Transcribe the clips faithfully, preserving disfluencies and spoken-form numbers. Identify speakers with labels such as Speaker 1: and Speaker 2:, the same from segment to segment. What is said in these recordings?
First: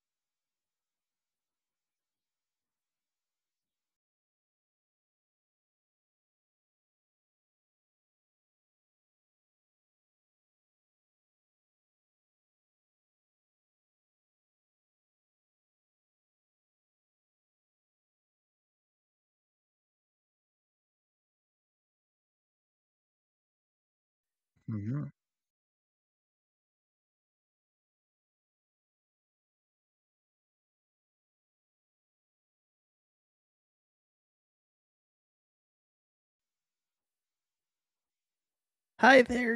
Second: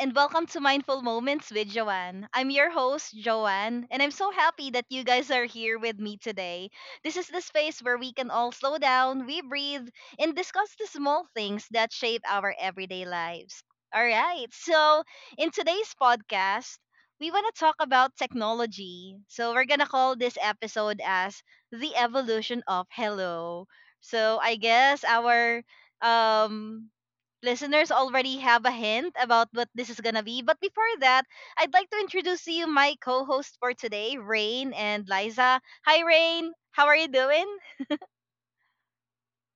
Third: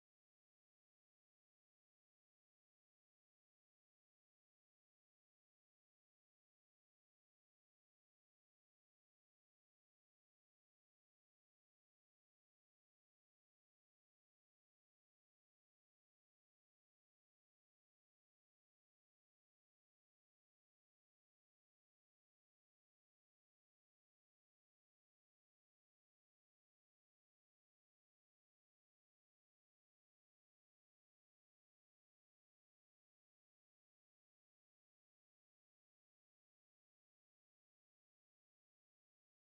Speaker 1: and welcome to Mindful Moments with Joanne. I'm your host, Joanne, and I'm so happy that you guys are here with me today. This is the space where we can all slow down, we breathe, and discuss the small things that shape our everyday lives. All right, so in today's podcast, we want to talk about technology. So we're going to call this episode as The Evolution of Hello. So I guess
Speaker 2: Mhm.
Speaker 1: our um listeners already have a hint about what this is gonna be. But before that, I'd like to introduce to you my co-host for today, Rain and Liza. Hi, Rain. How are you doing?
Speaker 2: Hi there.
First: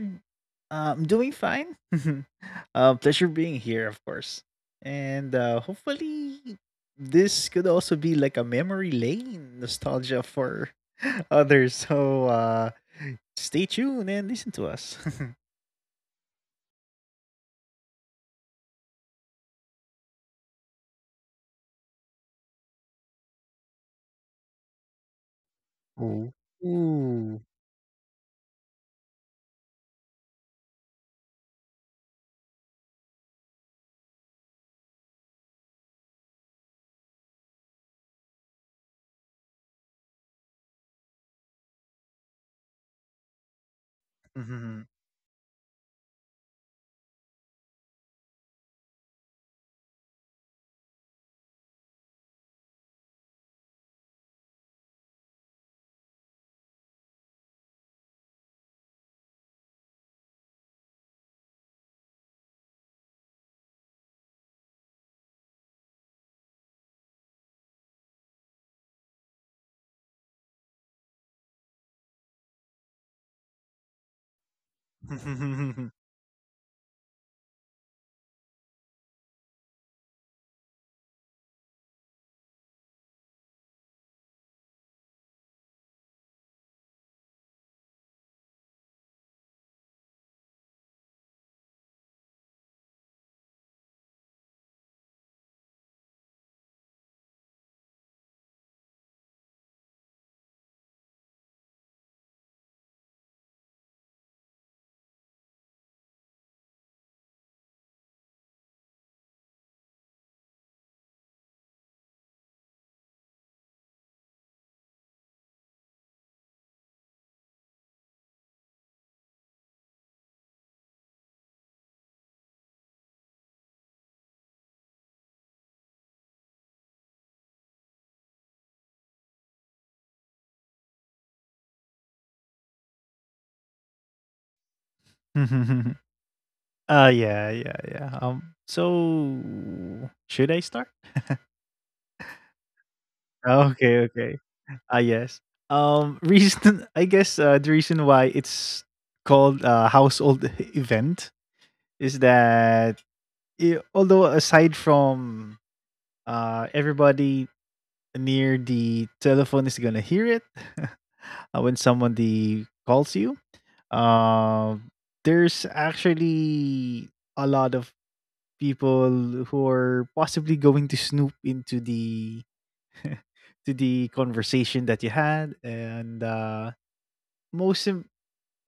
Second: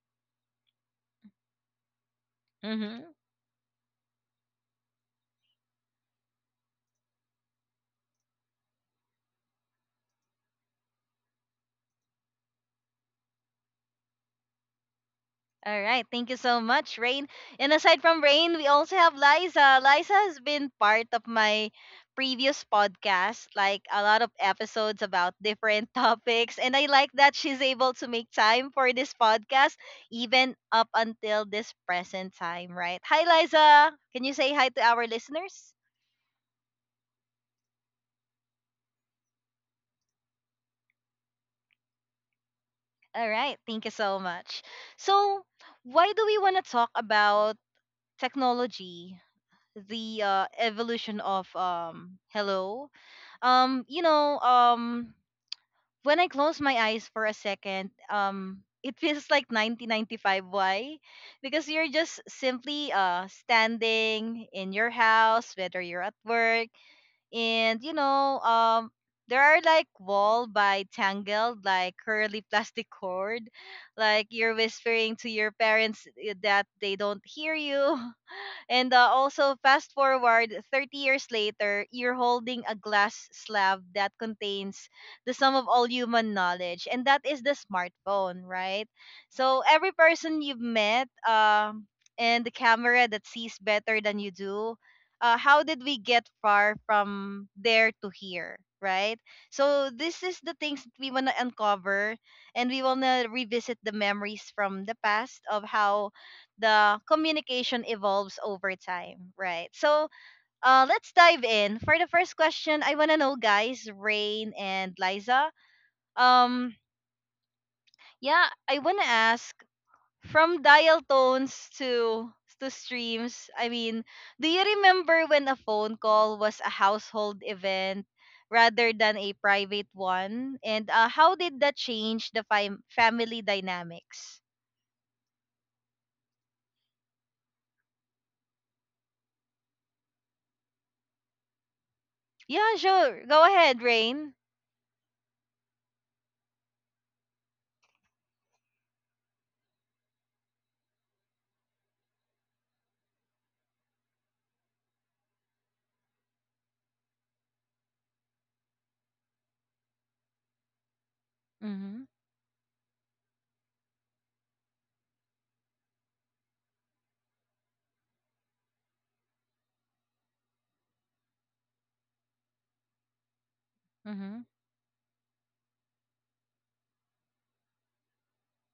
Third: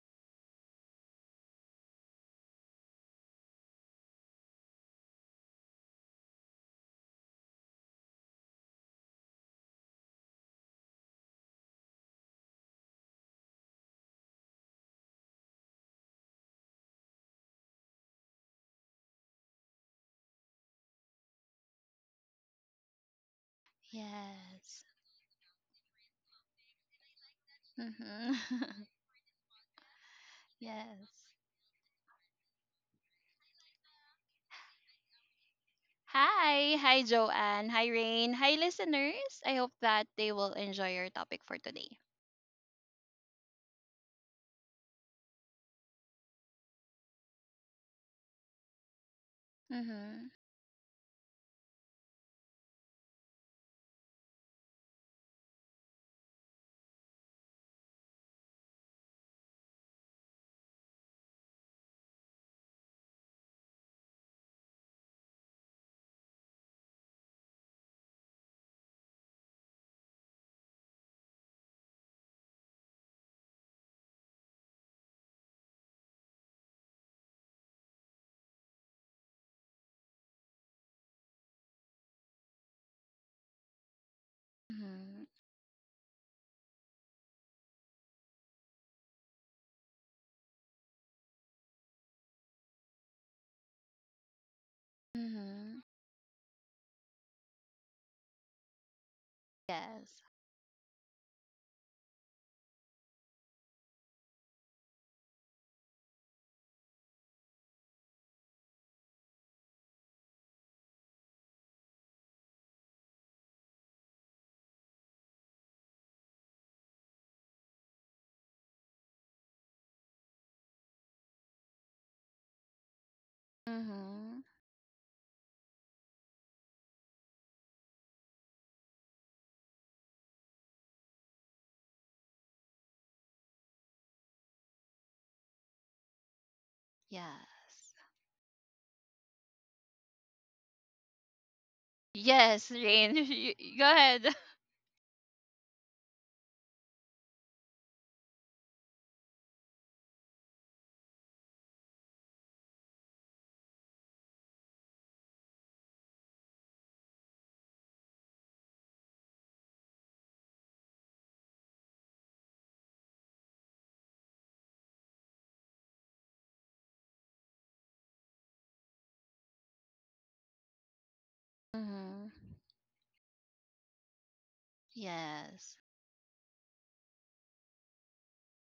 Speaker 2: Uh, I'm doing fine. Uh,
Speaker 1: Mm-hmm.
Speaker 2: pleasure being here, of course. And uh, hopefully, this could also be like a memory lane nostalgia for others. So uh, stay tuned and listen to us.
Speaker 1: All right. Thank you so much, Rain. And aside from Rain, we also have Liza. Liza has been part of my previous podcast, like a lot of
Speaker 3: Yes.
Speaker 1: episodes about different topics.
Speaker 2: Ooh.
Speaker 1: And I like that she's
Speaker 2: Ooh.
Speaker 1: able to make
Speaker 3: Mm-hmm.
Speaker 1: time for this podcast, even up
Speaker 3: Yes.
Speaker 1: until this present time, right? Hi, Liza. Can you say hi to our listeners?
Speaker 3: Hi. Hi, Joanne. Hi, Rain. Hi, listeners. I hope that they will enjoy your topic for today.
Speaker 1: All right. Thank you so much.
Speaker 2: Mhm.
Speaker 1: So, why do we want to talk about technology, the
Speaker 3: Mm-hmm.
Speaker 1: uh, evolution of um, hello? um you know um when I close my eyes for a second, um it feels like nineteen ninety-five. Why? Because you're just simply uh standing in your house, whether you're at work. And you know, um there are like wall by tangled like curly plastic cord, like you're whispering to your parents, eh, that they don't hear you. And uh, also, fast forward thirty years later, you're holding a glass slab that contains
Speaker 3: Mm-hmm.
Speaker 1: the sum of all human knowledge, and that is the smartphone, right? So every person you've met, um, and the camera that sees better than you do. Uh, how
Speaker 3: Mm-hmm.
Speaker 1: did we get far from there to here, right? So
Speaker 3: Yes.
Speaker 1: this is the things that we wanna uncover, and we wanna revisit the memories from the past of how the communication evolves over time, right? So uh, let's dive in. For the first question, I want to know, guys, Rain and Liza. Um, yeah, I want to ask from dial tones to to streams. I mean,
Speaker 3: Mm-hmm.
Speaker 1: do you remember when a phone call was a household event rather than a private one? And uh, how did that change the fam- family dynamics?
Speaker 2: Uh yeah, yeah,
Speaker 3: Yes.
Speaker 2: yeah. Um so should I start?
Speaker 3: Yes,
Speaker 1: Yeah,
Speaker 3: Rain.
Speaker 1: sure, go
Speaker 3: You, you-
Speaker 1: ahead,
Speaker 3: go
Speaker 2: Okay,
Speaker 3: ahead.
Speaker 1: Rain.
Speaker 2: okay. Ah, yes. Um, reason I guess uh, the reason why it's called a household event is that i- although aside from uh everybody near the telephone is gonna hear it uh, when
Speaker 1: Mhm.
Speaker 2: somebody calls you, uh, there's actually a lot of people who are possibly going to snoop into
Speaker 3: Mm-hmm.
Speaker 2: the to the
Speaker 1: Mhm.
Speaker 2: conversation that you had
Speaker 3: Yes.
Speaker 2: and uh most im-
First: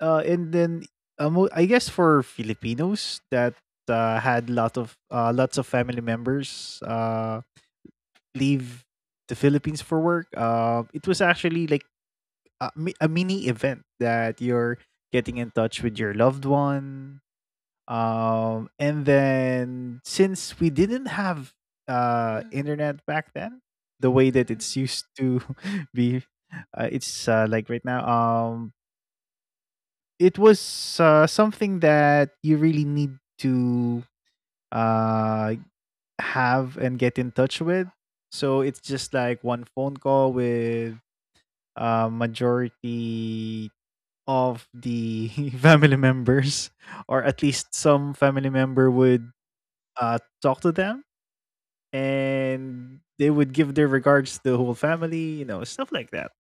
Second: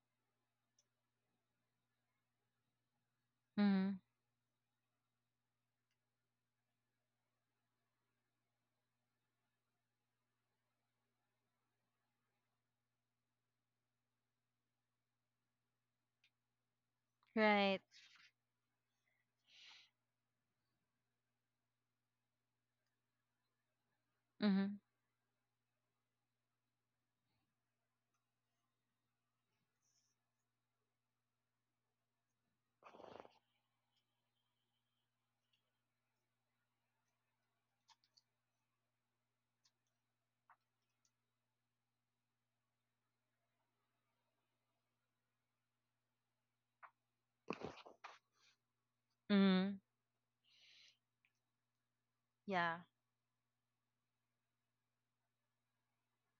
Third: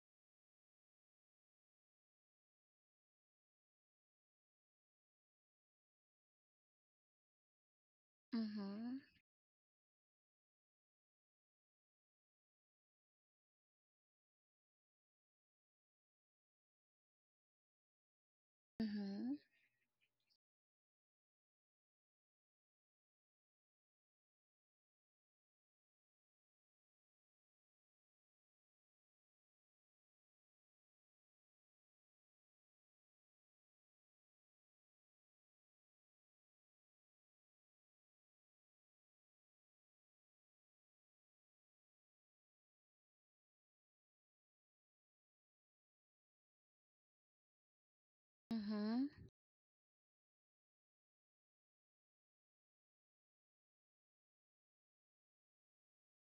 Speaker 2: uh, and then uh, mo- I guess for Filipinos that
Speaker 1: Mhm.
Speaker 2: uh, had lot of uh, lots of family members uh, leave
Speaker 3: Mm-hmm.
Speaker 2: the Philippines for work. Uh, it was actually like a, mi- a mini event that you're getting in touch with your loved one.
Speaker 1: Right.
Speaker 2: Um, and
Speaker 3: Mm-hmm.
Speaker 2: then since we didn't have uh, internet back then, the way that it's
Speaker 1: Mm-hmm.
Speaker 2: used to be, uh, it's uh, like right now. Um, it was uh, something that you really need to uh, have and get in touch with. So it's just like one phone call with uh, majority of the family members, or at least some family member
Speaker 3: Mm-hmm.
Speaker 2: would
Speaker 1: Mm.
Speaker 2: uh, talk to them,
Speaker 1: Yeah.
Speaker 2: and they would give their regards to the whole family, you know, stuff like that.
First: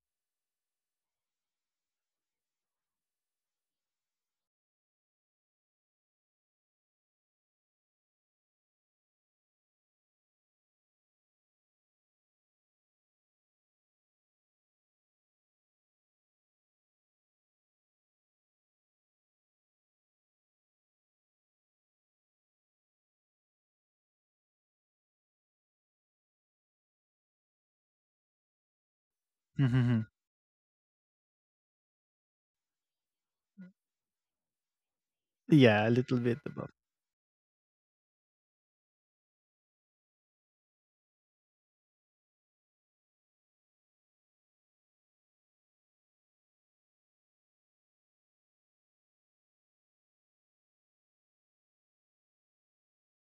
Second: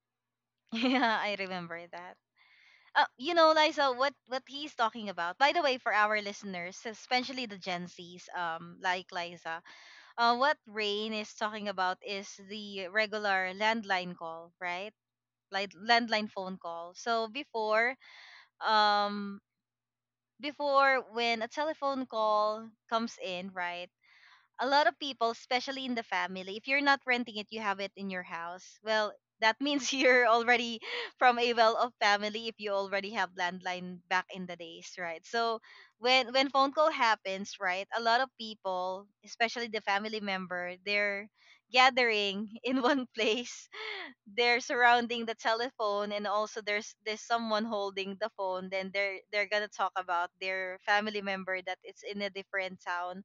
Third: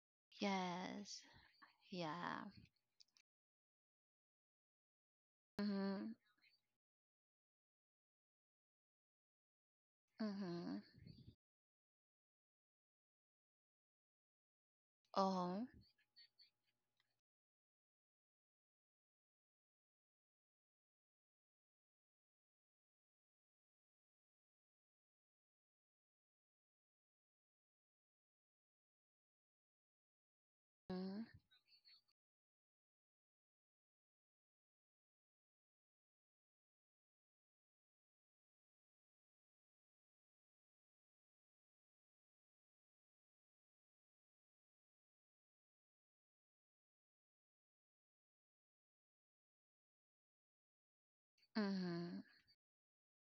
Speaker 1: Yeah,
Speaker 3: Yes.
Speaker 1: I remember that.
Speaker 3: Yeah.
Speaker 1: Uh, you know, Liza, what what he's talking about. By the way, for
Speaker 3: Mm-hmm.
Speaker 1: our listeners, especially the Gen Zs, um, like Liza, uh, what
Speaker 3: Mm-hmm.
Speaker 1: Rain is talking about is the regular landline call, right?
Speaker 3: Oh.
Speaker 1: Like landline phone call. So before, um, before when a telephone call comes in, right, a lot of people, especially in the family, if you're not renting it, you have it in your house. Well, that means
Speaker 2: Mm-hmm.
Speaker 1: you're already
Speaker 3: Mm-hmm.
Speaker 1: from a well-off family if you already have landline back in the days, right? So
Speaker 2: Yeah, a little
Speaker 1: when
Speaker 2: bit
Speaker 1: when
Speaker 2: about.
Speaker 1: phone call happens, right, a lot of people, especially the family member, they're gathering in one place. They're surrounding the telephone, and also there's there's someone holding the phone. Then they're they're gonna talk about their family member that it's
Speaker 3: Mm-hmm.
Speaker 1: in a different town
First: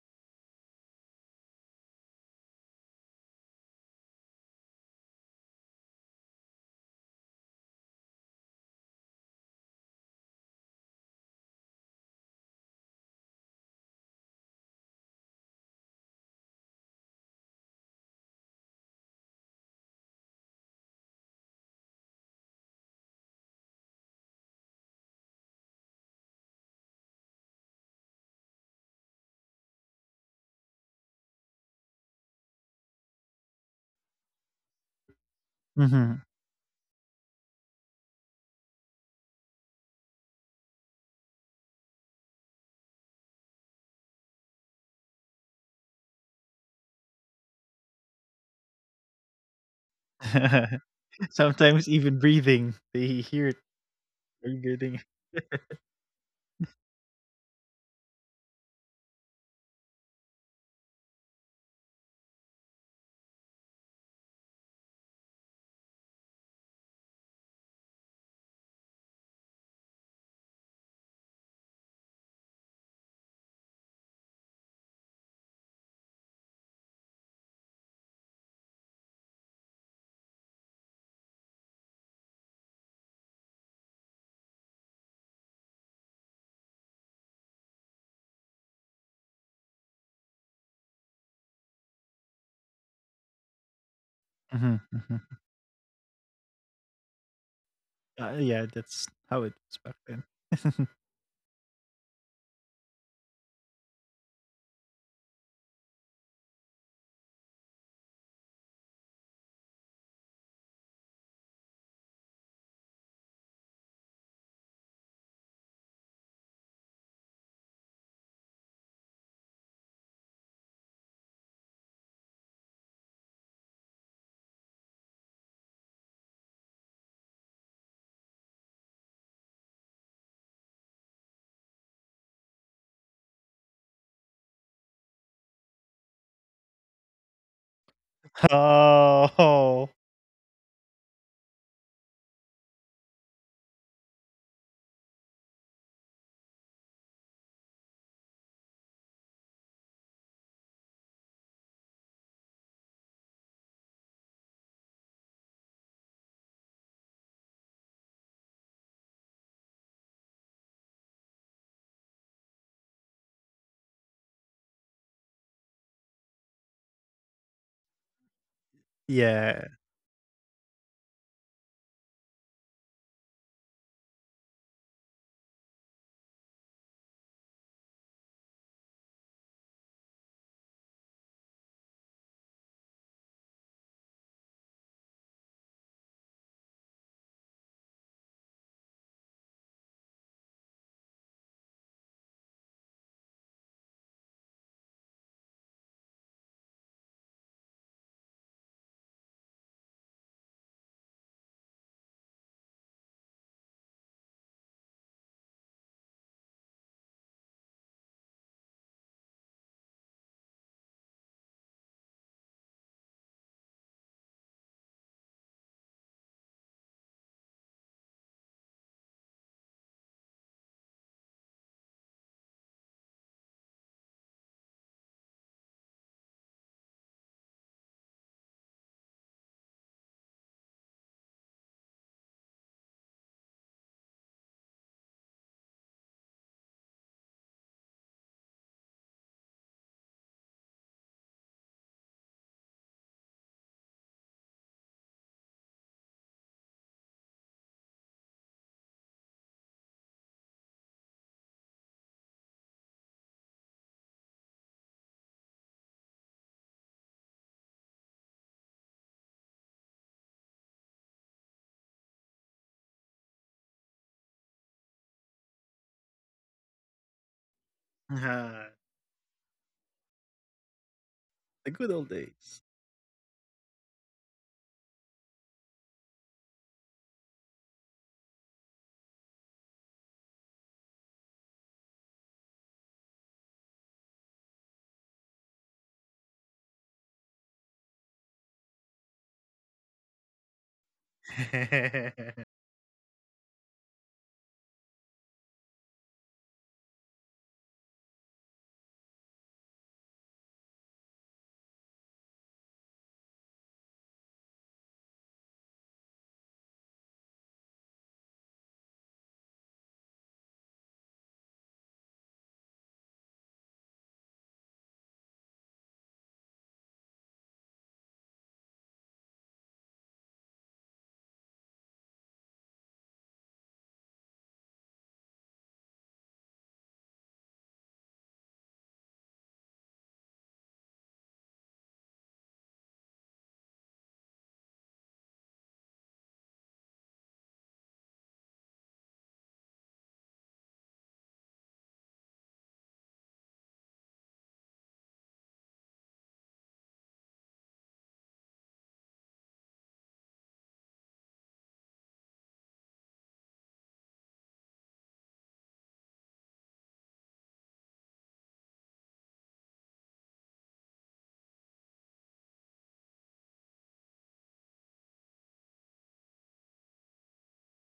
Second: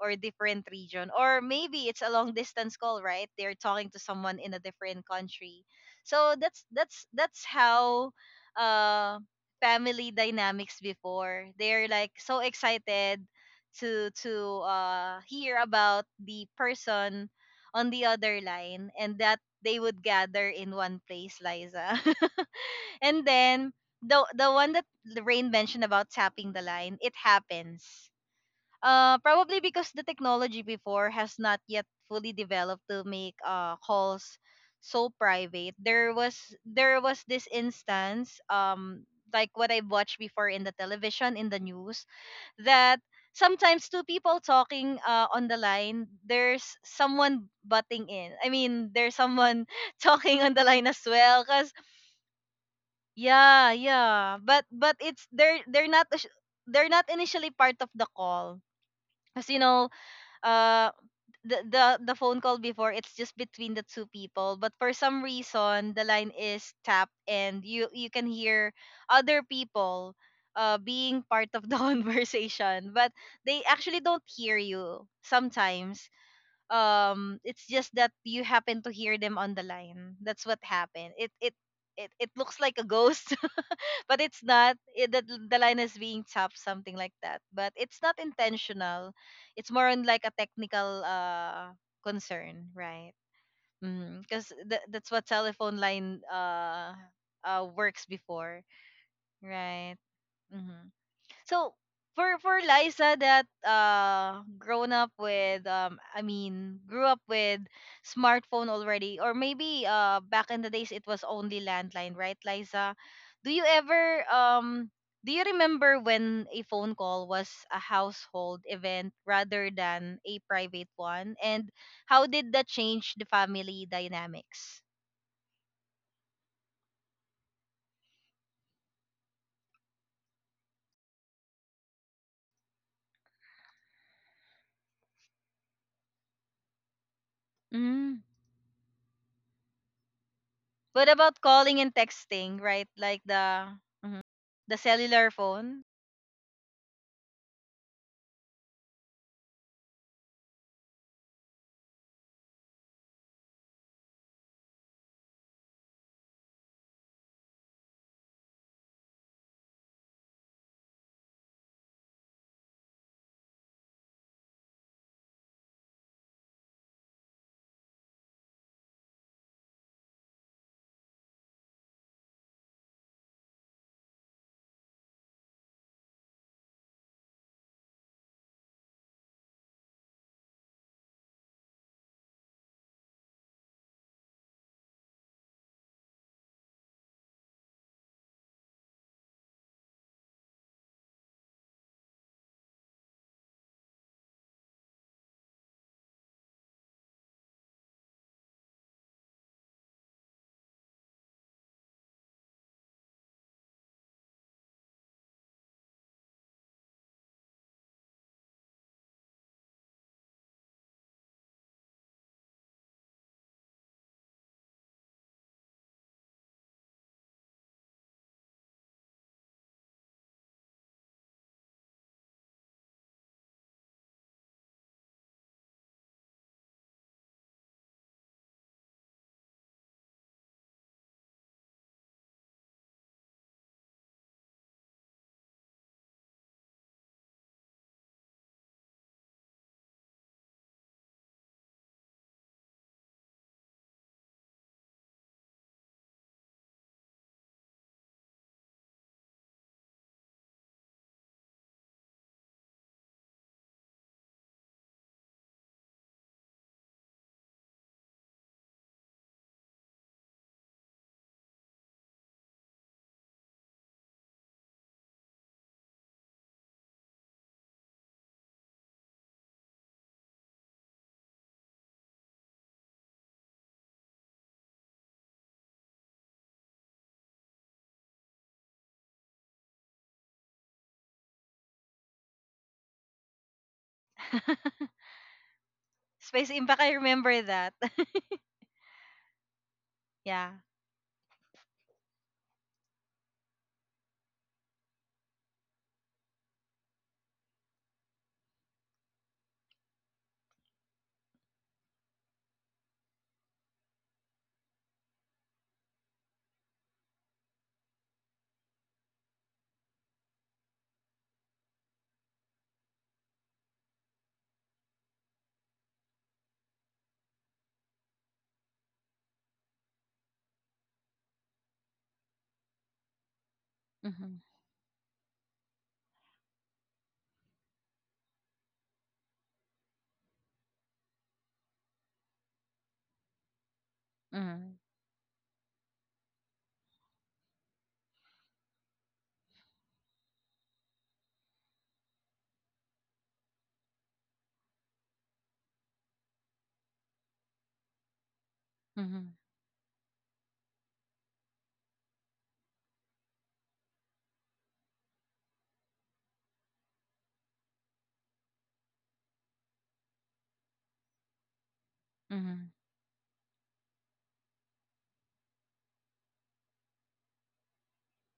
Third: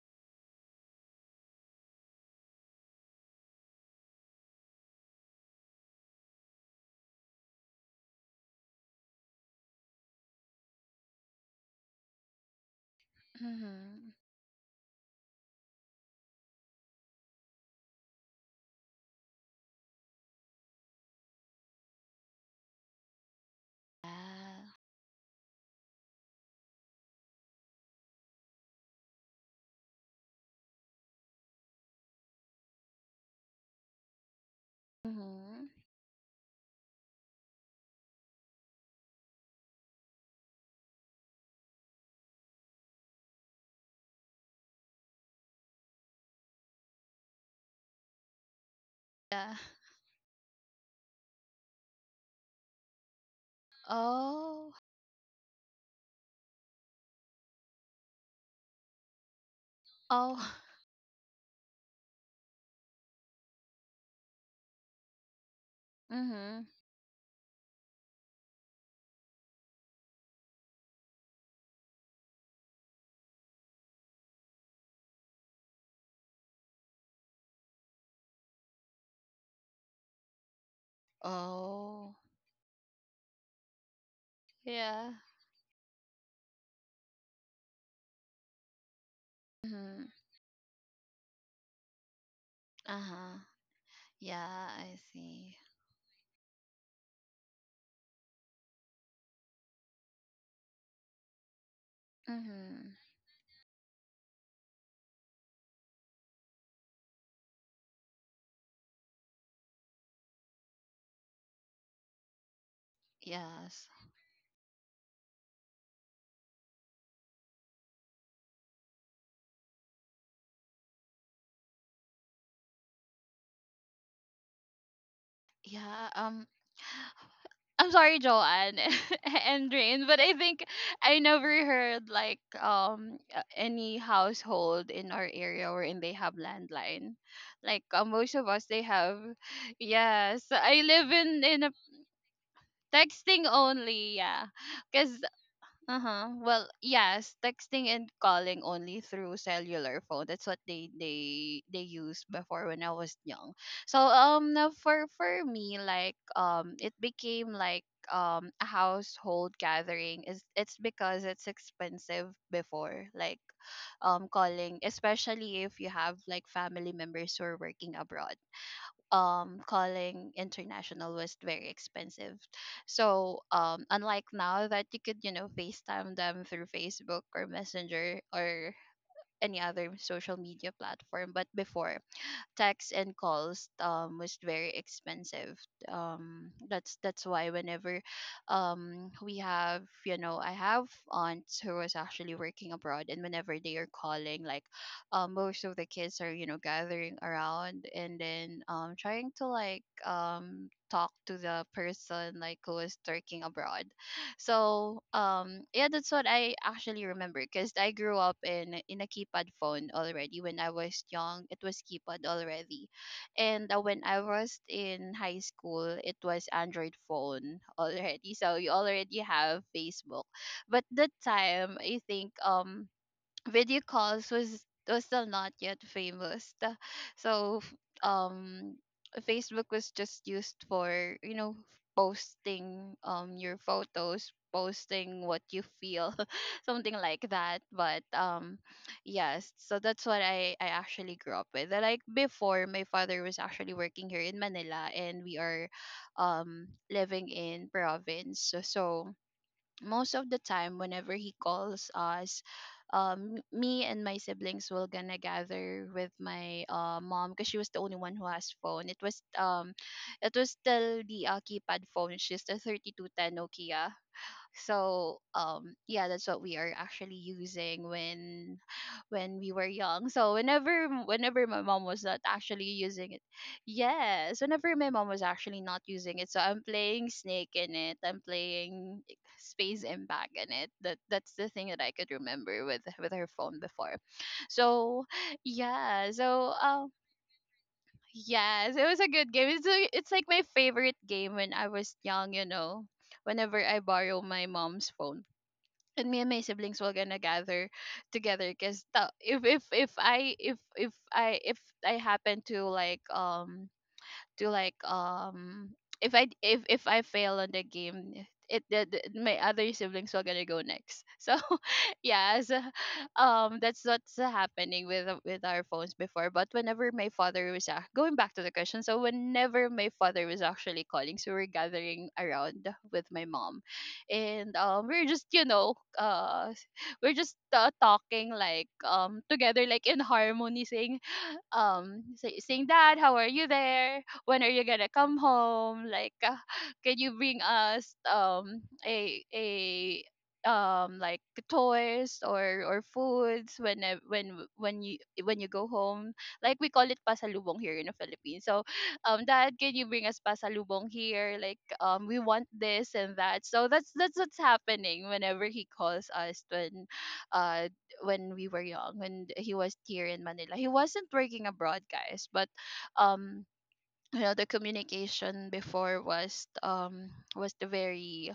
Speaker 1: or different region, or maybe it's a long distance call, right? They're talking to someone in a different country. So that's that's that's how uh family dynamics before, they're like so excited to
Speaker 3: Mm-hmm.
Speaker 1: to uh hear about the person on the other line, and that they would gather in one place, Liza. And then
Speaker 3: Yeah.
Speaker 1: the the one that Rain mentioned about tapping the line, it happens. Uh, probably because the technology before has not yet fully developed to make uh calls so
Speaker 3: Mhm.
Speaker 1: private. There was there was this instance, um like what I watched before in the television in the news, that sometimes two people talking uh, on the line, there's someone butting in. I mean, there's
Speaker 3: Yeah.
Speaker 1: someone talking on the line as well, cuz
Speaker 2: Sometimes even breathing, they hear it.
Speaker 1: yeah, yeah,
Speaker 2: Are you
Speaker 1: but
Speaker 3: Oh.
Speaker 1: but
Speaker 2: getting?
Speaker 1: it's, they're they're not, they're not initially part of the call. Because, you know,
Speaker 3: Oh.
Speaker 1: uh the the the phone call before, it's just between the two people, but for some reason the line
Speaker 3: Mhm.
Speaker 1: is tapped, and you you can hear other people uh being part of the conversation. But they actually don't hear you sometimes. Um it's just that you happen to hear them on the line. That's what happened. It it it,
Speaker 3: Oh.
Speaker 1: it looks like a ghost, but it's not. It,
Speaker 3: Yeah.
Speaker 1: the, the line is being chopped, something like that, but it's not intentional. It's more on
Speaker 3: Mhm.
Speaker 1: like a technical uh concern, right?
Speaker 3: Uh-huh. Yeah,
Speaker 1: Because
Speaker 2: Hmm,
Speaker 1: th-
Speaker 3: I
Speaker 1: that's
Speaker 2: hmm.
Speaker 1: what
Speaker 3: see.
Speaker 1: telephone line uh uh works
Speaker 2: Uh,
Speaker 1: before,
Speaker 2: yeah, that's how it was back
Speaker 1: right?
Speaker 2: then.
Speaker 1: Mm-hmm. So for for
Speaker 3: Mhm.
Speaker 1: Liza, that uh grown up with um I mean grew up with smartphone already, or maybe uh back in the days it was only landline, right, Liza? Do you
Speaker 3: Yes.
Speaker 1: ever um do you remember when a phone call was a household event rather than a private one? And how did that change the family dynamics?
Speaker 3: Yeah, um I'm sorry, Joanne, and Rain, but I think I never heard like um a- any household in our area wherein they have landline. Like uh,
Speaker 1: Mm.
Speaker 3: most of us, they have.
Speaker 2: Oh.
Speaker 3: Yes, I
Speaker 1: What
Speaker 3: live
Speaker 1: about
Speaker 3: in in a.
Speaker 1: calling and texting, right? Like
Speaker 3: Texting
Speaker 1: the
Speaker 3: only,
Speaker 1: mhm,
Speaker 3: yeah.
Speaker 1: the
Speaker 3: Cause
Speaker 1: cellular phone?
Speaker 3: uh huh. Well, yes, texting and calling only through cellular phone. That's what they they they used before when I was young. So um now for for me, like um it became like um a household gathering. Is it's because it's expensive before, like um calling, especially if you have like family members who are working abroad. Um
Speaker 2: Yeah,
Speaker 3: calling international was very expensive, so um unlike now that you could, you know, facetime them through Facebook or Messenger or any other social media platform. But before, texts and calls um was very expensive. um that's that's why whenever um we have, you know, I have aunts who was actually working abroad, and whenever they are calling, like um most of the kids are, you know, gathering around, and then um trying to like um talk to the person like who is working abroad. So um yeah, that's what I actually remember because I grew up in in a keypad phone already when I was young. It was keypad already, and uh, when I was in high school, it was Android phone already. So you already have Facebook, but that time I think um video calls was was still not yet famous. The- so f- um Facebook was just used for, you know, posting um your photos, posting what you feel, something like that. But um yes, so that's what i i actually grew up with. And, like before, my father was actually working here in Manila, and we are um living in province. So so most of the time whenever he calls us, um me and my siblings will gonna gather with my uh mom, because she was the only one who has phone. It was um it was still the uh, keypad phone. She's the thirty-two ten nokia. So um yeah, that's what we are actually using when
Speaker 2: ah,
Speaker 3: when we were young. So whenever m- whenever my mom
Speaker 2: the
Speaker 3: was
Speaker 2: good
Speaker 3: not
Speaker 2: old
Speaker 3: actually
Speaker 2: days.
Speaker 3: using it, yes, whenever my mom was actually not using it, so I'm playing snake in it, I'm playing space impact in it. That that's the thing that I could remember with with her phone before. So yeah,
Speaker 1: Space
Speaker 3: so
Speaker 1: Impact,
Speaker 3: um
Speaker 1: I remember that.
Speaker 3: yes, it was a good game. It's, a, it's like my
Speaker 1: Yeah.
Speaker 3: favorite game when I was young, you know, whenever I borrow my mom's phone, and me and my siblings will gonna gather together. Because if if if I if if I if I happen to like, um to like um if I if if I fail on the game, it the, the- my other siblings were gonna go next. So yeah, so, um that's what's happening with with our phones before. But whenever my father was ac- going back to the question, so whenever my father was actually calling, so we're gathering around with my mom,
Speaker 1: Mhm.
Speaker 3: and um we're just, you know, uh we're just uh, talking like um together like in harmony, saying um say, saying dad, how are you there, when are you
Speaker 1: Mhm.
Speaker 3: gonna come home, like uh, can you bring us um a a, um like toys or or foods when uh, when when you when you go home. Like we call it pasalubong here in the Philippines. So um
Speaker 1: Mhm.
Speaker 3: dad, can you bring us pasalubong here, like um we want this and that? So that's that's what's happening whenever he calls us when uh when we were young, when he was here in Manila. He wasn't working abroad, guys. But
Speaker 1: Mhm.
Speaker 3: um you know, the communication before was um was the very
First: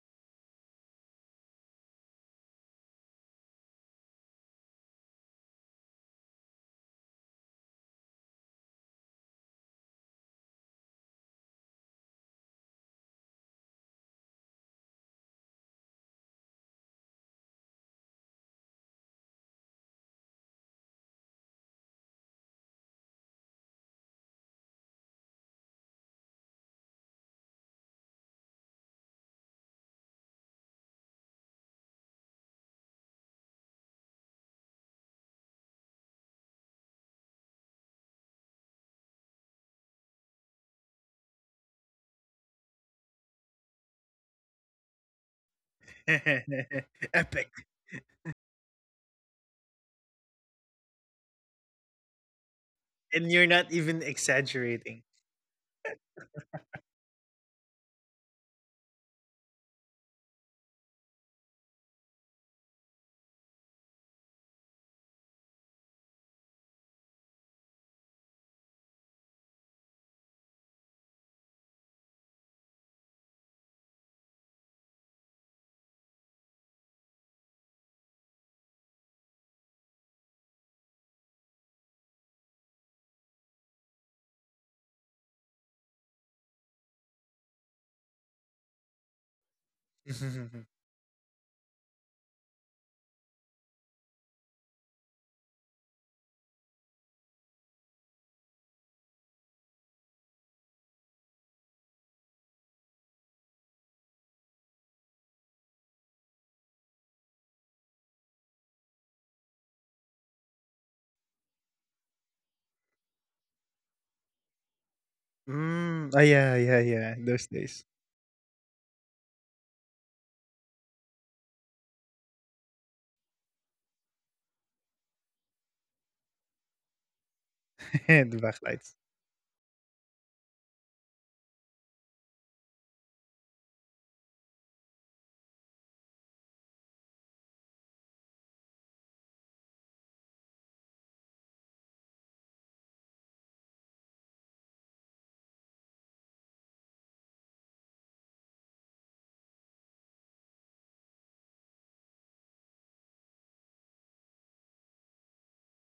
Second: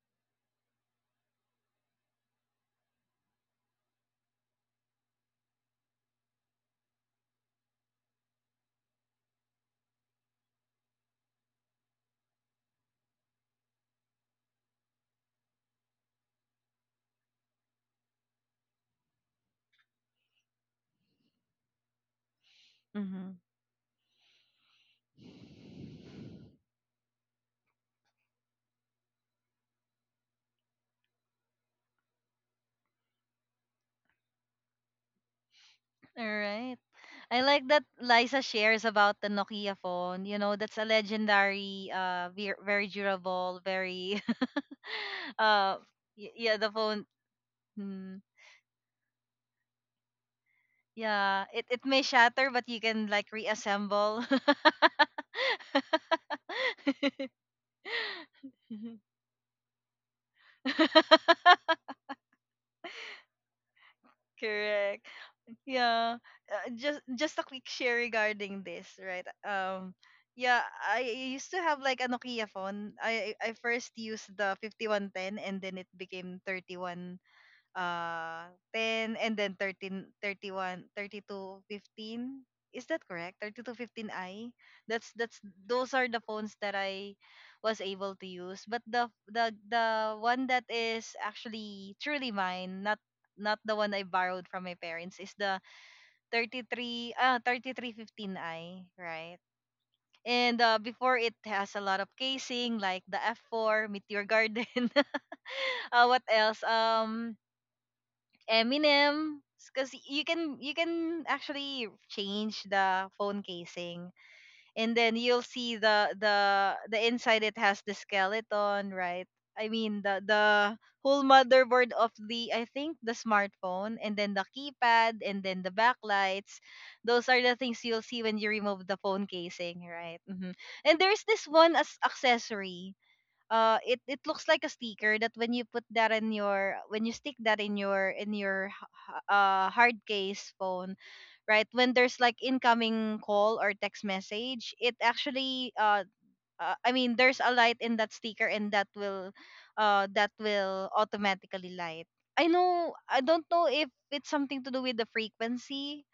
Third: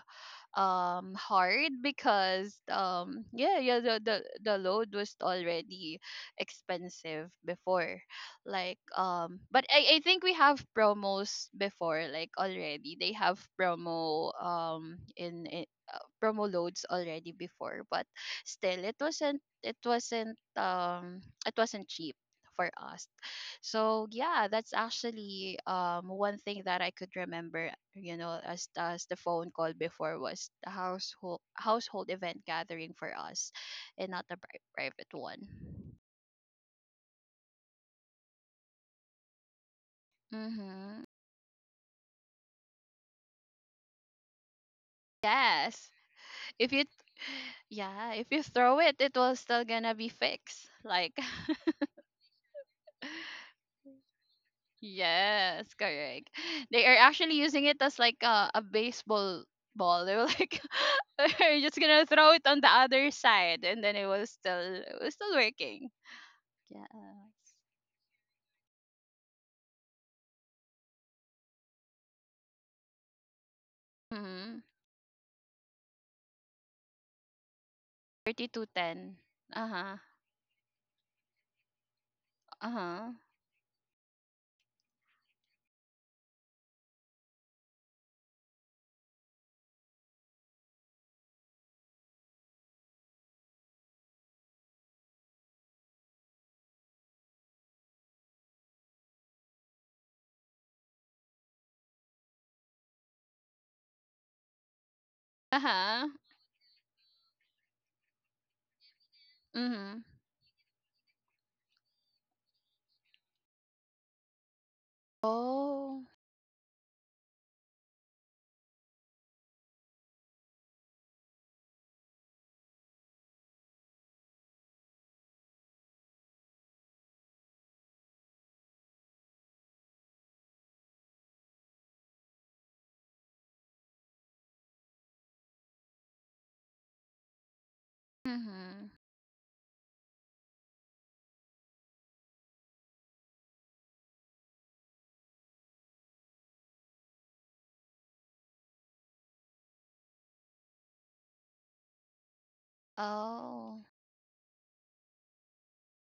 Speaker 3: um hard, because um yeah, yeah, the the, the load was already expensive before. Like um but I, I think we have promos before, like already they have promo um in, in, uh, promo loads already before, but still it wasn't it wasn't um it wasn't cheap for us.
Speaker 1: Mhm.
Speaker 3: So yeah, that's actually um one thing that I could remember, you know, as as the phone call before was the household household event gathering for us, and not the pri- private one.
Speaker 1: All right. I like that Liza shares about the Nokia phone. You know, that's a
Speaker 3: Mm-hmm.
Speaker 1: legendary, uh, ver- very durable, very, uh,
Speaker 3: Yes,
Speaker 1: y- yeah,
Speaker 3: if
Speaker 1: the
Speaker 3: you,
Speaker 1: phone.
Speaker 2: Epic.
Speaker 3: yeah,
Speaker 1: Mm,
Speaker 3: if you throw it, it will still gonna be fixed. Like,
Speaker 1: yeah, it it may shatter, but you can like
Speaker 2: And you're not even
Speaker 1: reassemble.
Speaker 2: exaggerating.
Speaker 3: yes, correct. They are actually using it as like a, a baseball ball. They were like, we're just gonna throw it on the other side, and then it was still it
Speaker 1: Correct.
Speaker 3: was still working.
Speaker 1: Yeah, uh,
Speaker 3: Yes.
Speaker 1: just just a quick share regarding this, right? Um, yeah, I used to have like a Nokia phone. I I first used
Speaker 3: Mm-hmm.
Speaker 1: the fifty one ten, and then it became thirty one uh
Speaker 3: Thirty-two ten.
Speaker 1: ten, and then
Speaker 3: Uh huh.
Speaker 1: thirteen thirty one thirty two fifteen.
Speaker 3: Uh
Speaker 1: Is that
Speaker 3: huh.
Speaker 1: correct? Thirty two fifteen I. That's that's those are the phones that I was able to use. But the the the one that is actually truly mine, not not the one I borrowed from my parents, is the thirty-three ah thirty-three fifteen i, right? And uh, before, it has a lot of casing like the F four, Meteor Garden.
Speaker 3: Uh
Speaker 1: uh,
Speaker 3: huh.
Speaker 1: what else? Um Eminem, because
Speaker 3: Mm-hmm.
Speaker 1: you can you can actually change the phone casing, and then you'll see
Speaker 3: Oh.
Speaker 1: the
Speaker 2: Mm, oh,
Speaker 1: the
Speaker 2: yeah,
Speaker 1: the
Speaker 2: yeah, yeah.
Speaker 1: inside it
Speaker 2: Those
Speaker 1: has the
Speaker 2: days.
Speaker 1: skeleton, right? I mean, the the whole motherboard of the, I think, the smartphone, and then the keypad and then the backlights. Those are the things you'll see when you
Speaker 2: The
Speaker 1: remove the
Speaker 2: backlights.
Speaker 1: phone casing, right? Hmm. And there's this one as accessory. Uh it, it looks like a sticker that when you put that in your, when you stick that in your in your
Speaker 3: Mm-hmm.
Speaker 1: h- h- uh hard case phone, right? When there's like incoming call or text message, it actually uh, uh I mean, there's a light in that sticker, and that will uh that will automatically light. I know, I don't know
Speaker 3: Oh.
Speaker 1: if it's something to do with the frequency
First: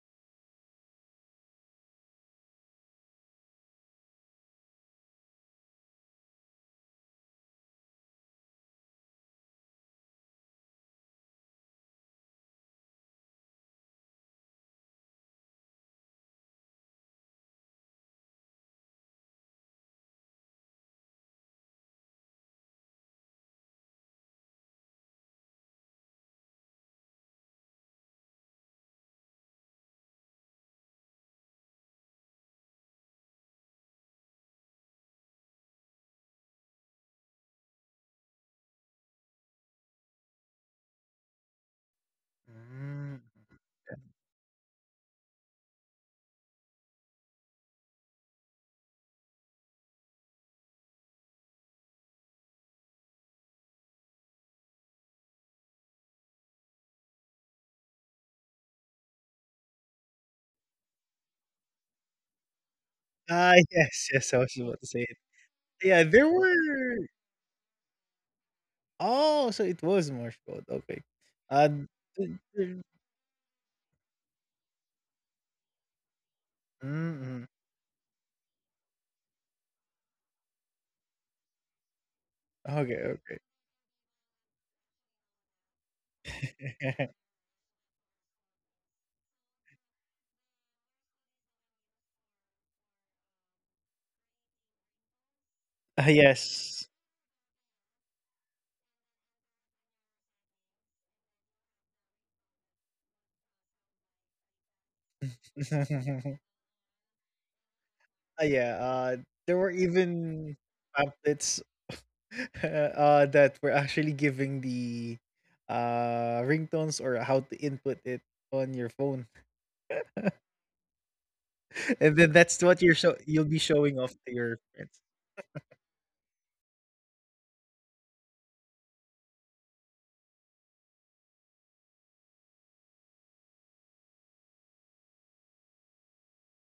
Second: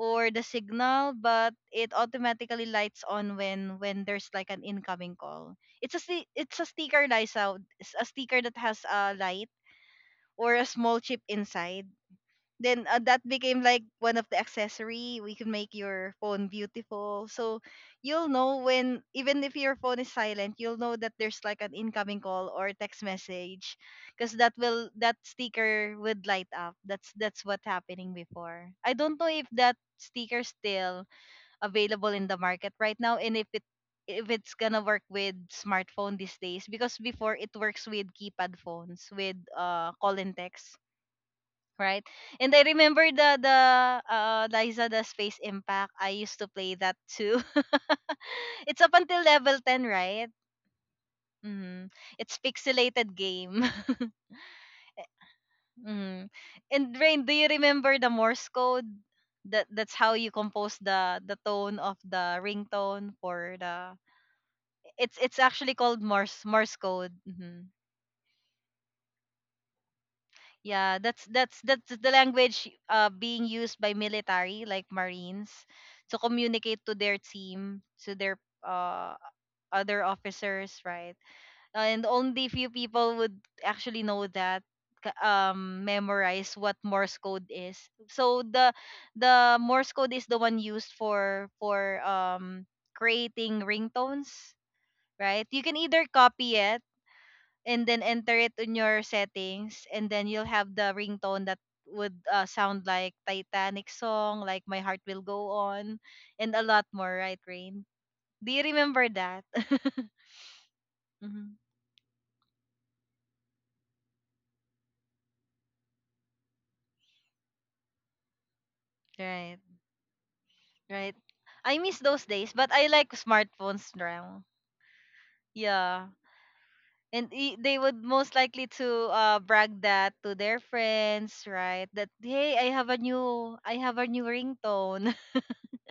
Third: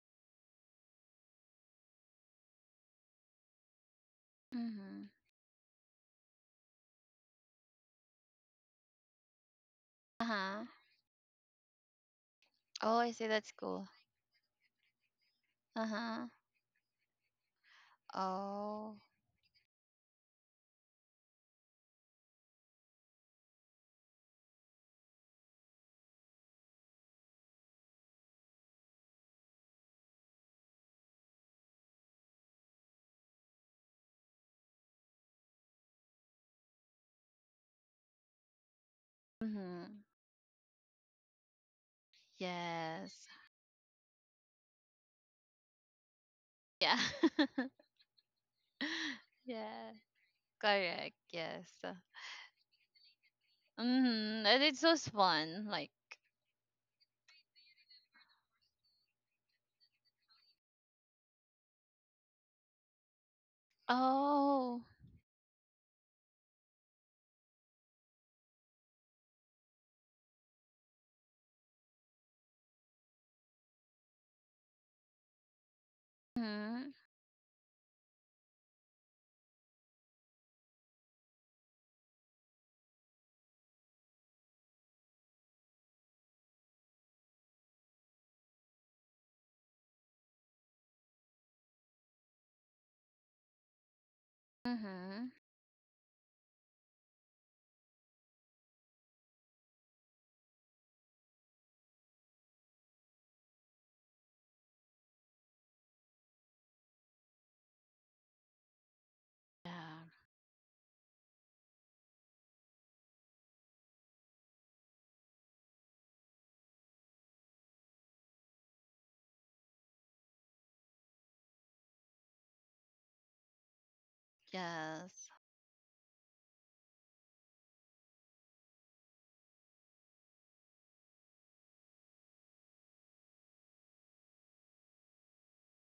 Speaker 1: or the signal, but it automatically lights on when when there's like an
Speaker 3: Mm-hmm.
Speaker 1: incoming call. It's a sti- it's a sticker, Liza. It's a sticker that has a light or a
Speaker 3: Uh-huh.
Speaker 1: small chip inside. Then
Speaker 3: Oh,
Speaker 1: uh,
Speaker 3: I
Speaker 1: that
Speaker 3: see. That's
Speaker 1: became like
Speaker 3: cool.
Speaker 1: one of the accessory. We can make your
Speaker 3: Uh-huh.
Speaker 1: phone beautiful, so you'll know
Speaker 3: Oh.
Speaker 1: when, even if your phone is silent, you'll know that there's like an incoming call or text message, because that will, that sticker would light up. That's that's what happening before. I don't know if that sticker still available in the market right now, and if it, if it's gonna work with smartphone these days, because before it works with keypad phones with uh
Speaker 3: Mm-hmm.
Speaker 1: call and text, right? And I remember
Speaker 3: Yes.
Speaker 2: Mm.
Speaker 1: the the uh Liza, the Space Impact. I used to play that
Speaker 3: Yeah.
Speaker 1: too. It's up until level ten,
Speaker 3: Yeah.
Speaker 1: right?
Speaker 3: Correct. Yes.
Speaker 1: Mm-hmm.
Speaker 3: Uh,
Speaker 1: It's pixelated game.
Speaker 3: Mm-hmm. And it's so fun. Like,
Speaker 1: Mm. And Rain, do you remember the Morse code? That that's how you compose the the tone of the ringtone for
Speaker 2: Ah,
Speaker 1: the,
Speaker 2: yes, yes. I was
Speaker 3: oh.
Speaker 2: about to say it.
Speaker 1: it's it's actually
Speaker 2: Yeah,
Speaker 1: called
Speaker 2: there
Speaker 1: Morse Morse
Speaker 2: were
Speaker 1: code. Mhm.
Speaker 2: oh, so it was Morse code, okay.
Speaker 1: Yeah,
Speaker 2: Uh,
Speaker 1: that's that's
Speaker 2: d-
Speaker 1: that's
Speaker 2: d-
Speaker 1: the language uh being used by military like Marines to
Speaker 2: mm, mm.
Speaker 1: communicate
Speaker 3: Mm-hmm.
Speaker 1: to their team, to their uh other officers, right? And only
Speaker 2: Okay,
Speaker 1: few people would actually know that, k- um
Speaker 2: okay.
Speaker 1: memorize what Morse code is. So the the Morse code is the one used for for um creating ringtones,
Speaker 3: Mm-hmm.
Speaker 2: Ah,
Speaker 1: right? You can either
Speaker 2: yes.
Speaker 1: copy it and then enter it in your settings, and then you'll have the ringtone that would uh, sound like Titanic song, like My Heart Will Go On, and a lot more, right,
Speaker 2: Ah,
Speaker 1: Rain?
Speaker 2: yeah, uh,
Speaker 1: Do you
Speaker 2: there were
Speaker 1: remember that?
Speaker 2: even
Speaker 3: Yeah.
Speaker 2: pamphlets,
Speaker 1: Mhm.
Speaker 2: uh, that were actually giving the, uh, ringtones or how to input it on your phone,
Speaker 1: Right, right.
Speaker 2: and then
Speaker 1: I
Speaker 2: that's
Speaker 1: miss
Speaker 2: what you're
Speaker 1: those
Speaker 2: show
Speaker 1: days, but
Speaker 2: you'll be
Speaker 1: I like
Speaker 2: showing off to your
Speaker 1: smartphones
Speaker 2: friends.
Speaker 1: now.
Speaker 3: Yes.
Speaker 1: Yeah. And i- they would most likely to uh, brag that to their friends, right? That hey, I have a new, I have a new ringtone.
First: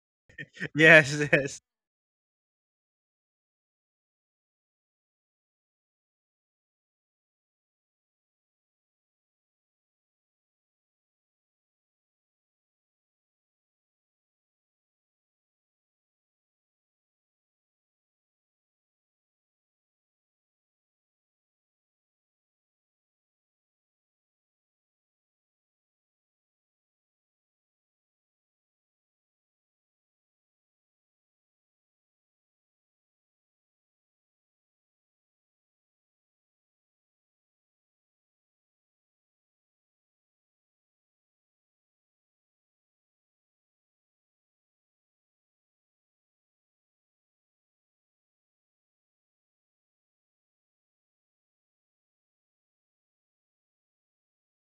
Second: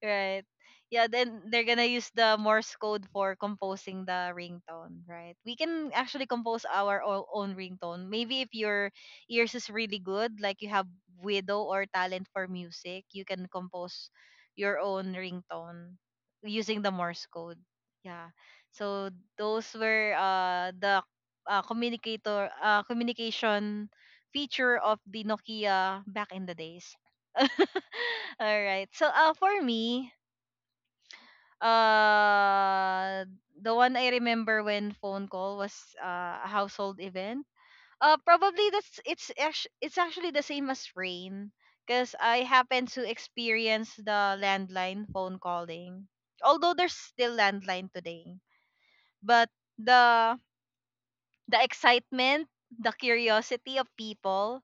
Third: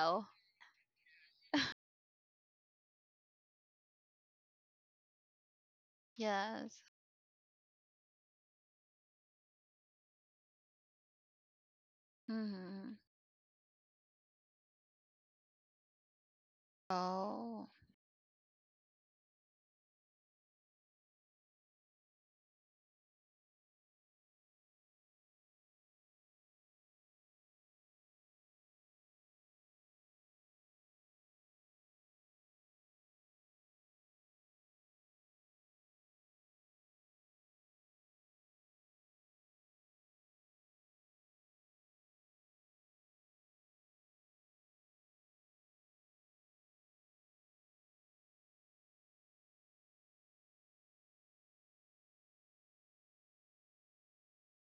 Speaker 1: right. Yeah,
Speaker 2: Yes,
Speaker 1: then
Speaker 2: yes.
Speaker 1: they're gonna use the Morse code for composing the ringtone, right? We can actually compose
Speaker 3: Yes.
Speaker 1: our o- own ringtone. Maybe if your ears is really good, like you have widow or talent for
Speaker 3: Mm-hmm.
Speaker 1: music, you can compose your own ringtone using the Morse code.
Speaker 3: Oh.
Speaker 1: Yeah. So those were uh the uh, communicator uh, communication feature of the Nokia back in the days. All right. So uh for me, uh the one I remember when phone call was uh, a household event. Uh probably that's it's actu- it's actually the same as Rain, because I happened to experience the landline phone calling. Although there's still landline today, but the the excitement, the curiosity of people,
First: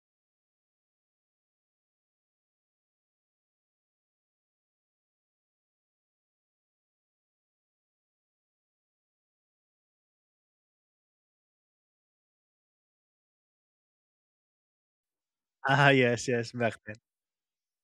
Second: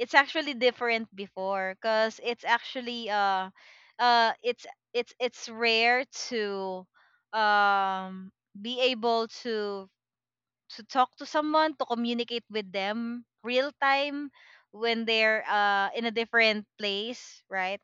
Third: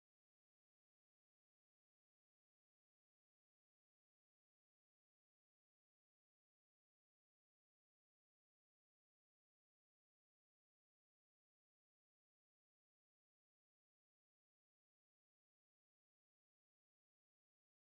Speaker 1: it's actually different before, because it's actually uh uh it's it's it's rare to um be able to to talk to someone, to communicate with them real time when they're
Speaker 2: Ah,
Speaker 1: uh in a
Speaker 2: yes, yes,
Speaker 1: different
Speaker 2: back then.
Speaker 1: place, right?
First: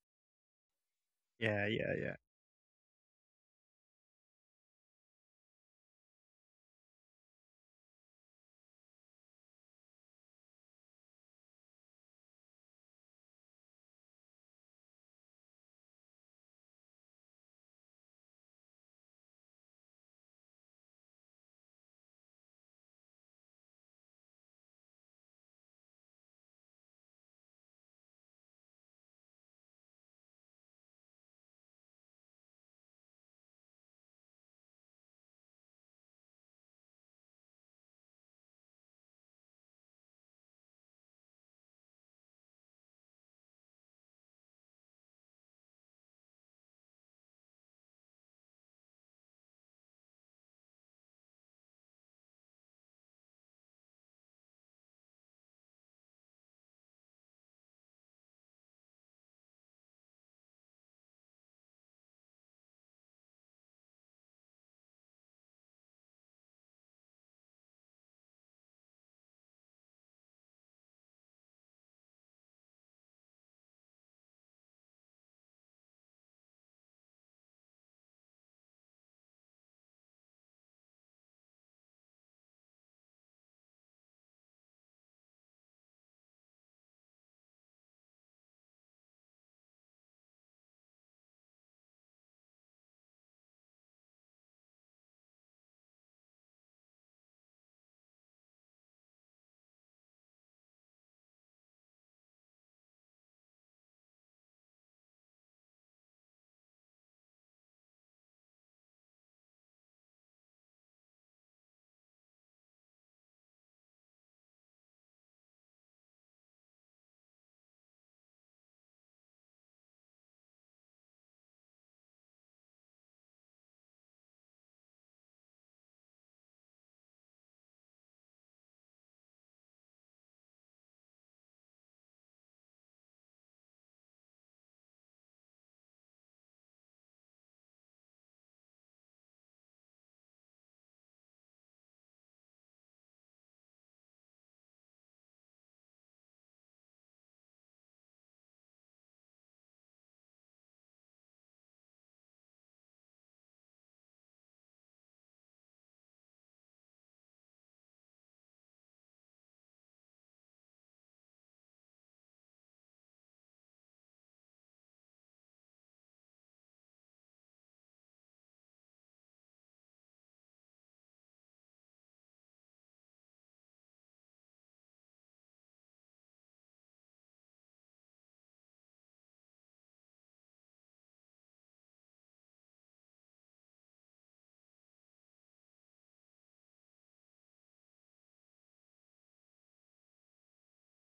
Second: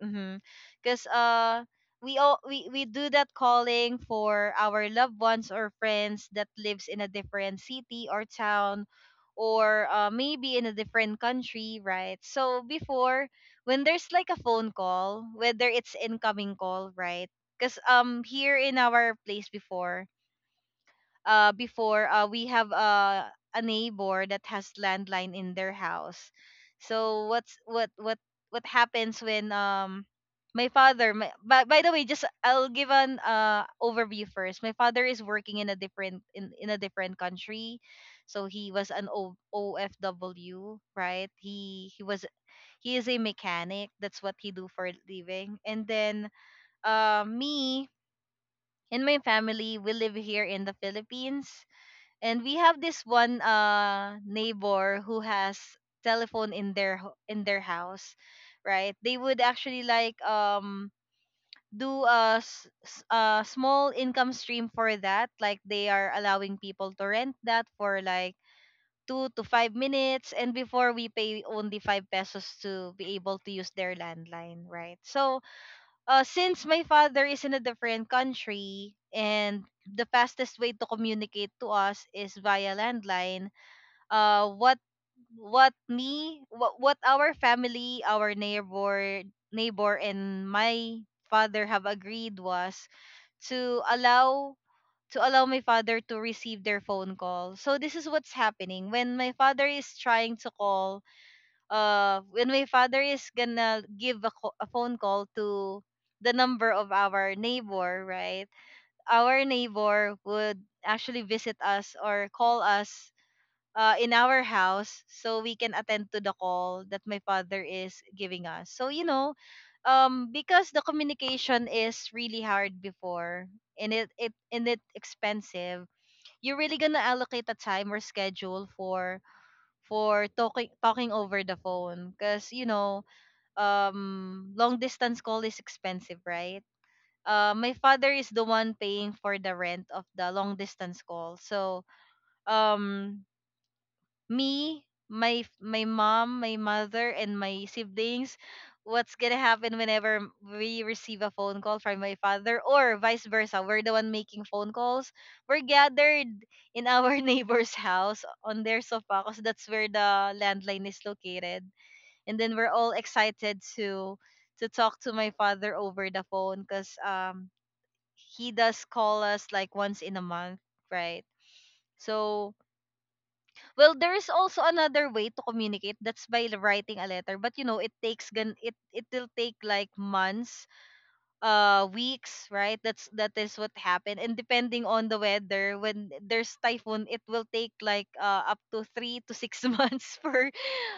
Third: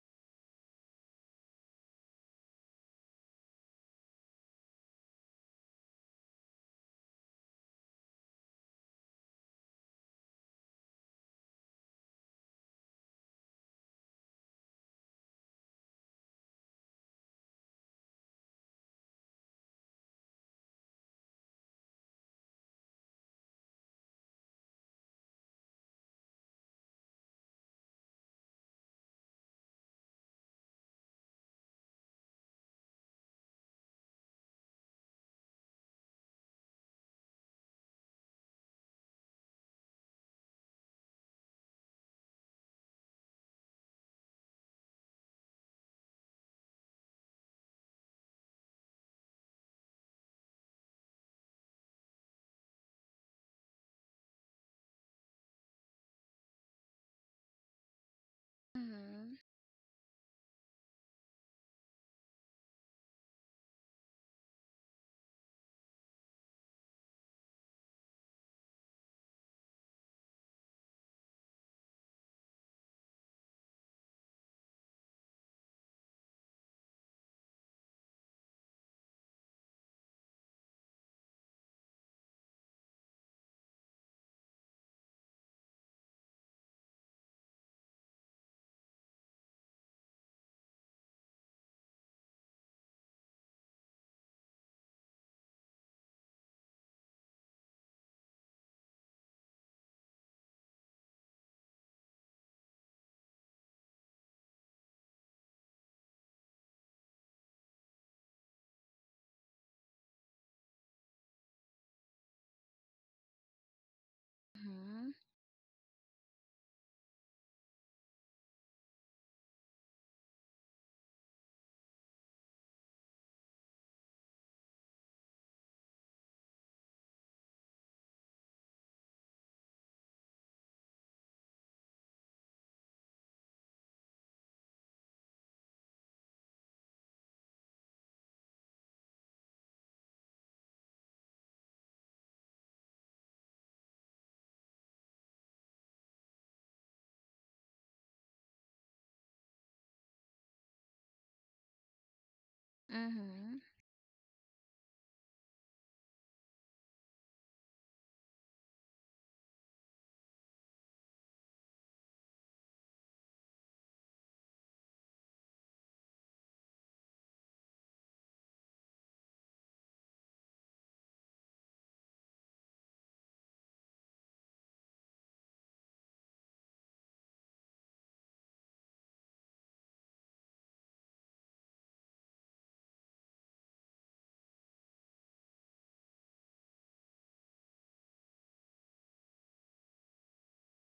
Speaker 1: Because uh
Speaker 2: Yeah, yeah, yeah.
Speaker 1: we all, we, we do that calling for our loved ones or friends that lives in a different city or town, or uh, maybe in a different country, right? So before, when there's like a phone call, whether it's incoming call, right? Because um here in our place before, uh before uh we have uh, a neighbor that has landline in their house. So what's what what what happens when um my father, my, by, by the way, just I'll give an uh overview first. My father is working in a different, in, in a different country. So he was an o, ofw, right, he he was he is a mechanic. That's what he do for a living. And then uh, me and my family, we live here in the Philippines, and we have this one uh neighbor who has telephone in their ho- in their house, right? They
Speaker 3: Mm-hmm.
Speaker 1: would actually like um do a, s- s- a small income stream for that. Like, they are allowing people to rent that for like two to five minutes, and before we pay only five pesos to be able to use their landline, right? So uh, since my father is in a different country and the fastest way to communicate to us is via landline, uh what what me what what our family, our neighbor neighbor and my father have agreed was to allow to allow my father to receive their phone call. So this is what's happening when my father is trying to call, uh when my father is gonna give a, co- a phone call to the number of our neighbor, right? Our neighbor would actually visit us or call us uh, in our house
Speaker 3: Mm-hmm.
Speaker 1: so we can attend to the call that my father is giving us. So, you know, um, because the communication is really hard before, and it, it and it expensive, you're really gonna allocate a time or schedule for for talking talking over the phone. Because you know um long distance call is expensive, right? Uh my father is the one paying for the rent of the long distance call. So um me, my f- my mom, my mother, and my siblings, what's gonna happen whenever m- we receive a phone call from my father, or vice
Speaker 3: Mm-hmm.
Speaker 1: versa? We're the one making phone calls. We're gathered in our neighbor's house on their sofa, because that's where the landline is located, and then we're all excited to to talk to my father over the phone, because um he does call us like once in a month, right? So, well, there is also another way to communicate. That's by l- writing a letter. But, you know, it takes gan it it will take like months, uh, weeks, right? That's that is what happened. And depending on the weather, when there's typhoon, it will take like uh up to three to six months for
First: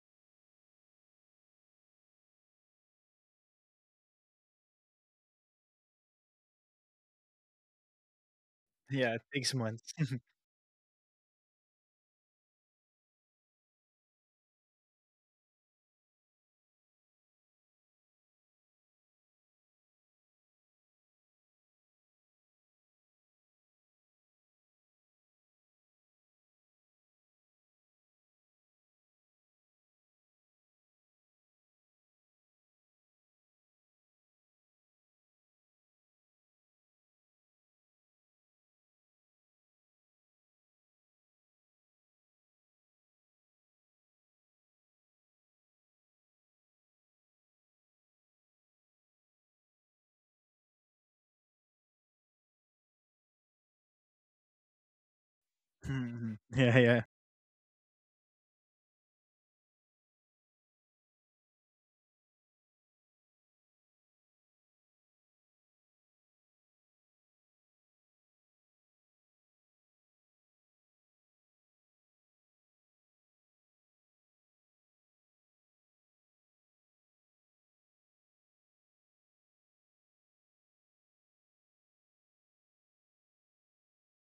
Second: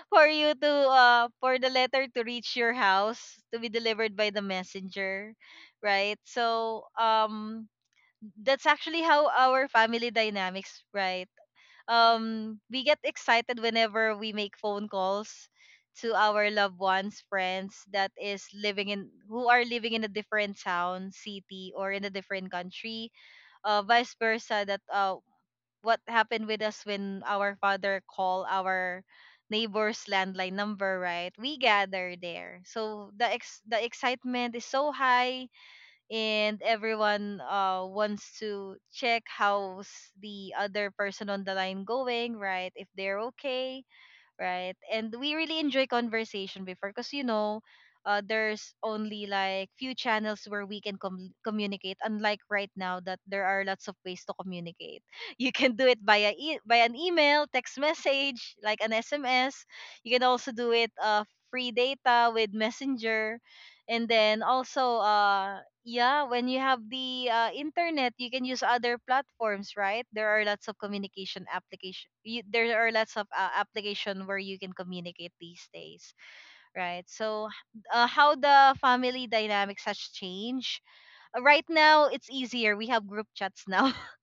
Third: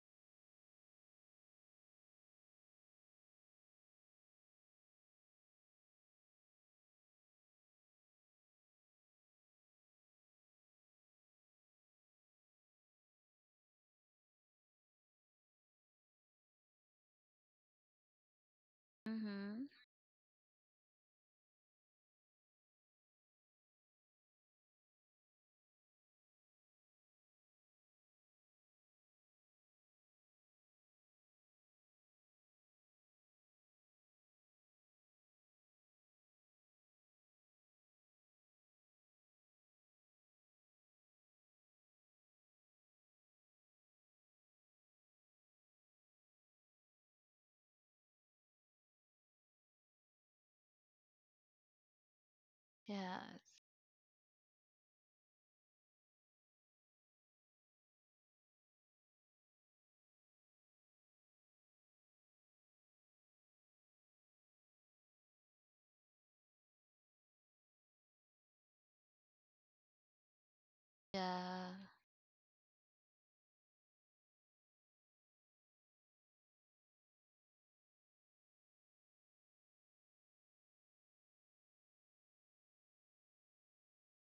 Speaker 1: for you to uh for the letter to reach your house, to be delivered by the messenger, right? So um that's actually
Speaker 2: Yeah, it
Speaker 1: how
Speaker 2: takes
Speaker 1: our
Speaker 2: months.
Speaker 1: family dynamics, right? Um we get excited whenever we make phone calls to our loved ones, friends that is living in who are
Speaker 3: Mm-hmm.
Speaker 1: living in a different town, city, or in a different country, uh vice versa, that uh what happened with us when our father called our neighbor's landline number, right? We gather there, so the ex the excitement is so high, and everyone uh wants to check how's the other person on the line going, right, if they're okay, right? And we really enjoy conversation before, because, you know uh, there's only like few channels where we can com- communicate, unlike right now that there
Speaker 3: Yes.
Speaker 1: are lots of ways to communicate. You can do it via
Speaker 2: Mhm.
Speaker 1: e- by
Speaker 2: Yeah,
Speaker 1: an
Speaker 2: yeah.
Speaker 1: email, text message, like an S M S. You can also do it uh, free data with messenger, and then also uh yeah, when you have the uh, internet, you can use other platforms, right? There are lots of communication
Speaker 3: Yeah.
Speaker 1: application. You, there are lots of uh, application where you can communicate these days, right? So, h- uh, how the family dynamics has changed. Uh, right now, it's easier. We have group chats now.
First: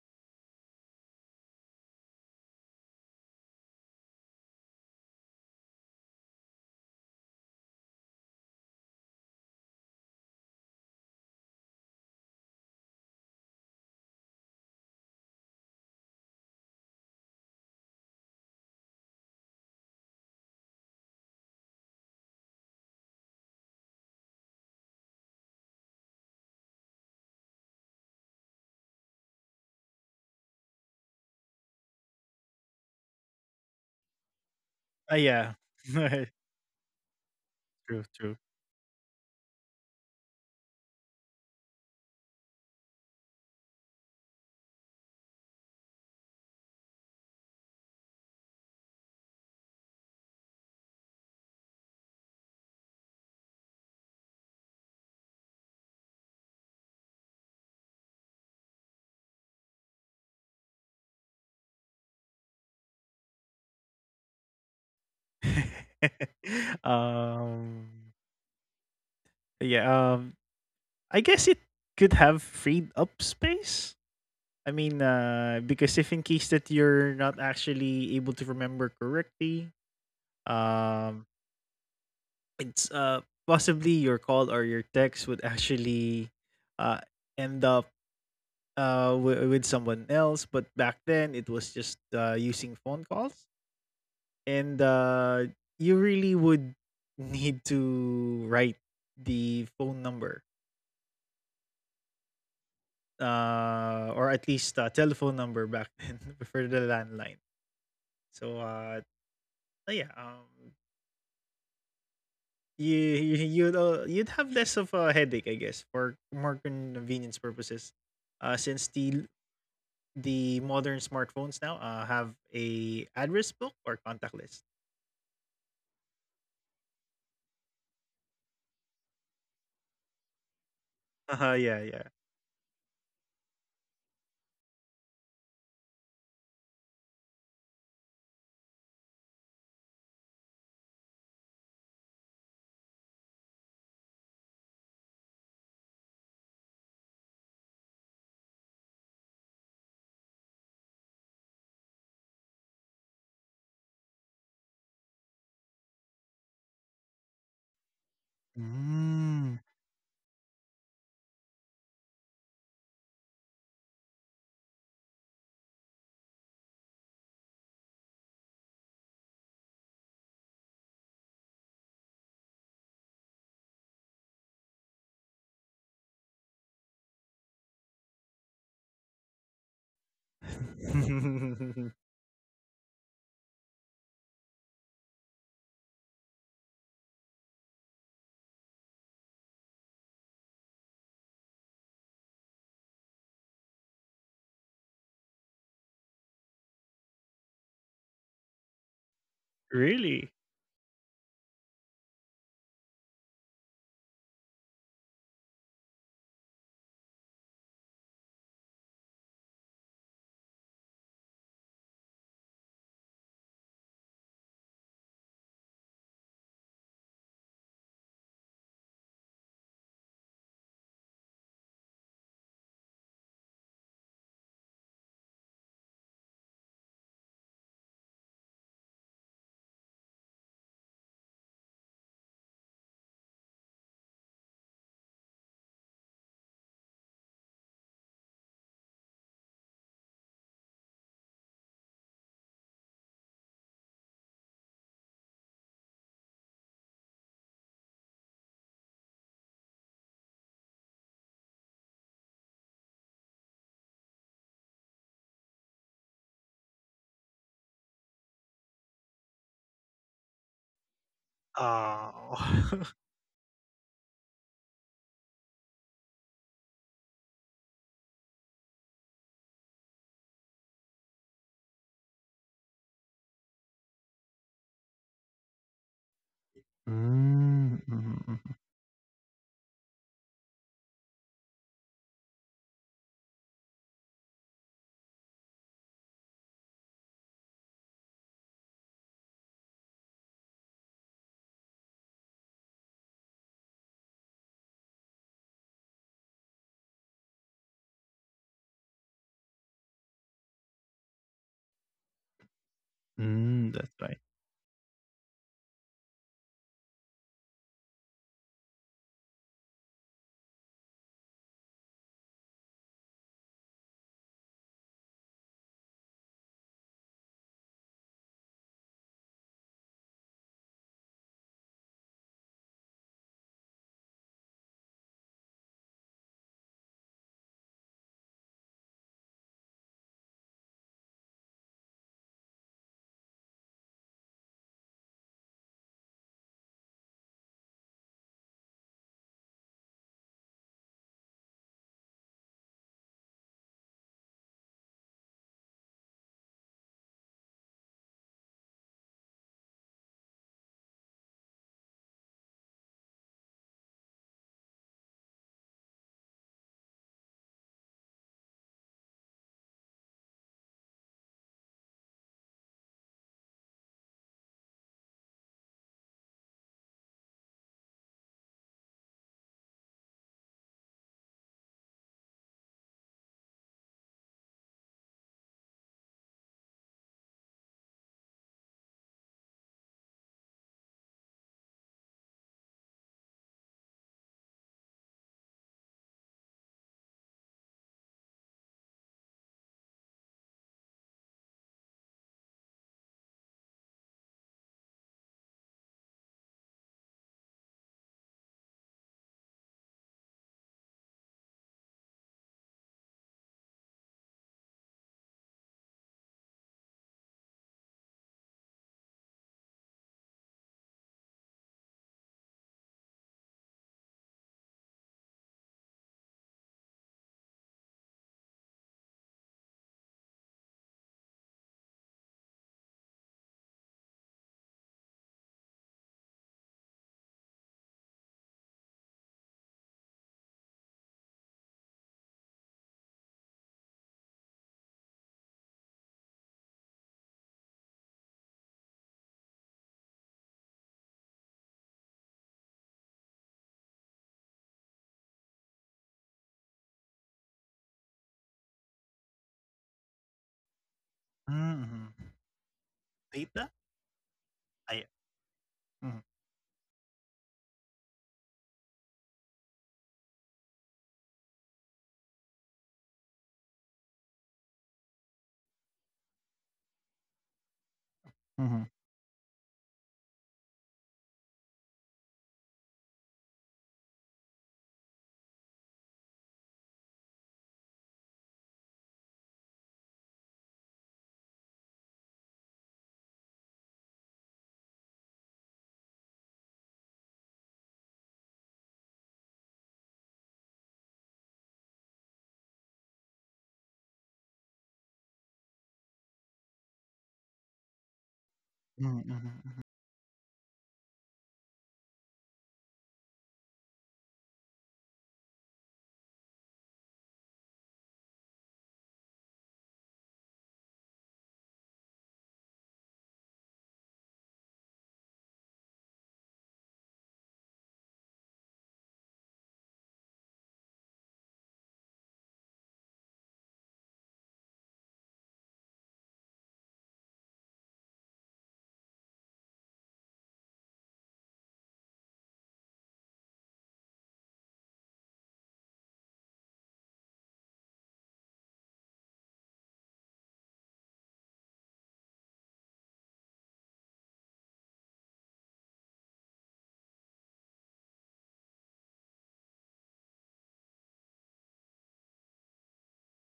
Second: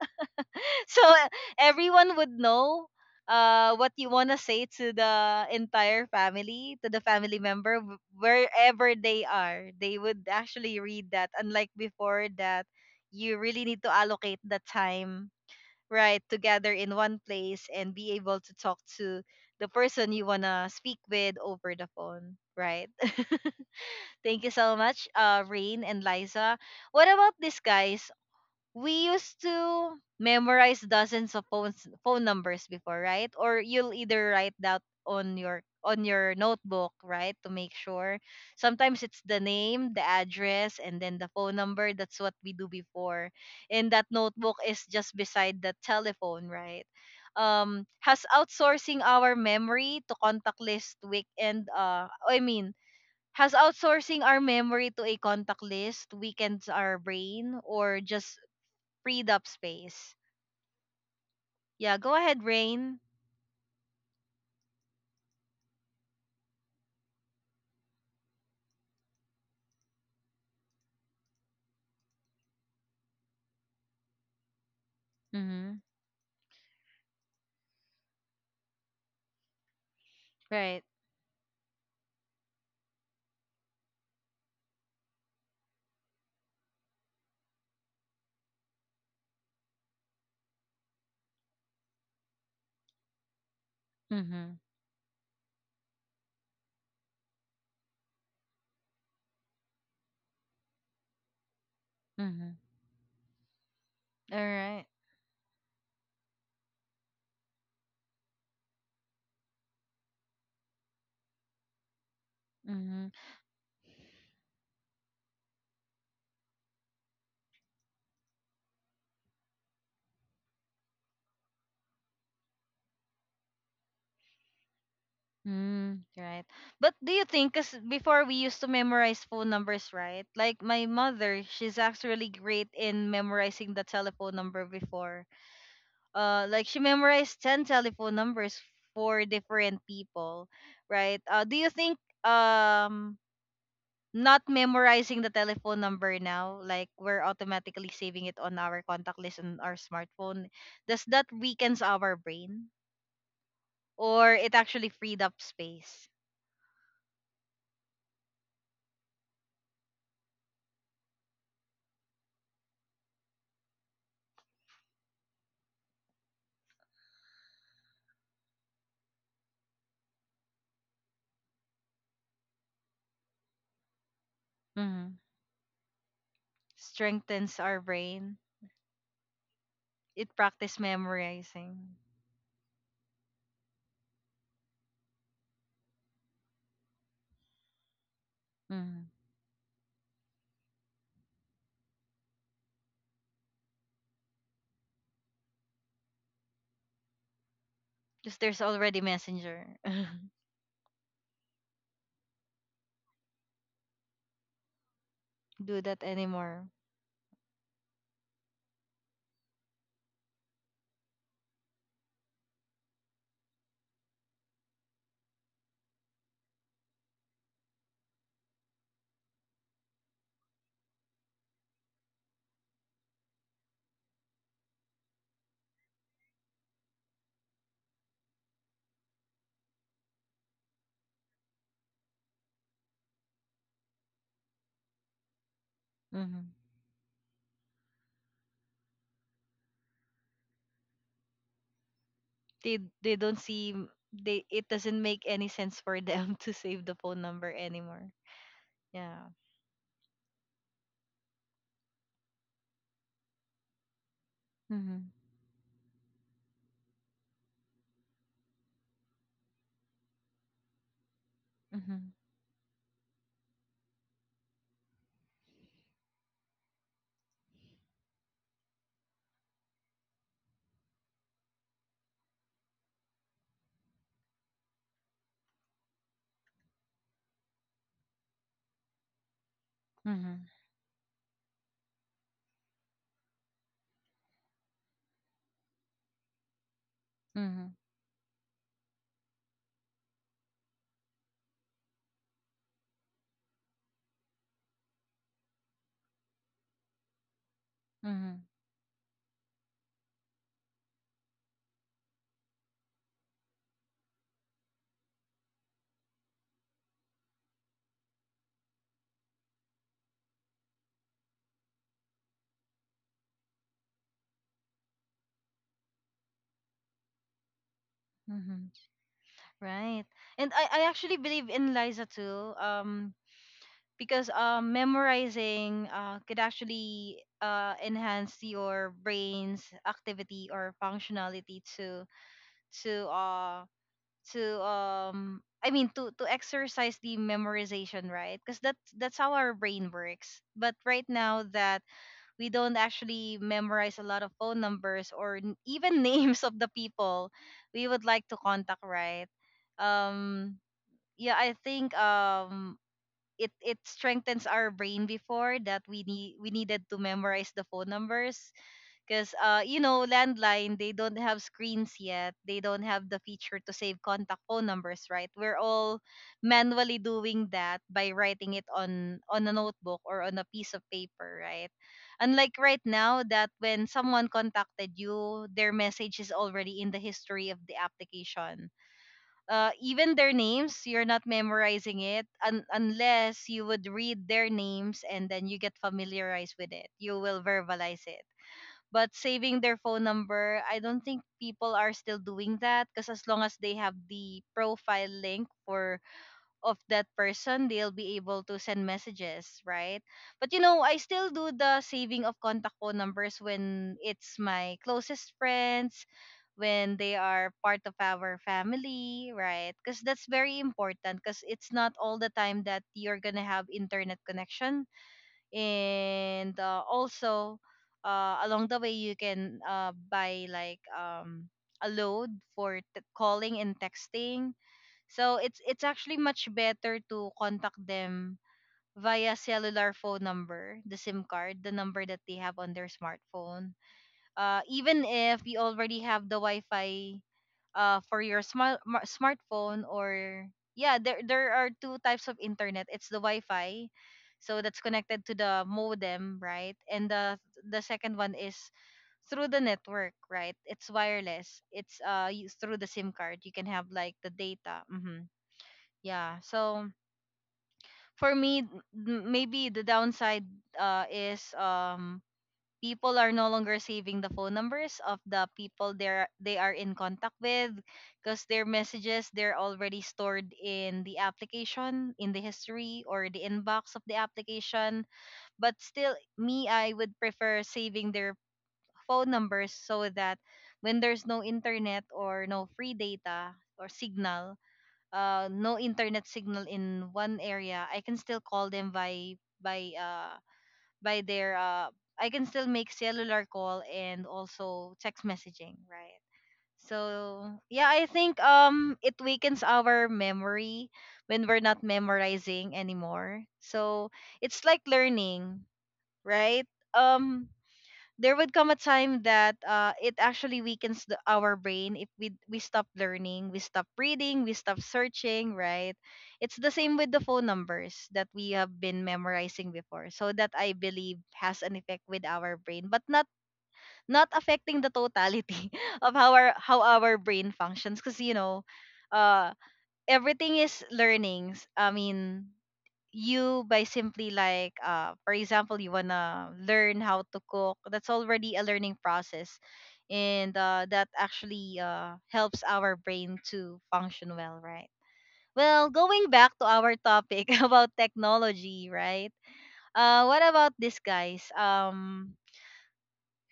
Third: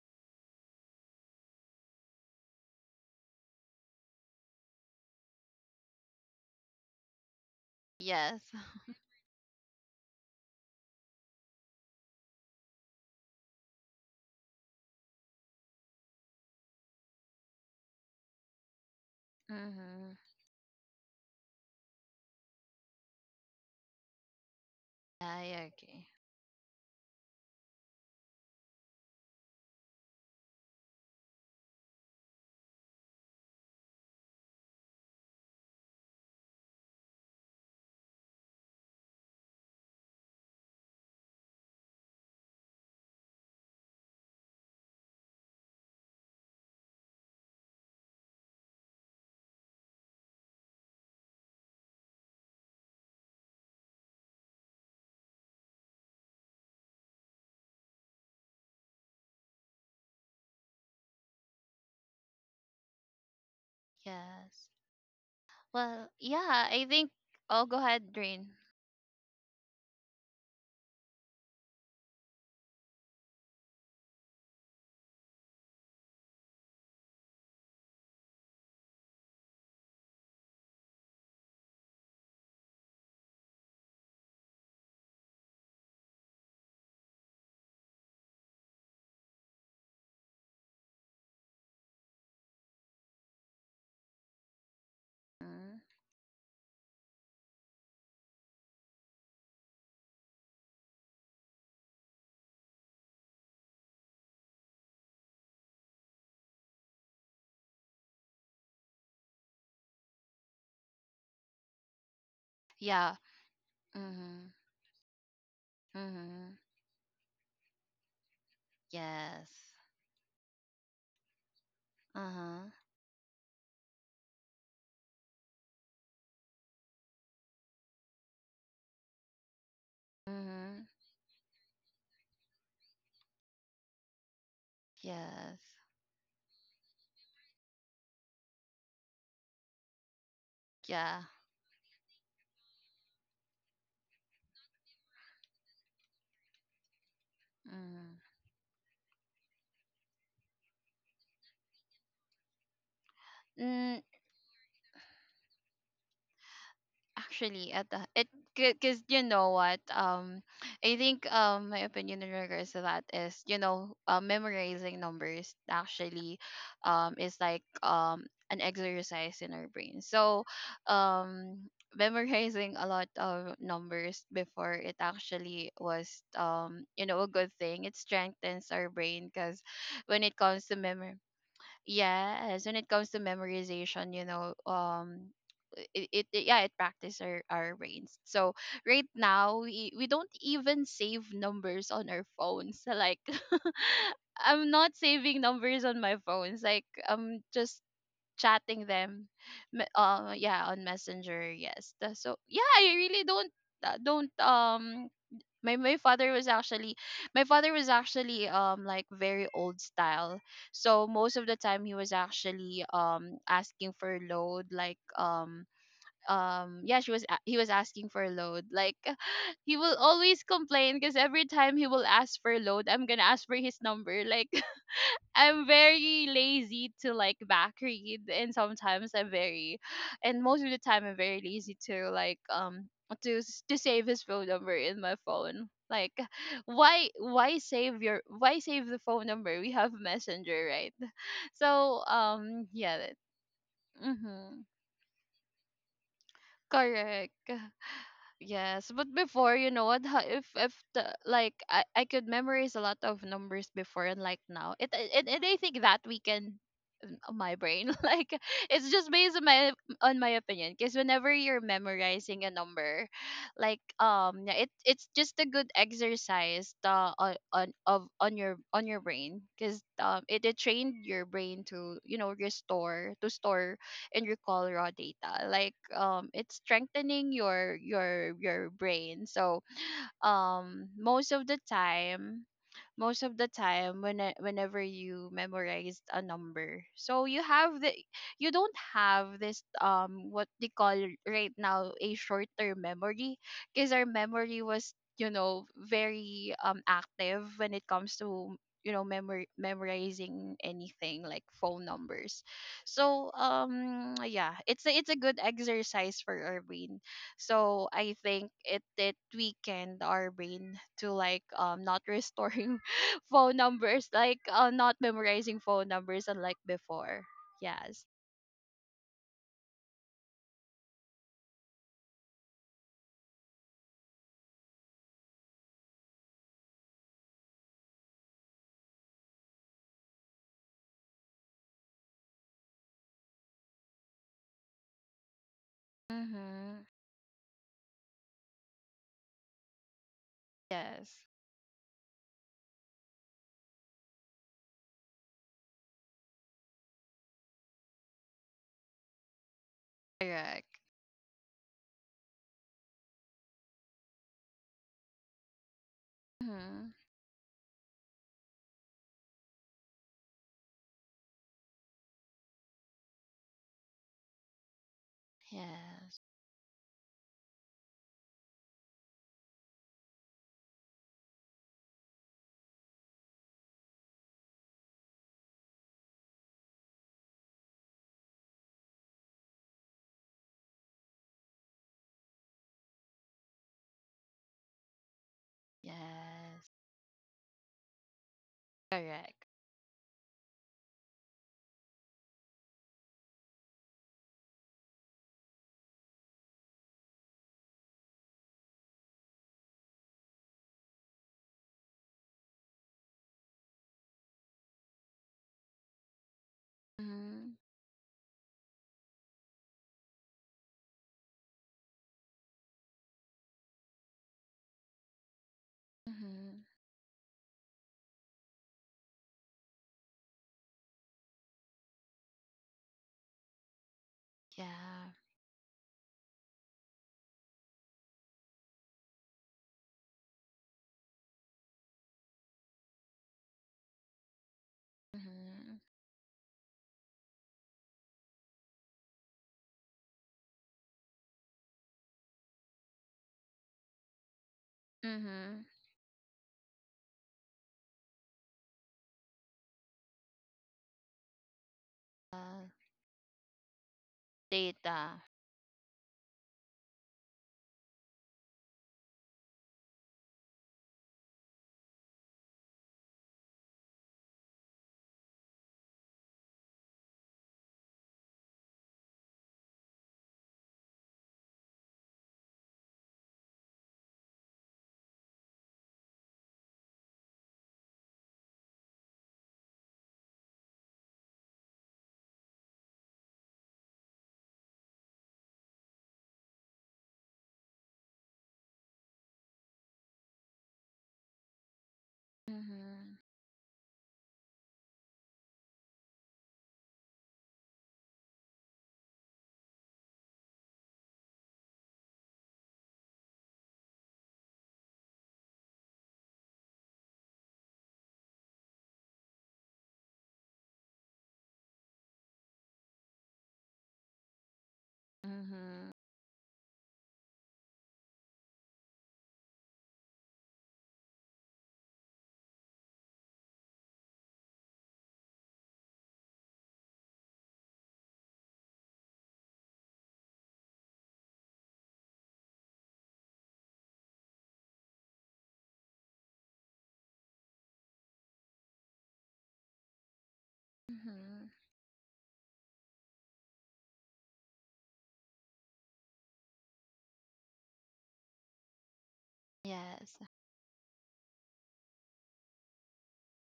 Speaker 1: so uh, everyone would know uh what you want to say to the entire family, to the family member, wh-
Speaker 3: Yes.
Speaker 1: wherever they are, they would actually read that, unlike before that you really need to allocate the time, right, together in one place and be able to talk to the person
Speaker 3: Mm-hmm.
Speaker 1: you want to speak with over the phone, right? Thank you so much, uh
Speaker 3: I
Speaker 1: Rain and
Speaker 3: agree.
Speaker 1: Liza. What about this, guys? We used to memorize dozens of phone phone numbers before, right? Or you'll either write that
Speaker 2: Uh,
Speaker 1: on
Speaker 2: yeah.
Speaker 1: your on
Speaker 2: True,
Speaker 1: your notebook, right, to make sure.
Speaker 2: true.
Speaker 1: Sometimes it's the name, the address, and then the phone number. That's what we do before. And that notebook is just beside the telephone, right? Um, has outsourcing our memory to contact list weekend. Uh, I mean, has outsourcing our memory to a contact list weakens our brain, or just freed up space? Yeah, go ahead, Rain.
Speaker 3: Yes. Well, yeah, I think I'll go
Speaker 2: Um,
Speaker 3: ahead, Drain.
Speaker 2: yeah, um, I guess it could have freed up space. I mean, uh,
Speaker 1: Mm-hmm.
Speaker 2: because if in case that you're not actually able to remember correctly,
Speaker 1: Right.
Speaker 2: um, it's uh possibly your call or your text would actually uh end up uh w- with someone else. But back then, it was just uh using phone calls.
Speaker 1: Mm-hmm.
Speaker 2: and uh,
Speaker 3: mm
Speaker 2: you really would need to write the phone number,
Speaker 1: Mm-hmm.
Speaker 2: uh, or
Speaker 1: All
Speaker 2: at least
Speaker 1: right.
Speaker 2: a telephone number back then for the landline. So uh, so yeah, um, you
Speaker 1: Mm-hmm.
Speaker 3: Yeah.
Speaker 2: you- you'd uh, you'd
Speaker 3: Mm-hmm.
Speaker 2: have less of a headache, I guess, for
Speaker 3: Mm-hmm.
Speaker 2: more convenience purposes, uh, since the
Speaker 3: Yes.
Speaker 2: the modern smartphones now uh, have
Speaker 3: Uh-huh.
Speaker 2: a address book or contact list.
Speaker 1: Mm, right. But do you think, because before we used to memorize phone numbers, right? Like
Speaker 3: Mhm.
Speaker 1: my mother,
Speaker 2: Uh,
Speaker 1: she's
Speaker 2: yeah, yeah.
Speaker 1: actually great in memorizing the telephone number before.
Speaker 3: Yes.
Speaker 1: Uh, like she memorized ten telephone numbers for different people,
Speaker 3: Yeah.
Speaker 1: right? Uh, do you think um not memorizing the telephone number now, like we're automatically
Speaker 3: Mm.
Speaker 1: saving it on our contact list on our smartphone, does that weakens our brain,
Speaker 3: Mm,
Speaker 1: or it actually freed up space?
Speaker 3: actually, at the it because you know
Speaker 2: Mm.
Speaker 3: what, um I think um my opinion in regards to that is, you know, uh, memorizing numbers actually um is like um an exercise in our brain. So um memorizing a lot of numbers before, it
Speaker 1: Hmm.
Speaker 3: actually was, um you know, a good
Speaker 1: Strengthens our
Speaker 3: thing. It
Speaker 1: brain.
Speaker 3: strengthens our brain because when it
Speaker 1: It
Speaker 3: comes to
Speaker 1: practice
Speaker 3: memory.
Speaker 1: memorizing.
Speaker 3: Yes, when it comes to memorization, you know, um, it, it, it, yeah, it practice our, our brains. So
Speaker 1: Because
Speaker 3: right now, we, we don't even save numbers on our phones. So, like, I'm not saving numbers on my phones. Like, I'm just
Speaker 1: there's
Speaker 3: chatting
Speaker 1: already
Speaker 3: them,
Speaker 1: messenger.
Speaker 3: me-
Speaker 2: Really?
Speaker 3: uh, yeah, on Messenger. Yes. Tha- So yeah, I really don't uh, don't um my
Speaker 1: Do
Speaker 3: my
Speaker 1: that
Speaker 3: father was
Speaker 1: anymore.
Speaker 3: actually my father was actually um like very old style. So most of the time he was actually um asking for load, like um um yeah, she was a- he was asking for load, like he will always complain because every time he will ask for load, I'm gonna ask for his number, like I'm very lazy to like back read, and sometimes I'm very, and most of the time I'm very lazy to like um to s- to save his phone number in my phone. Like,
Speaker 1: Hmm.
Speaker 3: why why save your, why save the phone number? We have messenger, right? So um
Speaker 1: they
Speaker 3: yeah that,
Speaker 1: they don't see m-. They,
Speaker 3: mm-hmm.
Speaker 1: it doesn't make any sense for them to save the phone
Speaker 3: Correct.
Speaker 1: number anymore.
Speaker 3: Yes, but
Speaker 1: Yeah.
Speaker 3: before, you know what? ha- If if the, like I, I could memorize a lot of numbers before, and like now, it,
Speaker 1: Mm-hmm.
Speaker 3: it and I think that we can my brain. Like it's just based on my, on my opinion. Because whenever you're
Speaker 1: Mm-hmm.
Speaker 3: memorizing a
Speaker 2: Oh.
Speaker 3: number, like um, yeah, it it's just a good exercise uh, on on of on your on your brain. Because um, it, it trained your brain to, you know, restore to store and recall raw data. Like um, it's strengthening your
Speaker 2: Mm, mhm,
Speaker 3: your
Speaker 2: mhm.
Speaker 3: your brain. So
Speaker 1: Mm-hmm.
Speaker 3: um, most of the time most of the time when whenever you memorized a number, so you
Speaker 1: Mm-hmm.
Speaker 3: have the you don't have this um what they call right now, a short term memory, because our memory was, you know, very um active when it comes
Speaker 1: Mm-hmm.
Speaker 3: to, you know, memor- memorizing anything like phone numbers. So
Speaker 2: Mm, that's
Speaker 3: um
Speaker 2: right.
Speaker 3: yeah, it's a, it's a good exercise for our brain. So I think it did weakened our brain to like um not restoring phone numbers, like uh, not memorizing phone numbers unlike before. Yes.
Speaker 1: Mm-hmm. Right. And I, I actually believe in Liza too. Um, because um, memorizing uh, could actually uh, enhance your brain's activity or functionality to to uh to um I mean, to to
Speaker 3: Mm-hmm.
Speaker 1: exercise the memorization, right? Because that's that's how our brain works. But right
Speaker 3: Yes.
Speaker 1: now that we don't actually memorize a lot of phone numbers or n- even names of the people we would like to contact, right? um
Speaker 3: Correct.
Speaker 1: yeah, I think um it it strengthens our brain before, that we need we needed
Speaker 3: Mm-hmm.
Speaker 1: to memorize the phone numbers because, uh, you know, landline, they don't have screens yet. They don't have the feature to save contact phone numbers, right? We're all
Speaker 3: Yes.
Speaker 1: manually doing that by writing it on, on a notebook or on a piece of paper, right? Unlike right now, that when someone contacted you, their message is already in the history of the application. Uh, even their names, you're not memorizing it, un- unless you would read their names and then you get familiarized
Speaker 3: Yes.
Speaker 1: with it. You will verbalize it, but
Speaker 3: Correct.
Speaker 1: saving their phone number, I don't think people are still doing that, because as long as they have the profile link for of that person, they'll be able to send messages, right? But, you know, I still do the saving of contact phone numbers when it's my closest friends, when they
Speaker 3: Mm-hmm.
Speaker 1: are part of our family, right? Because that's very important, because it's not all the time that you're going to have internet connection and
Speaker 3: Mm-hmm.
Speaker 1: uh, also uh, along the way you can uh, buy like um, a load for t- calling and texting.
Speaker 3: Yeah.
Speaker 1: So it's it's actually much better to contact them via cellular phone number, the sim card, the number that they have on their smartphone, uh, even if you
Speaker 3: Mm-hmm.
Speaker 1: already have the Wi-Fi uh, for your smart smartphone. Or yeah, there there are two types of internet. It's the Wi-Fi, so that's connected to
Speaker 3: Mm-hmm.
Speaker 1: the modem, right? And the the second one is through the network, right? It's wireless. It's
Speaker 2: Mhm.
Speaker 1: uh
Speaker 3: Uh,
Speaker 1: you- through the SIM card. You can
Speaker 2: Pizza?
Speaker 1: have like the data.
Speaker 2: Ah, yeah.
Speaker 3: data.
Speaker 1: Mm-hmm.
Speaker 2: Mhm.
Speaker 1: Yeah. So for me, m- maybe the downside uh is um people are no longer saving the phone numbers of the people they're they are in contact with, because their
Speaker 2: Mhm.
Speaker 1: messages, they're already stored in the application, in the history or the inbox of the application. But still, me, I would prefer saving their phone numbers so that when there's no internet or no free data or signal, uh, no internet signal in one area, I can still call them by by uh, by their uh I can still make
Speaker 3: Mm-hmm.
Speaker 1: cellular call and also text messaging, right? So yeah, I think um it
Speaker 2: Mhm,
Speaker 1: weakens
Speaker 2: mhm,
Speaker 1: our memory when we're not memorizing anymore. So it's like learning, right? Um there would come a time that uh, it actually weakens the, our brain if we we stop learning, we stop reading, we stop searching,
Speaker 3: Mm-hmm.
Speaker 1: right? It's the same with the phone numbers that we have been memorizing before. So that I believe has an effect with our brain, but not not affecting the totality of how our how our brain functions, because you know uh everything is learnings. I mean, you, by simply, like, uh for example, you wanna learn how to cook, that's already a learning process. And uh, that
Speaker 3: Mm-hmm.
Speaker 1: actually uh, helps our brain to function well, right? Well, going back to our topic about technology, right?
Speaker 3: Yes.
Speaker 1: Uh what about this, guys? um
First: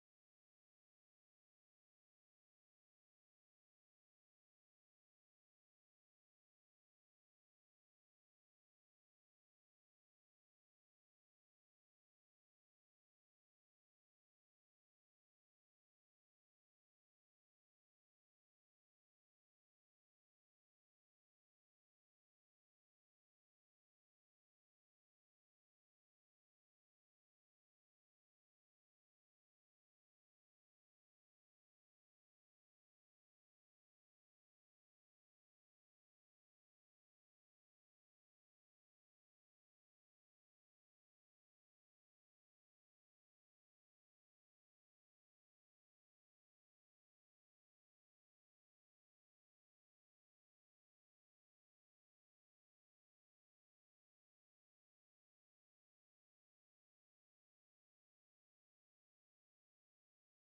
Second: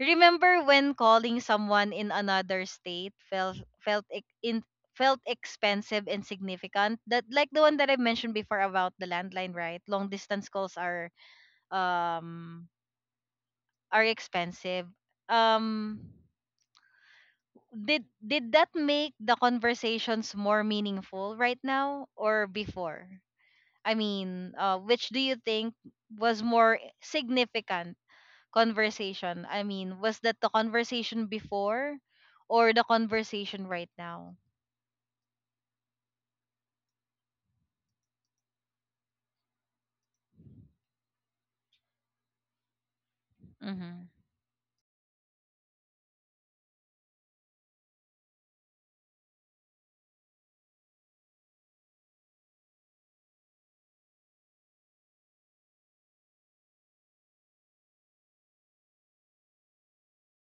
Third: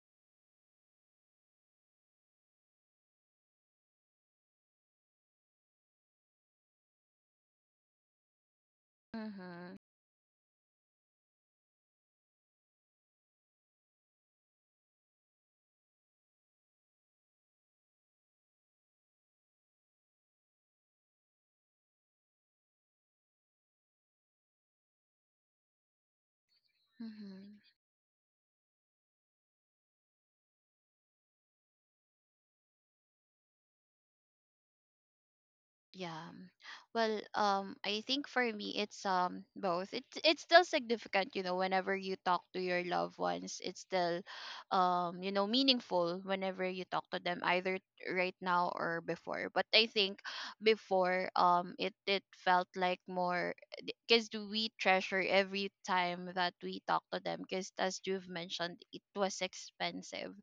Speaker 1: Remember when calling someone in another state felt felt ex- in felt expensive and significant, that, like the one that I mentioned before about the landline,
Speaker 3: Mm-hmm.
Speaker 1: right? Long distance calls are um are expensive. Um did did that make the conversations more meaningful, right now or before? I mean, uh which do you think was more
Speaker 3: Mm-hmm.
Speaker 1: significant? Conversation, I mean, was that the conversation before or the conversation right now?
Speaker 3: Yeah. Well, um, I think for me it's um both. It's it's still significant, you know, whenever you talk to your loved ones, it's
Speaker 1: Mhm.
Speaker 3: still um, you know, meaningful whenever you talk to them either right now or before. But I think before um it it felt like more, because we treasure every time that we talk to them, because as you've mentioned, it was expensive.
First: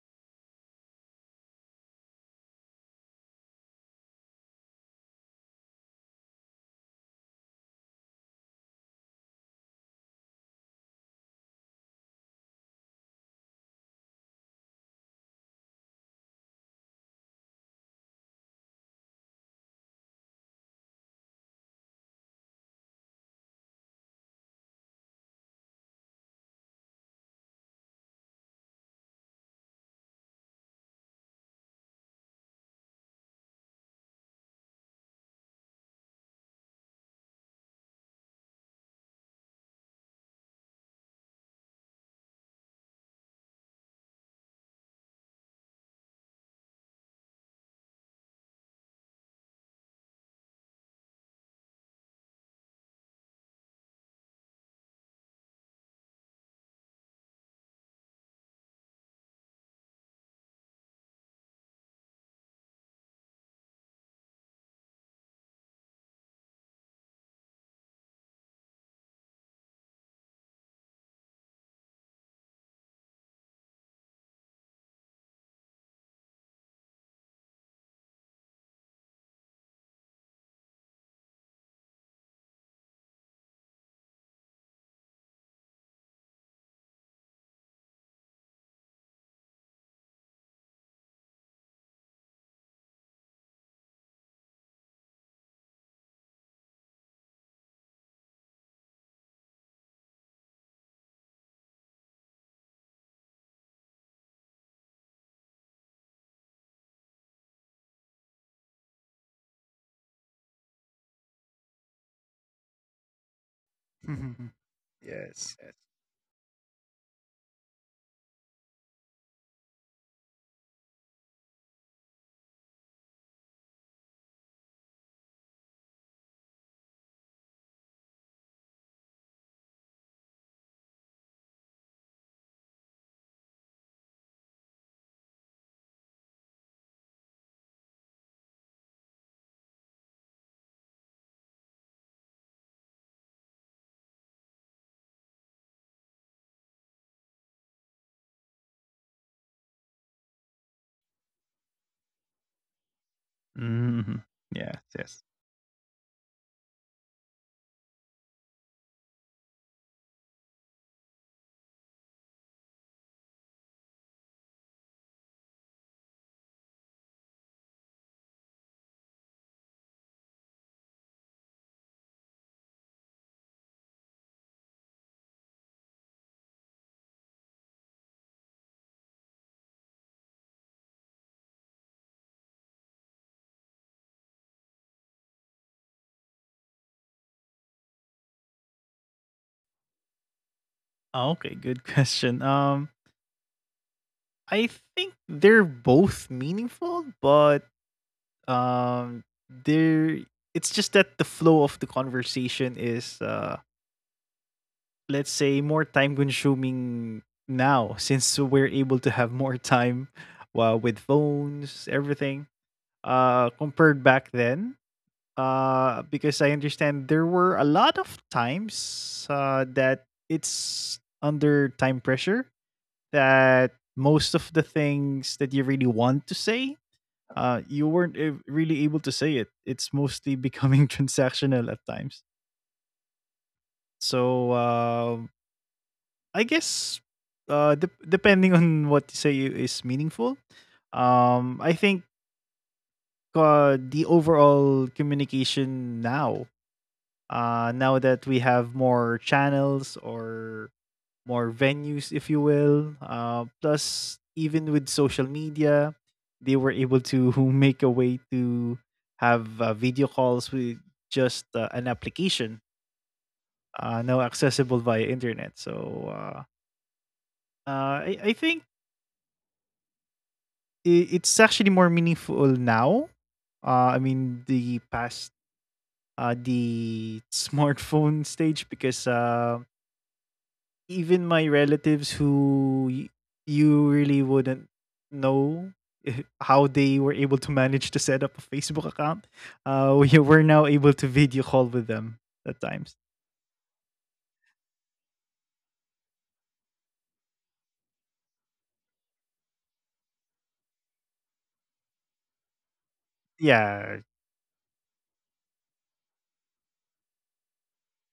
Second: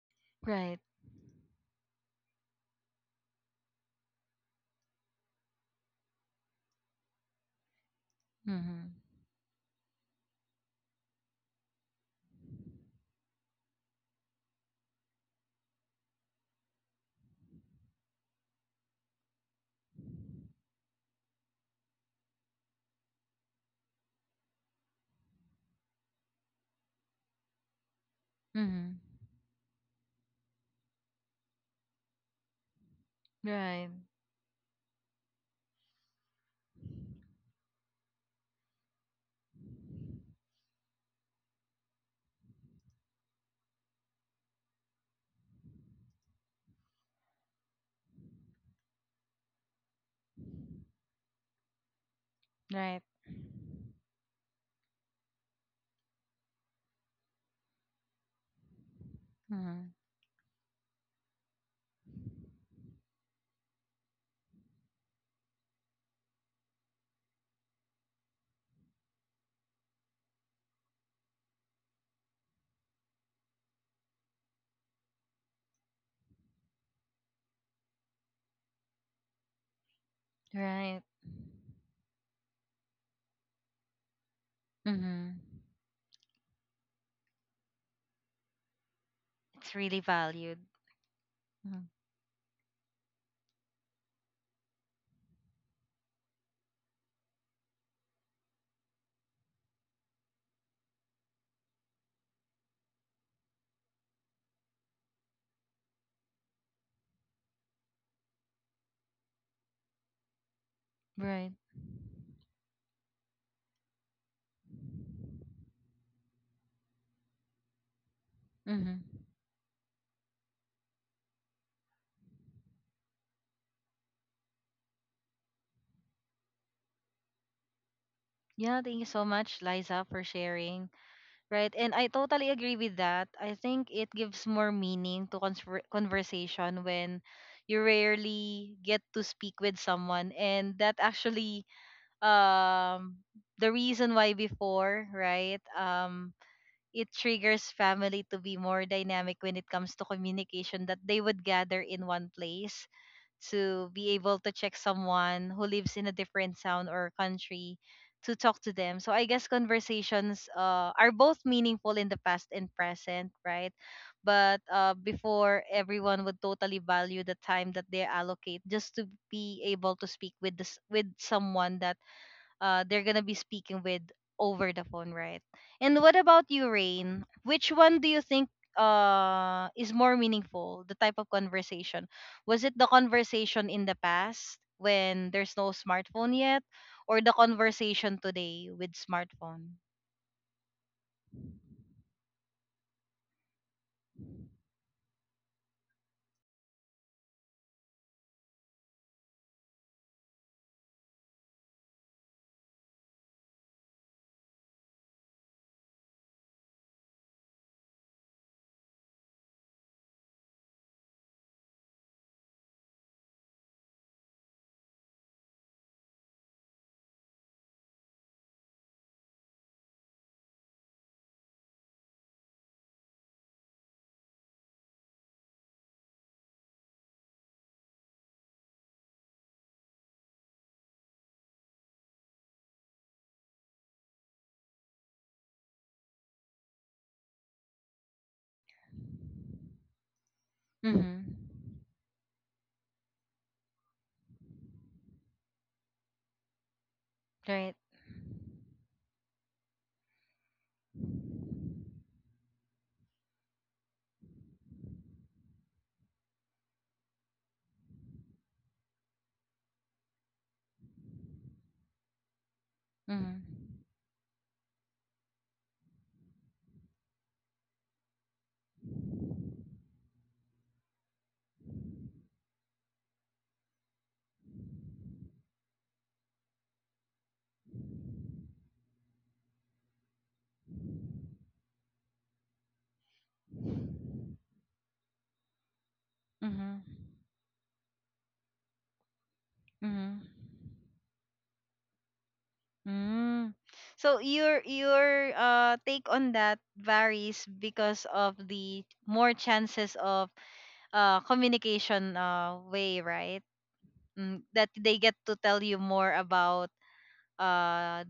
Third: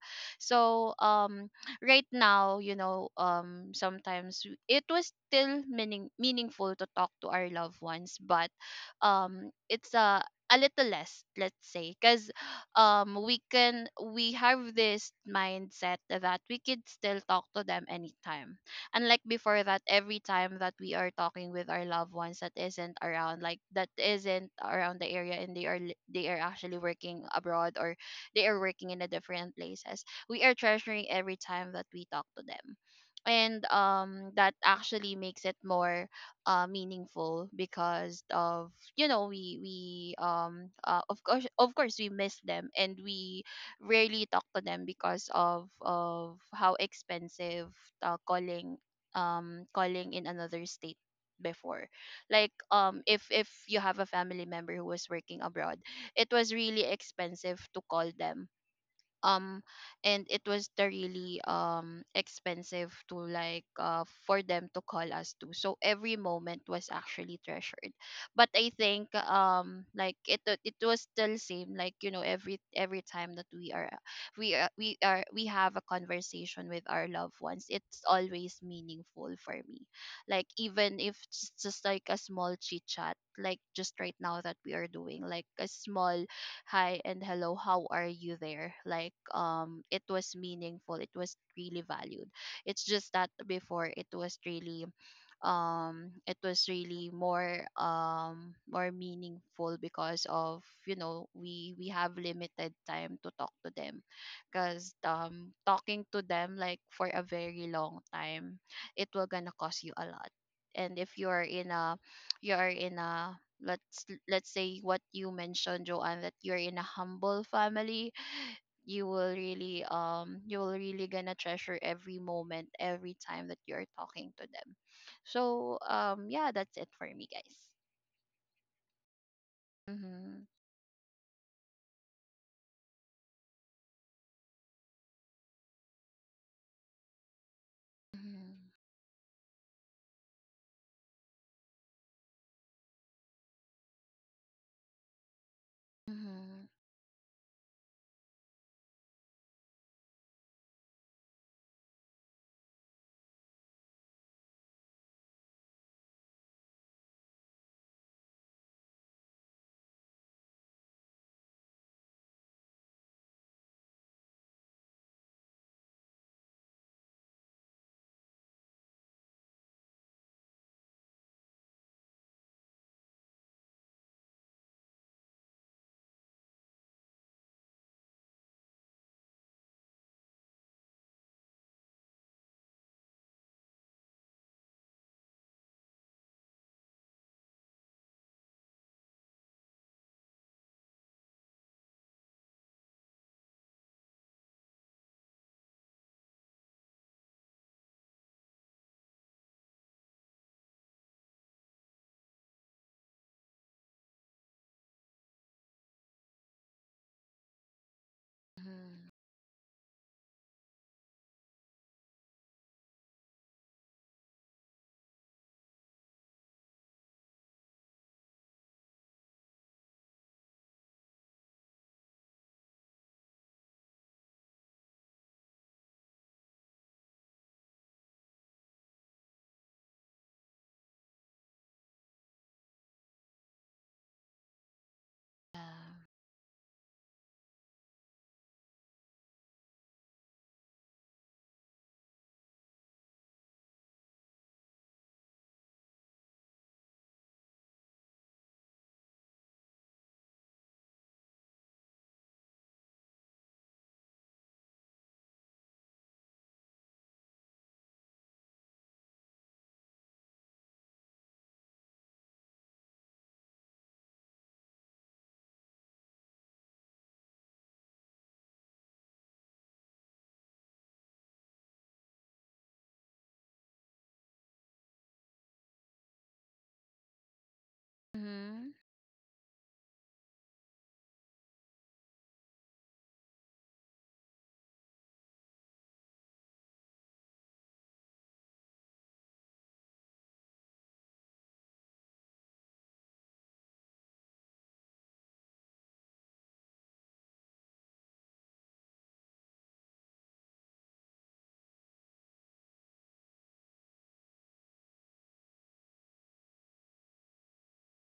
Speaker 1: Right.
Speaker 3: So um right now, you know, um, sometimes w- it was still meaning meaningful to talk to our loved ones, but
Speaker 1: Mhm.
Speaker 3: um, it's a a little less, let's say, because um, we can we have this mindset that we could still talk to them anytime. Unlike before that, every time that we are talking with our loved ones that isn't around, like that isn't around the area, and they are li- they are actually working abroad or they are working
Speaker 1: Mhm.
Speaker 3: in a different places, we are treasuring every time that we talk to them, and
Speaker 1: Right.
Speaker 3: um that actually makes it more uh meaningful because of you know we we um uh, of course, of course we miss them and we rarely talk to them because of of how expensive uh, calling, um calling in another state before. Like,
Speaker 1: Right.
Speaker 3: um if if you have a family member who was working abroad, it was really expensive to call them. um
Speaker 1: Mhm.
Speaker 3: and it was the really um expensive to like uh for them to call us to, so every moment was actually treasured. But I think, um like it wa- it was still same, like you know, every every time that we are we are we are we have a conversation with our loved ones, it's always meaningful for me. Like, even
Speaker 1: Right.
Speaker 3: if it's just like a small chit chat, like just right now that we are doing,
Speaker 1: Mhm.
Speaker 3: like a small hi and hello, how are you there? Like,
Speaker 1: It's
Speaker 3: um
Speaker 1: really
Speaker 3: it was
Speaker 1: valued.
Speaker 3: meaningful, it was really
Speaker 1: Mhm.
Speaker 3: valued. It's just that before it was really, um it was really more, um more meaningful because of, you know, we we have limited time to talk to them, because um talking to them, like for a very long time, it will gonna cost you a lot. And if you're
Speaker 1: Right.
Speaker 3: in a you're in a, let's
Speaker 2: mhm.
Speaker 3: let's
Speaker 2: Mhm,
Speaker 3: say what you
Speaker 2: yes, yes.
Speaker 3: mentioned, Joanne, that you're in a humble family,
Speaker 1: Mhm.
Speaker 3: you will really, um you will really gonna treasure every moment, every time that you're talking to them. So, um yeah, that's it for me, guys.
Speaker 1: Yeah, thank you so much, Liza, for
Speaker 3: Mm-hmm.
Speaker 1: sharing. Right, and I totally agree with that. I think it gives more meaning to conver- conversation when you
Speaker 3: Mm-hmm.
Speaker 1: rarely get to speak with someone, and that actually um the reason why before, right? Um, it triggers family to be more dynamic when it comes to communication, that they would gather in one place to be
Speaker 2: Mhm.
Speaker 1: able to check
Speaker 2: Yes, yes.
Speaker 1: someone who lives in a different town or country, to talk to them. So I guess conversations uh, are both meaningful in the past and present, right? But uh, before, everyone would totally value the time that they allocate just to be able to speak with this, with someone that uh, they're gonna be speaking with over the phone, right? And what about you, Rain? Which one do you think uh is more meaningful? The type of conversation, was it the conversation in the past when there's no smartphone yet, or the conversation today with smartphone?
Speaker 2: Oh, okay, good question. Um, I think they're both meaningful, but, um, they're it's just that the flow of the conversation is, uh let's say more time consuming now since
Speaker 3: hmm
Speaker 2: we're able to
Speaker 3: hmm
Speaker 2: have more time uh, with phones everything, uh compared back then, uh because I understand there were a lot of times uh that it's under time pressure, that most of the things that you really want to say, uh you weren't a- really able to say it. It's mostly becoming transactional at times, so um, I guess uh dep depending on what you say is meaningful.
Speaker 1: Mm-hmm.
Speaker 2: Um I think uh the overall communication now, uh
Speaker 1: Right.
Speaker 2: now that we have more channels or more venues if you will, uh plus even with social media, they were able to make a way to have uh, video calls with just uh, an application
Speaker 1: Mm-hmm.
Speaker 2: uh, now accessible via internet, so uh, uh, I, I think i- it's actually more meaningful now. Uh, I mean, the past, uh, the smartphone stage, because uh, even my relatives who y- you really wouldn't know if- how
Speaker 1: Mm-hmm.
Speaker 2: they were able to manage to set up a Facebook account, uh, we
Speaker 1: Mm-hmm.
Speaker 2: were now able to video call with them at times.
Speaker 1: Mm. So your your uh take on that varies because of the more chances of uh communication uh way, right?
Speaker 2: Yeah,
Speaker 1: Mm, that they get to tell you more about, uh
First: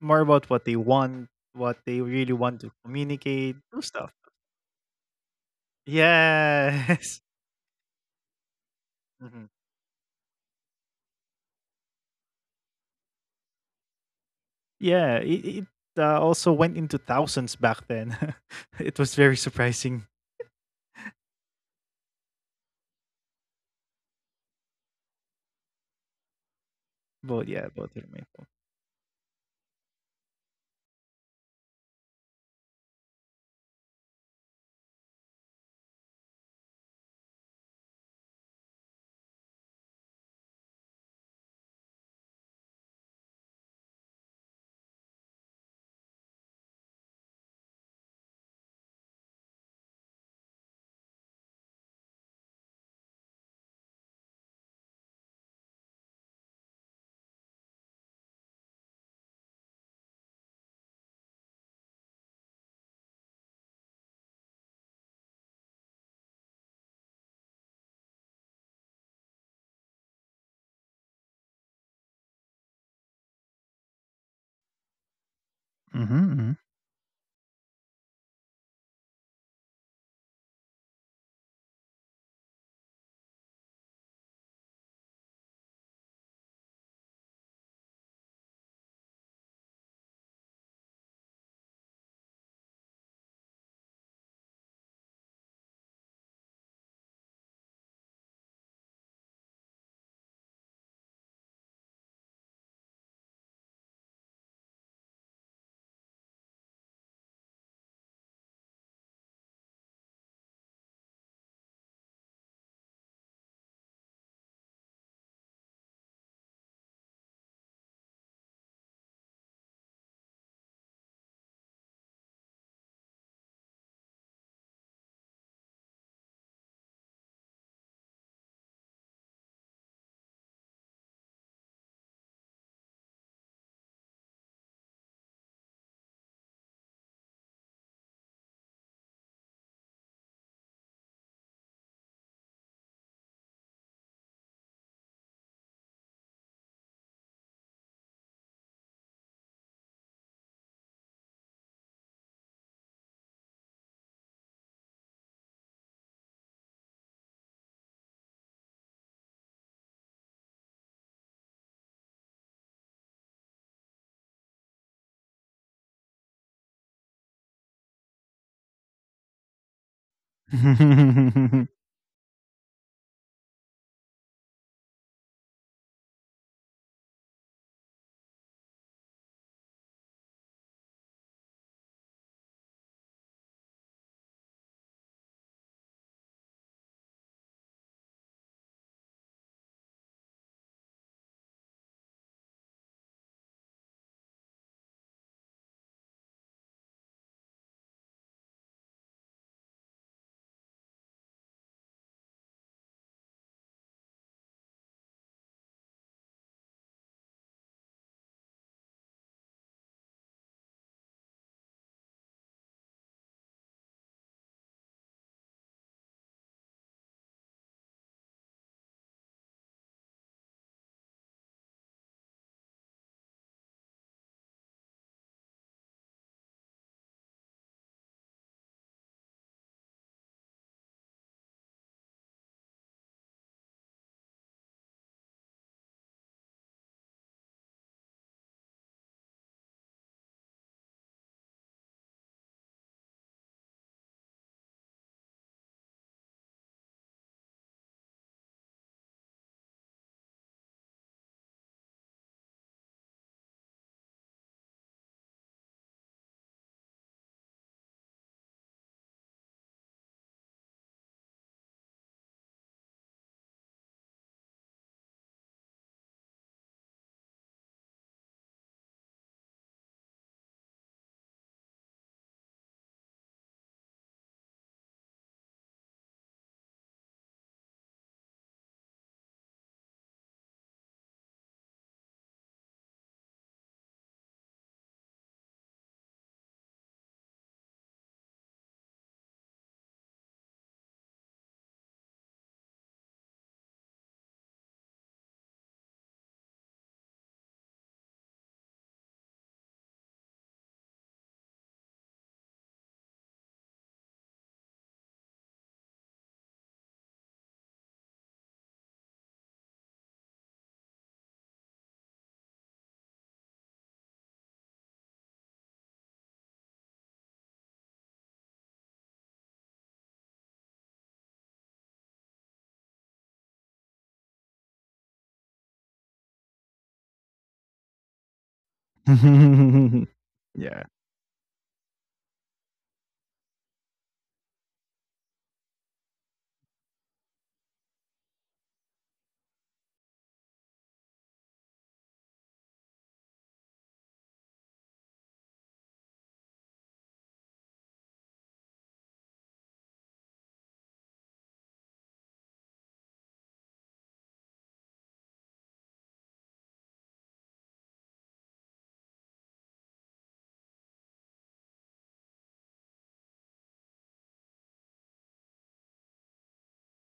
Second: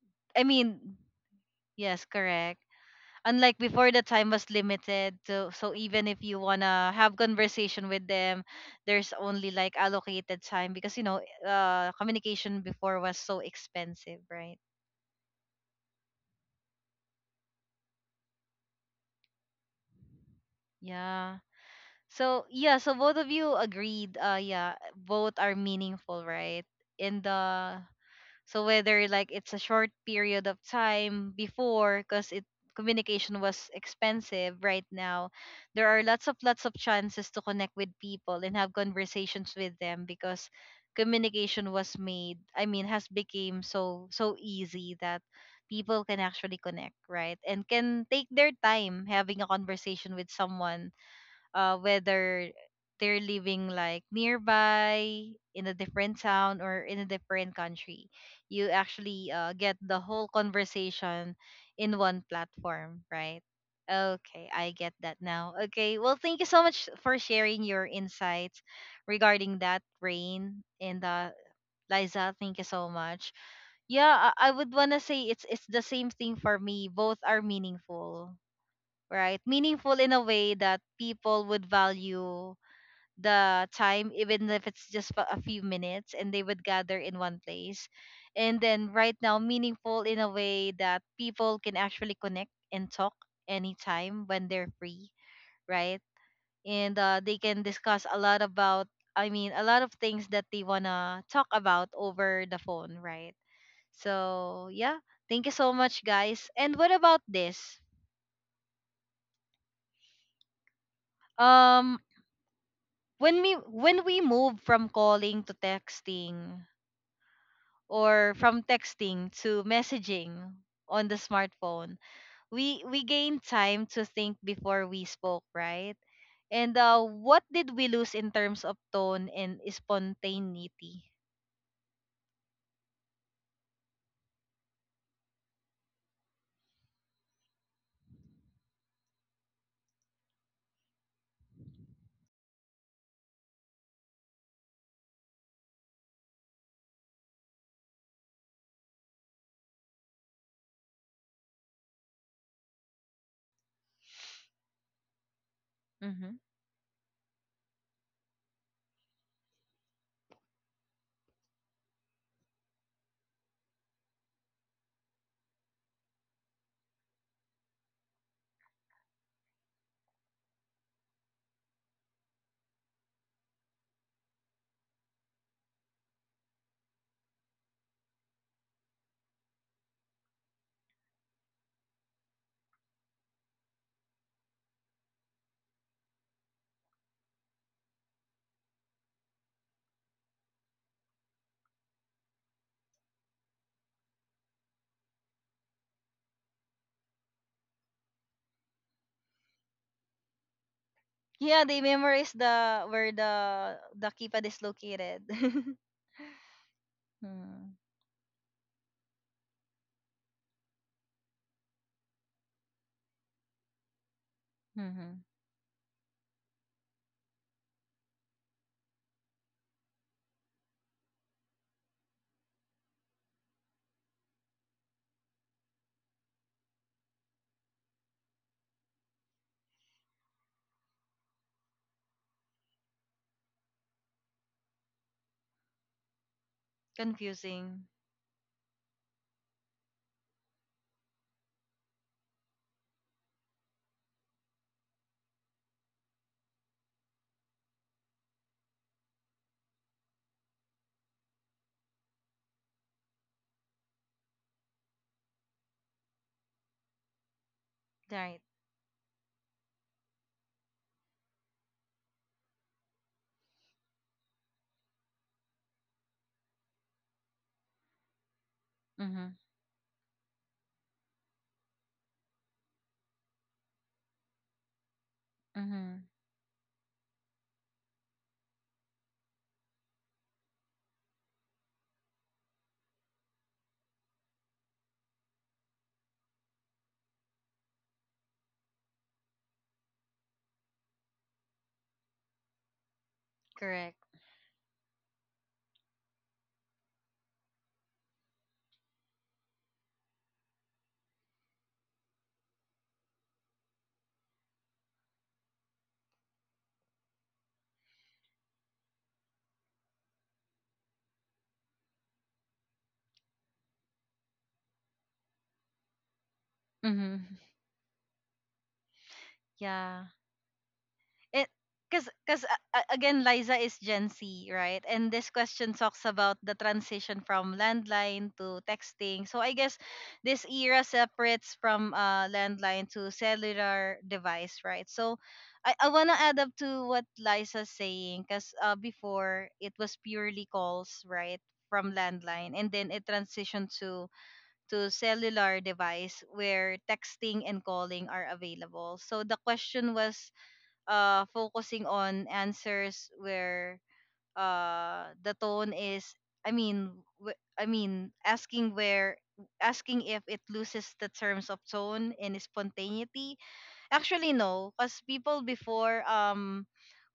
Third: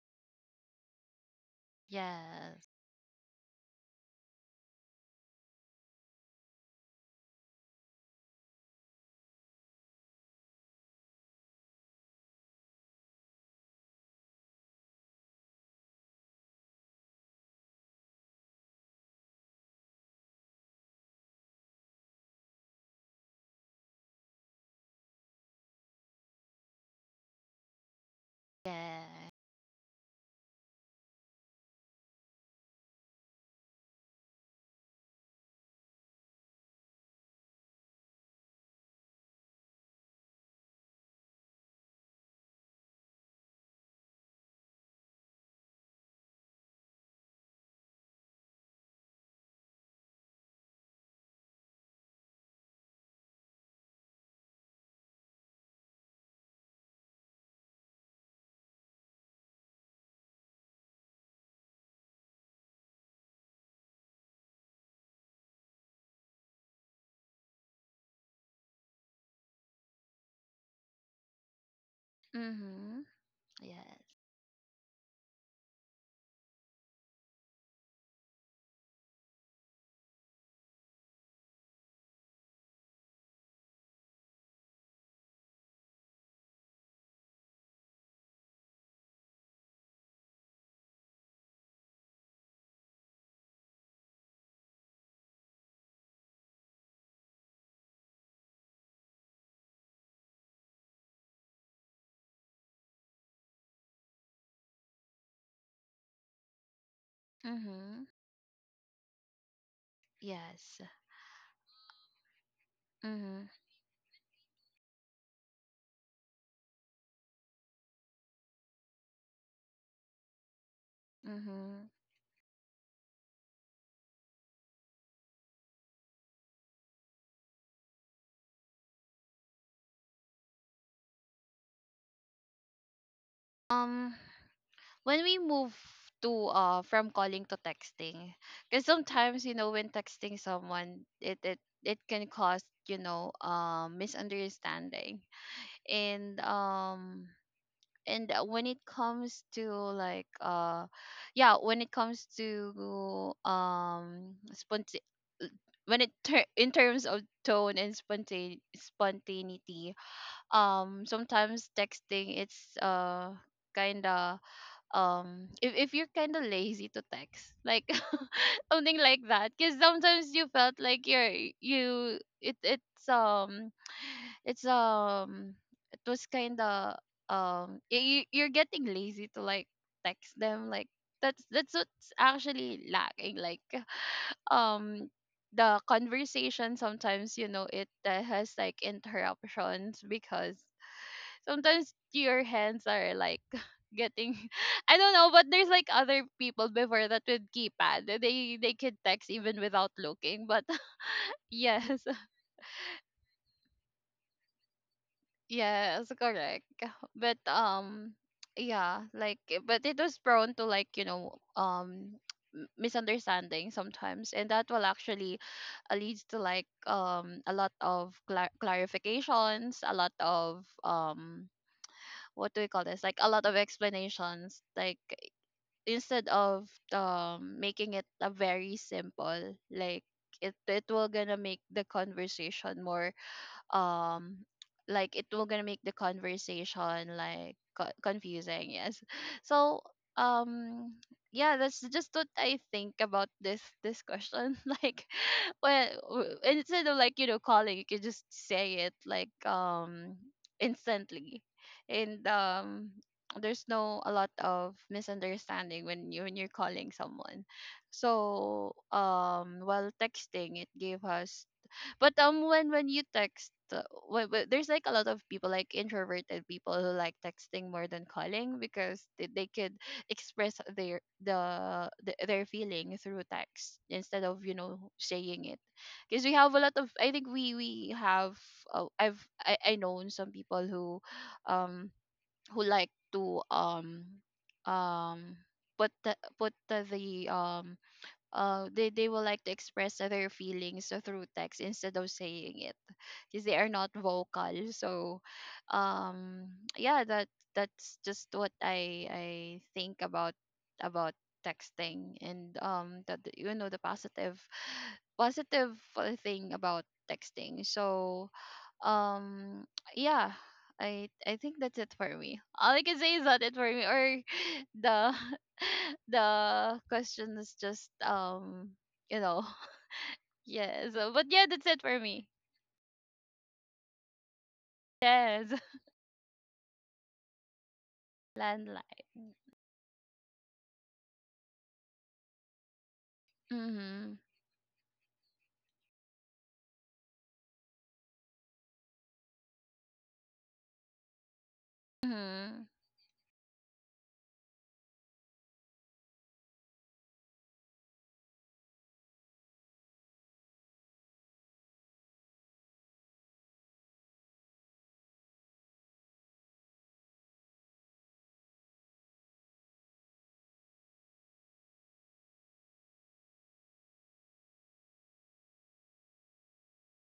Speaker 2: more
Speaker 1: I
Speaker 2: about what they
Speaker 1: mean,
Speaker 2: want, what they
Speaker 1: yes,
Speaker 2: really
Speaker 3: Yeah.
Speaker 1: correct.
Speaker 2: want to communicate,
Speaker 1: Unlike
Speaker 2: those
Speaker 1: before, the
Speaker 2: stuff.
Speaker 1: time was limited, so so even if you wanna have
Speaker 2: Yes.
Speaker 1: conversation with them, there's only like allocated time, because you know, uh communication before was so expensive, right?
Speaker 2: Yeah, it, it uh, also went into thousands back then. It was very surprising.
Speaker 1: Yeah, so yeah, so both of you agreed, uh yeah, both are meaningful, right? In
Speaker 2: But yeah,
Speaker 1: the...
Speaker 2: about Hermeto.
Speaker 1: So
Speaker 3: Mm-hmm. Yes.
Speaker 1: whether
Speaker 3: Yeah.
Speaker 1: like it's a short period of time before, because it communication was expensive, right now, there are lots of lots of chances to connect with people and have conversations with them, because communication was made, I mean, has became so so easy that people can actually connect, right? And can take their time having a conversation with someone, uh, whether they're living like nearby, in a different town or in a different country, you actually uh, get the whole conversation in one platform, right? Okay, I get that now. Okay, well, thank you so much for sharing your insights regarding that, Rain. And uh, Liza, thank you so
Speaker 3: Mm-hmm.
Speaker 1: much.
Speaker 3: Yes.
Speaker 1: Yeah, i, I would want to say it's it's the same thing
Speaker 2: Mm-hmm.
Speaker 1: for me, both are meaningful, right? Meaningful in a way that people would value the time, even if it's just for a few minutes, and they would gather in one place. And then right now, meaningful in a way that people can actually connect and talk anytime when they're free, right? And uh, they can discuss a lot about, I mean, a lot of things that they wanna talk about over the phone, right? So yeah, thank you so much, guys. And what about this?
Speaker 3: Mm-hmm. Yes.
Speaker 1: Um, when
Speaker 3: Mm-hmm.
Speaker 1: we when we move from calling to texting, or from texting to messaging on the
Speaker 3: Mm-hmm.
Speaker 1: smartphone, we we gain time to think before we spoke, right? And uh, what did we lose in terms of tone and spontaneity?
Speaker 3: Um when we move to uh from calling to texting, because sometimes, you know, when texting someone, it it it can cause, you know, um misunderstanding. And um and uh, When it comes to like uh yeah, when it comes to um sponti- when it
Speaker 1: Hmm.
Speaker 3: ter- in terms of tone and spontane- spontaneity, um sometimes texting, it's uh kind of, um if, if you're kind of lazy to text, like something like that, because sometimes you felt like you're, you it it's um it's um it was kind of, um you, you're getting lazy to like text them, like, that's that's what's actually lacking, like, um the conversation sometimes, you know, it uh, has like interruptions, because sometimes your hands are like getting I don't know, but there's like other people before that with keypad. They they could text even without looking. But
Speaker 1: Yeah, they
Speaker 3: yes.
Speaker 1: memorize the... where the the keypad is located.
Speaker 3: Yes, correct. But
Speaker 1: Mm-hmm.
Speaker 3: um yeah, like eh, but it was prone to like, you know, um m- misunderstanding sometimes, and that will actually uh, leads to like um a lot of clar- clarifications, a lot of um what do we call this, like a lot of explanations, like instead of um making it a very simple, like it it will gonna make the conversation more, um like it will gonna make the conversation like
Speaker 1: Confusing.
Speaker 3: co- confusing, yes so um yeah, that's just what I think about this, this question like when w- instead of, like, you know, calling, you can just say it like, um instantly. And um there's no a lot of misunderstanding when you, when you're calling someone.
Speaker 1: Right.
Speaker 3: So um while texting it gave us, but um, when when you text, uh, wh- wh- there's like a lot of people, like introverted people, who like texting more than calling, because they,
Speaker 1: Mm-hmm.
Speaker 3: they could express their the, the their feeling through text instead of, you know, saying it.
Speaker 1: Mm-hmm.
Speaker 3: Because we have a lot of, I think we we have, uh, I've, I I known some people who, um, who like to um, um, put the, put the, the um uh they, they will like to express their feelings uh, through text instead of saying it, because they are not
Speaker 1: Correct.
Speaker 3: vocal. So, um, yeah, that, that's just what I I think about about texting and um that the- you know the positive, positive uh, thing about texting. So, um, yeah. I, I think that's it for me. All I can say is that it for me, or the the
Speaker 1: Mm-hmm.
Speaker 3: question is just um you know
Speaker 1: Yeah,
Speaker 3: yeah. So but yeah,
Speaker 1: it
Speaker 3: that's it for
Speaker 1: because
Speaker 3: me.
Speaker 1: because uh, again, Liza is Gen Z, right? And this
Speaker 3: Yes.
Speaker 1: question talks about the transition from landline to texting,
Speaker 3: Landline.
Speaker 1: so I guess this
Speaker 2: Yeah.
Speaker 1: era separates from uh landline to cellular
Speaker 3: Mhm.
Speaker 1: device, right? So, I, I want to add up to what Liza's saying, because uh, before, it was purely calls, right? From landline,
Speaker 3: Mhm.
Speaker 1: and then it transitioned to to cellular device where texting and calling are available. So the question was uh focusing on answers where uh the tone is, I mean, wh- I mean, asking where, asking if it loses the terms of tone and spontaneity. Actually no, because people before, um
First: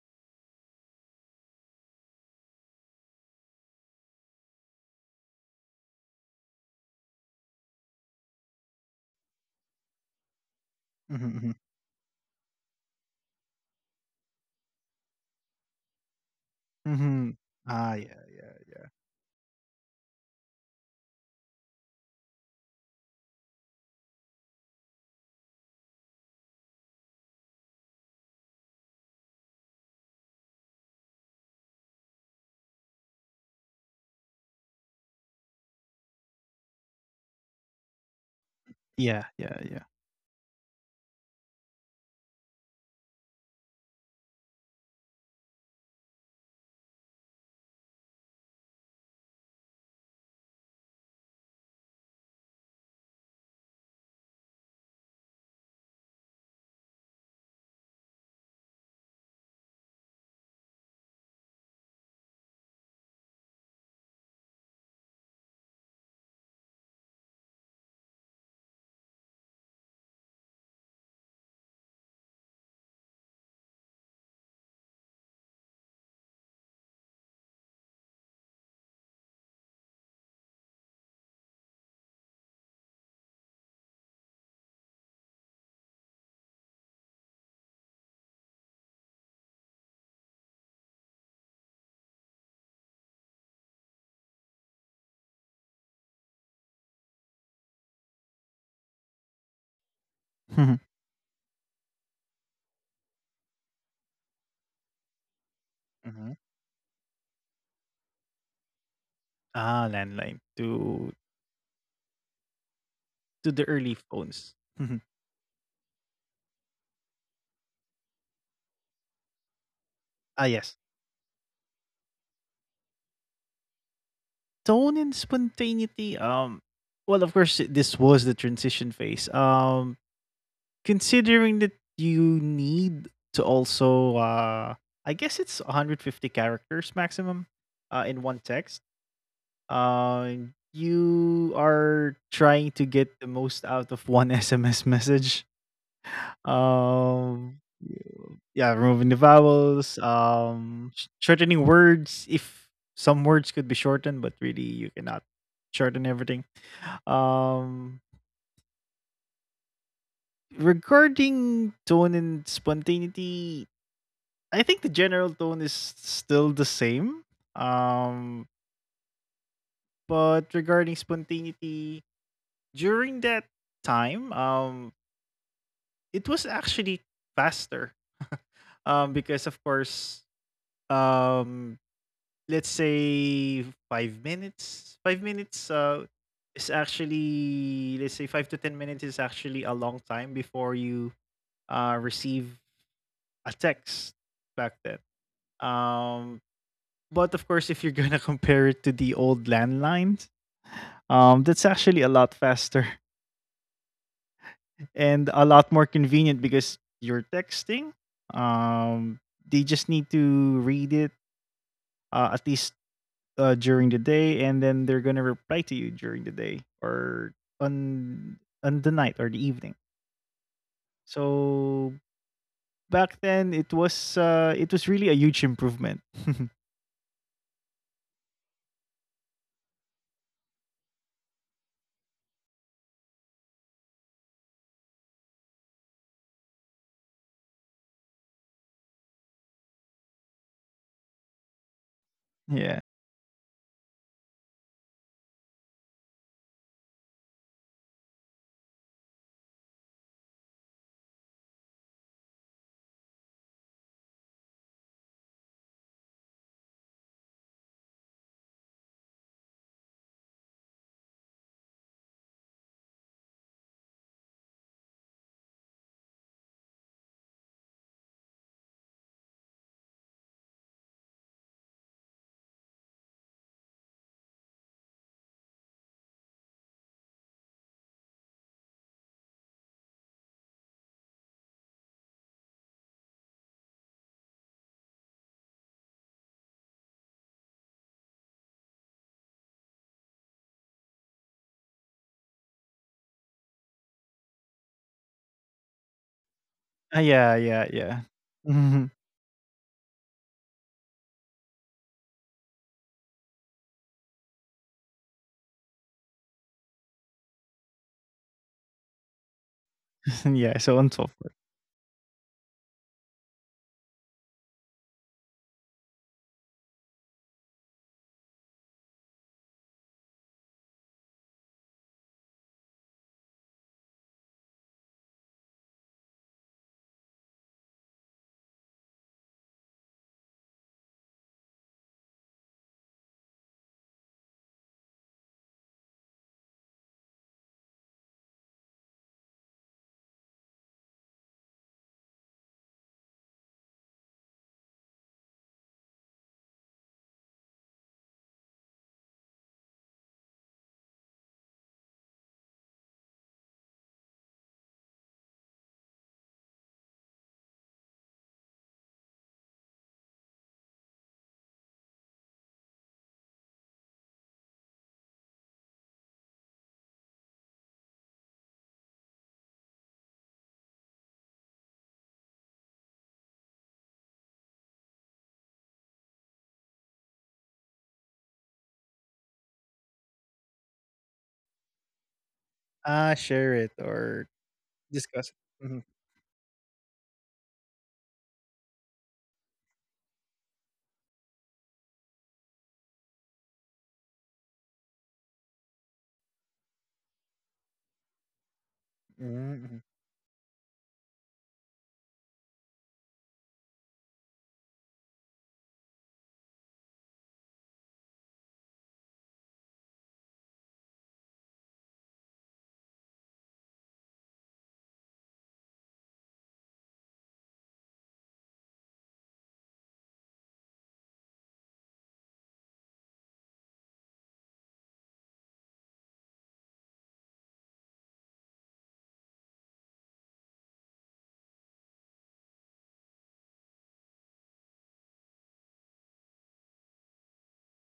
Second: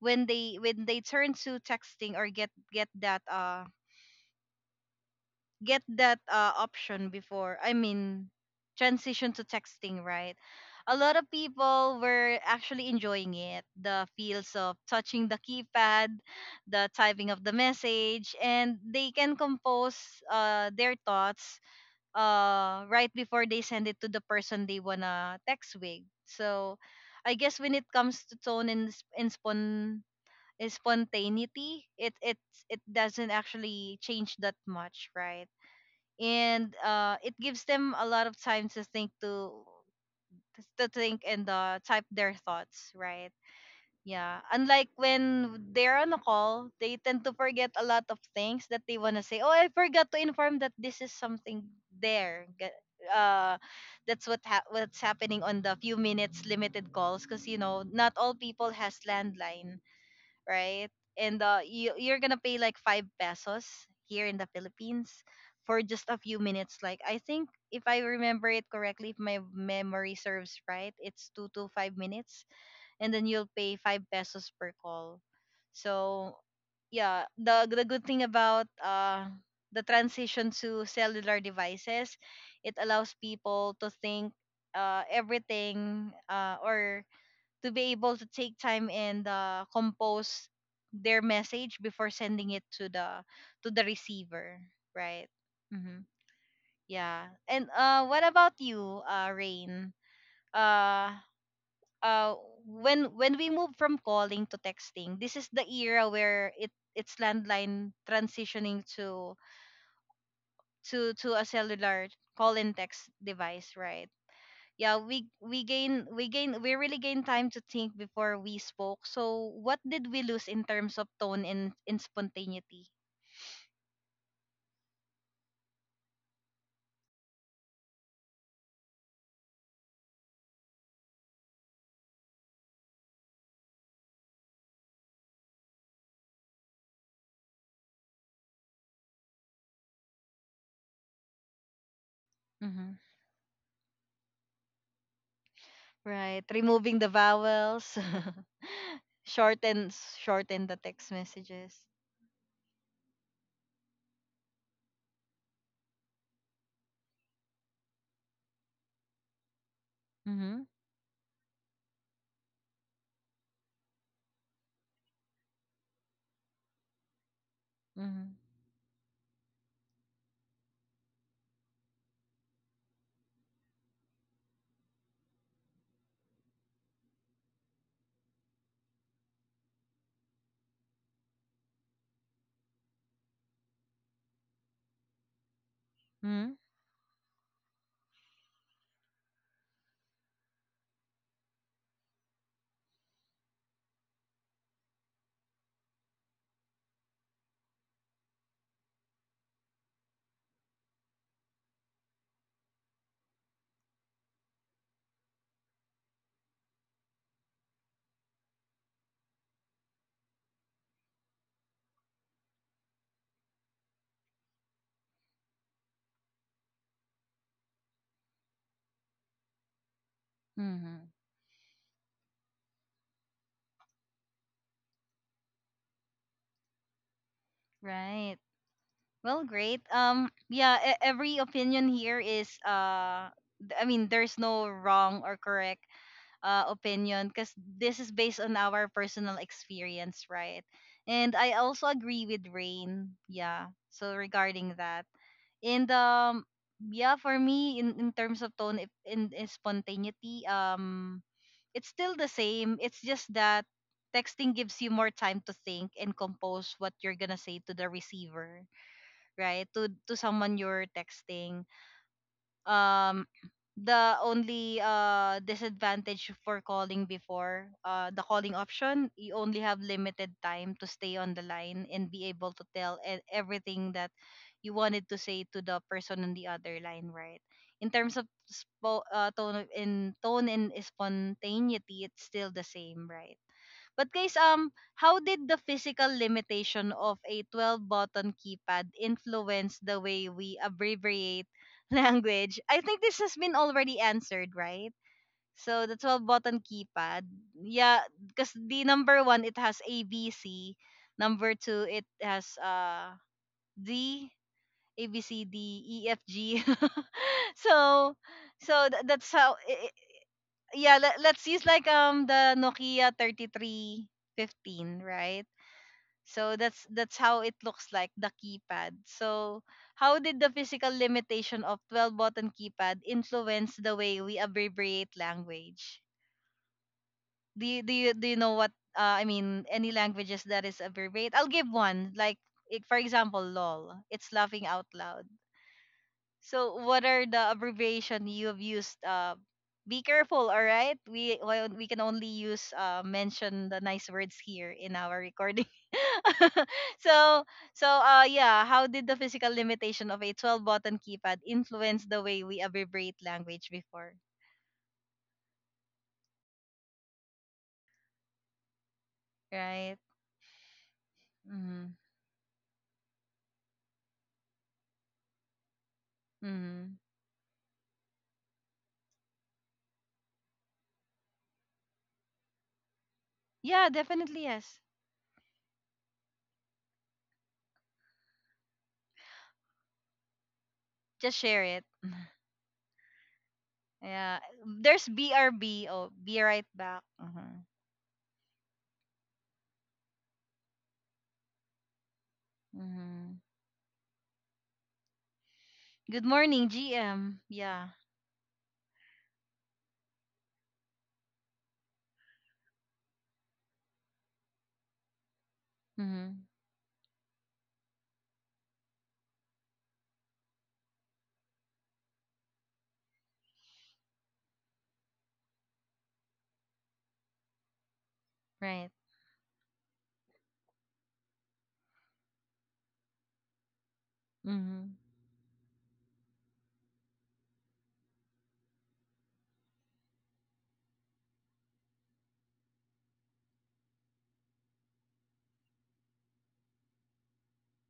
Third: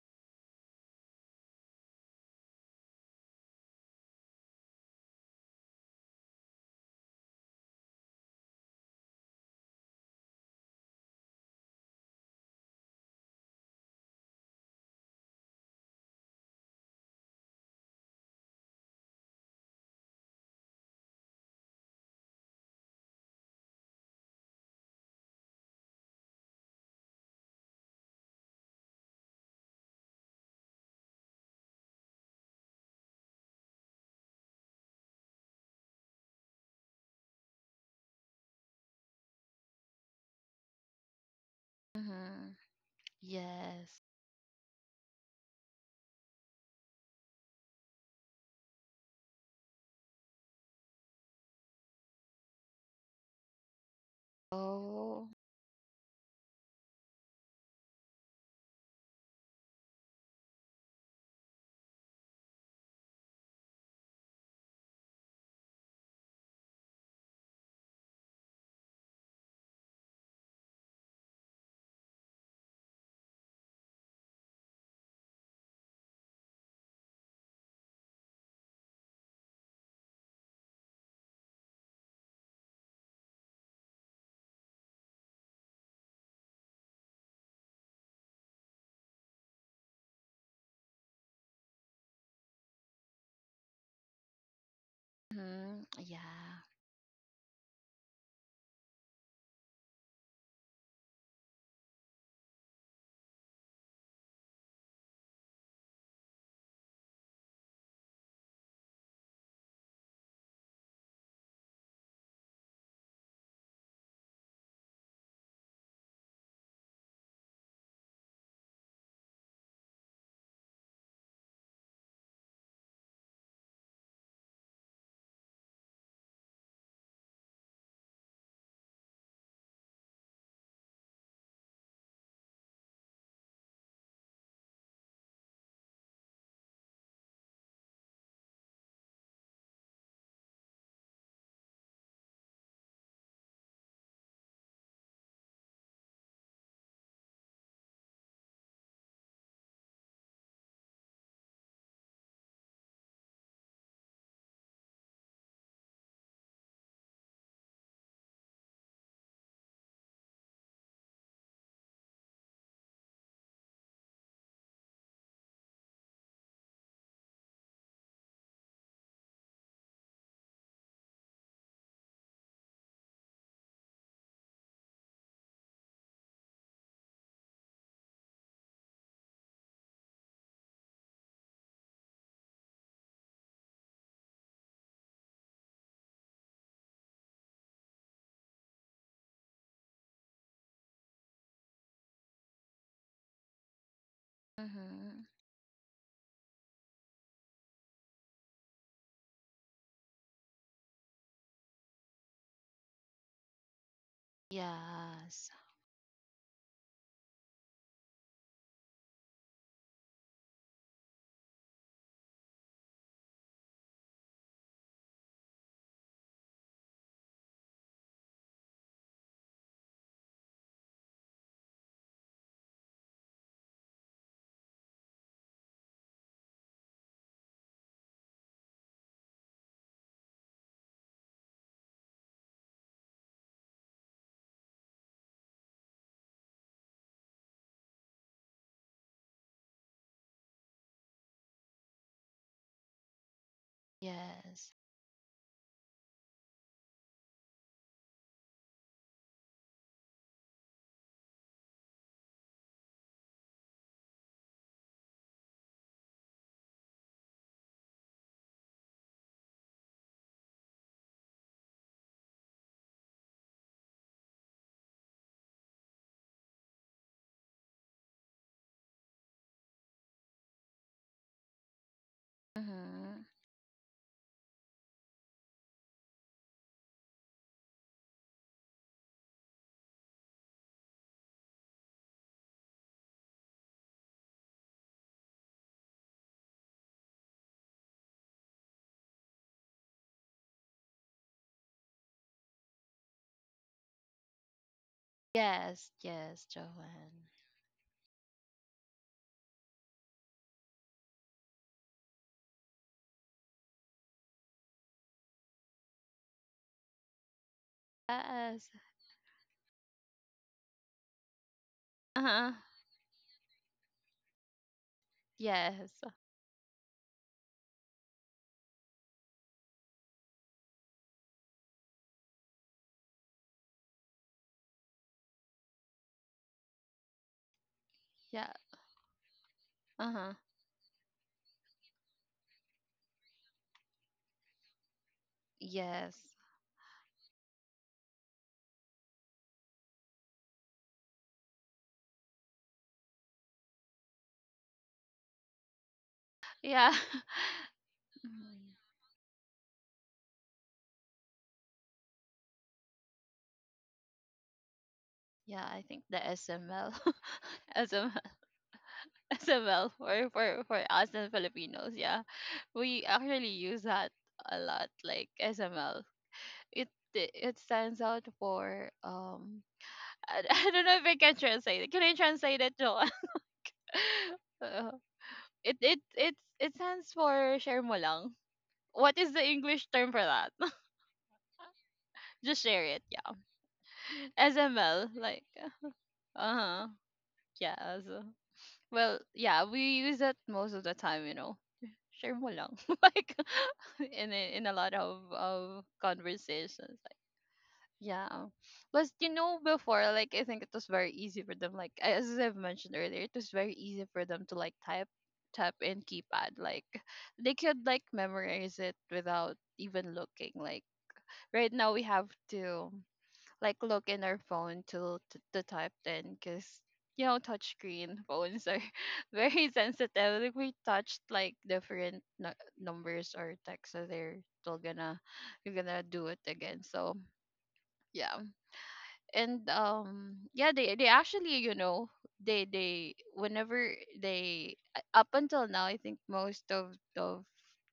Speaker 1: when they when they turn to texting, or get get that uh get that uh, option before, I mean, transition to texting, right? A lot of
Speaker 2: Mm-hmm.
Speaker 1: people were actually enjoying it, the feels of touching the keypad, the typing
Speaker 2: Hmm.
Speaker 1: of the
Speaker 2: Ah, yeah,
Speaker 1: message, and they can compose uh, their thoughts, uh, right before they send it to the person they wanna text with. So I guess when it comes to tone and, sp- and spon- and spontaneity, it it's it doesn't actually change that much, right? And uh, it gives them a lot of time to think,
Speaker 2: yeah, yeah,
Speaker 1: to
Speaker 2: yeah.
Speaker 1: to think and uh, type their
Speaker 3: Mhm.
Speaker 1: thoughts, right?
Speaker 3: Yes.
Speaker 1: Yeah, unlike when they're on a call, they tend to forget a lot of things that they want to say. Oh, I forgot to inform that this is something there. Ga- uh that's what ha- what's
Speaker 3: Oh.
Speaker 1: happening on the few minutes limited calls, because you know, not all people has landline, right? And uh, you you're gonna pay like five pesos here in the Philippines for just a few minutes. Like, I think, if I remember it correctly, if my memory serves right, it's two to five minutes, and then you'll pay five pesos per call. So yeah, the the good thing about uh the transition to cellular devices, it allows people to think uh everything, uh or, to be able to take time and uh, compose their message before sending it to the... to the receiver, right?
Speaker 3: Mhm.
Speaker 1: Mm-hmm.
Speaker 3: Yeah.
Speaker 1: Yeah, and uh what about you, uh Rain?
Speaker 2: Mhm.
Speaker 1: uh uh when when we move from calling to texting, this is the era
Speaker 2: Mm-hmm.
Speaker 1: where it it's landline transitioning to...
Speaker 2: Ah, landline
Speaker 1: to
Speaker 2: to
Speaker 1: to a cellular call and text
Speaker 2: to the
Speaker 1: device,
Speaker 2: early
Speaker 1: right?
Speaker 2: phones.
Speaker 1: Yeah,
Speaker 2: Mhm.
Speaker 1: we we gain we gain we really gain time to think before we spoke, so what did we
Speaker 2: Ah,
Speaker 1: lose in
Speaker 2: yes.
Speaker 1: terms of tone and in spontaneity?
Speaker 2: Tone and spontaneity. Um, well, of course, this was the transition phase. Um, considering that you need to also, uh I guess it's one hundred fifty characters maximum uh in one text, uh you are trying to
Speaker 1: Hmm.
Speaker 2: get the most out of one S M S message.
Speaker 1: Right, removing the
Speaker 2: um
Speaker 1: vowels.
Speaker 2: yeah, removing the
Speaker 1: shorten
Speaker 2: vowels,
Speaker 1: shorten the
Speaker 2: um sh-
Speaker 1: text
Speaker 2: shortening
Speaker 1: messages.
Speaker 2: words if some words could be shortened, but really you cannot shorten everything. um
Speaker 1: Mm-hmm.
Speaker 2: Regarding tone and spontaneity, I think the general tone is still the same.
Speaker 1: Mm-hmm.
Speaker 2: Um, but regarding spontaneity, during that time, um, it was actually faster. Um, because of course, um, let's say five minutes. Five minutes, uh,
Speaker 1: Mm-hmm.
Speaker 2: is actually, let's say, five to ten minutes is actually a long time before you uh, receive a text back then.
Speaker 3: Mhm.
Speaker 2: Um, But of course, if you're gonna compare it to the old landlines, um, that's actually a lot faster and a
Speaker 3: Yes.
Speaker 2: lot more convenient because you're texting. Um, they just need to read it uh, at least uh, during the day, and then they're gonna reply to you during the day or on on the night or the evening.
Speaker 1: Mm-hmm.
Speaker 2: So back then, it was uh, it was really a huge improvement.
Speaker 1: Right, well, great. Um yeah, e- every opinion here is, uh th- I mean, there's no wrong or correct uh, opinion, because this is based on our personal experience, right? And I also agree with
Speaker 2: Yeah,
Speaker 1: Rain. Yeah. So
Speaker 3: Yes.
Speaker 1: regarding that. And um, yeah, for me, in in terms of tone, if in, in spontaneity, um, it's still the same. It's just that texting gives you more time to think and compose what you're gonna say to the receiver, right? To to someone you're texting, um the only uh disadvantage for calling before, uh the calling option, you only have limited time to stay on the line and be able to tell e-
Speaker 3: Mhm.
Speaker 1: everything that you wanted to say to the person on the other line, right? In terms of spo- uh, tone of- in tone and spontaneity, it's still the same, right? But guys, um, how did the physical limitation of a twelve-button keypad influence the way we abbreviate language? I think this has been already answered, right? So
Speaker 3: Yes.
Speaker 1: the
Speaker 3: Yes,
Speaker 1: twelve-button
Speaker 2: ah,
Speaker 1: keypad,
Speaker 3: Joanne.
Speaker 2: yeah, yeah, yeah.
Speaker 1: yeah, because the number one, it has A B C, number two, it has uh D A B C D E F G. So,
Speaker 3: Yes.
Speaker 1: so th- that's how. i- i-
Speaker 2: Yeah. So on
Speaker 1: Yeah,
Speaker 2: top.
Speaker 1: let, let's use like um
Speaker 3: Uh-huh.
Speaker 1: the Nokia three three one five, right?
Speaker 3: Yes.
Speaker 1: So that's that's how it looks like, the keypad. So how did the physical limitation of twelve button keypad influence the way we abbreviate language? Do you do you, do you
Speaker 3: Yeah.
Speaker 1: know what, uh, I mean, any
Speaker 3: Uh-huh.
Speaker 1: languages that is abbreviate? I'll give one, like it, for example, lol. It's laughing out loud.
Speaker 3: Yes.
Speaker 1: So what are the abbreviation you've used? Uh, be careful, all right? We well, we can only use uh mention the nice words here in our recording.
Speaker 3: Yeah.
Speaker 1: so so uh yeah,
Speaker 3: Mm,
Speaker 1: how did the physical limitation of a twelve button keypad influence the way we abbreviate language before,
Speaker 3: yeah, I think the S M L, SML, S M L
Speaker 1: right?
Speaker 3: for, for, for us and Filipinos.
Speaker 1: Mhm.
Speaker 3: Yeah, we actually use that a lot, like S M L. It
Speaker 1: Mhm.
Speaker 3: it stands out for um I, I don't know if I can translate it. Can I translate it, Joanne?
Speaker 1: Yeah, definitely yes.
Speaker 3: Uh, it it it it stands for share mo lang. What is the English term for that?
Speaker 1: Just share it.
Speaker 3: Just share it,
Speaker 2: Ah,
Speaker 3: yeah.
Speaker 2: share it or
Speaker 1: Yeah. There's
Speaker 3: S M L,
Speaker 2: discuss
Speaker 3: like
Speaker 2: it. Mhm,
Speaker 1: B R B. Oh, be
Speaker 3: uh
Speaker 1: right
Speaker 3: huh,
Speaker 1: back. Mhm.
Speaker 3: yeah. So, well, yeah, we use that most of the time, you know. Share mo lang, like
Speaker 1: Mhm.
Speaker 3: in a, in a lot of of
Speaker 1: Good morning,
Speaker 3: conversations.
Speaker 1: G M. Yeah.
Speaker 3: Yeah. Plus, you
Speaker 2: mm,
Speaker 3: know,
Speaker 2: mhm,
Speaker 3: before, like, I think it was very easy for them, like, a- as I've mentioned earlier, it was very easy for them to, like, type, tap in
Speaker 1: Mhm.
Speaker 3: keypad. Like, they could, like, memorize it without even looking. Like, right now, we have to, like, look in our phone to, to, to type in, because, you know, touchscreen phones are
Speaker 1: Right.
Speaker 3: very sensitive. Like, we touched, like, different nu- numbers or text, so they're still
Speaker 1: Mhm.
Speaker 3: gonna, you're gonna do it again. So, yeah. And um yeah, they they actually, you know, they they whenever they uh, up until now, I think most of of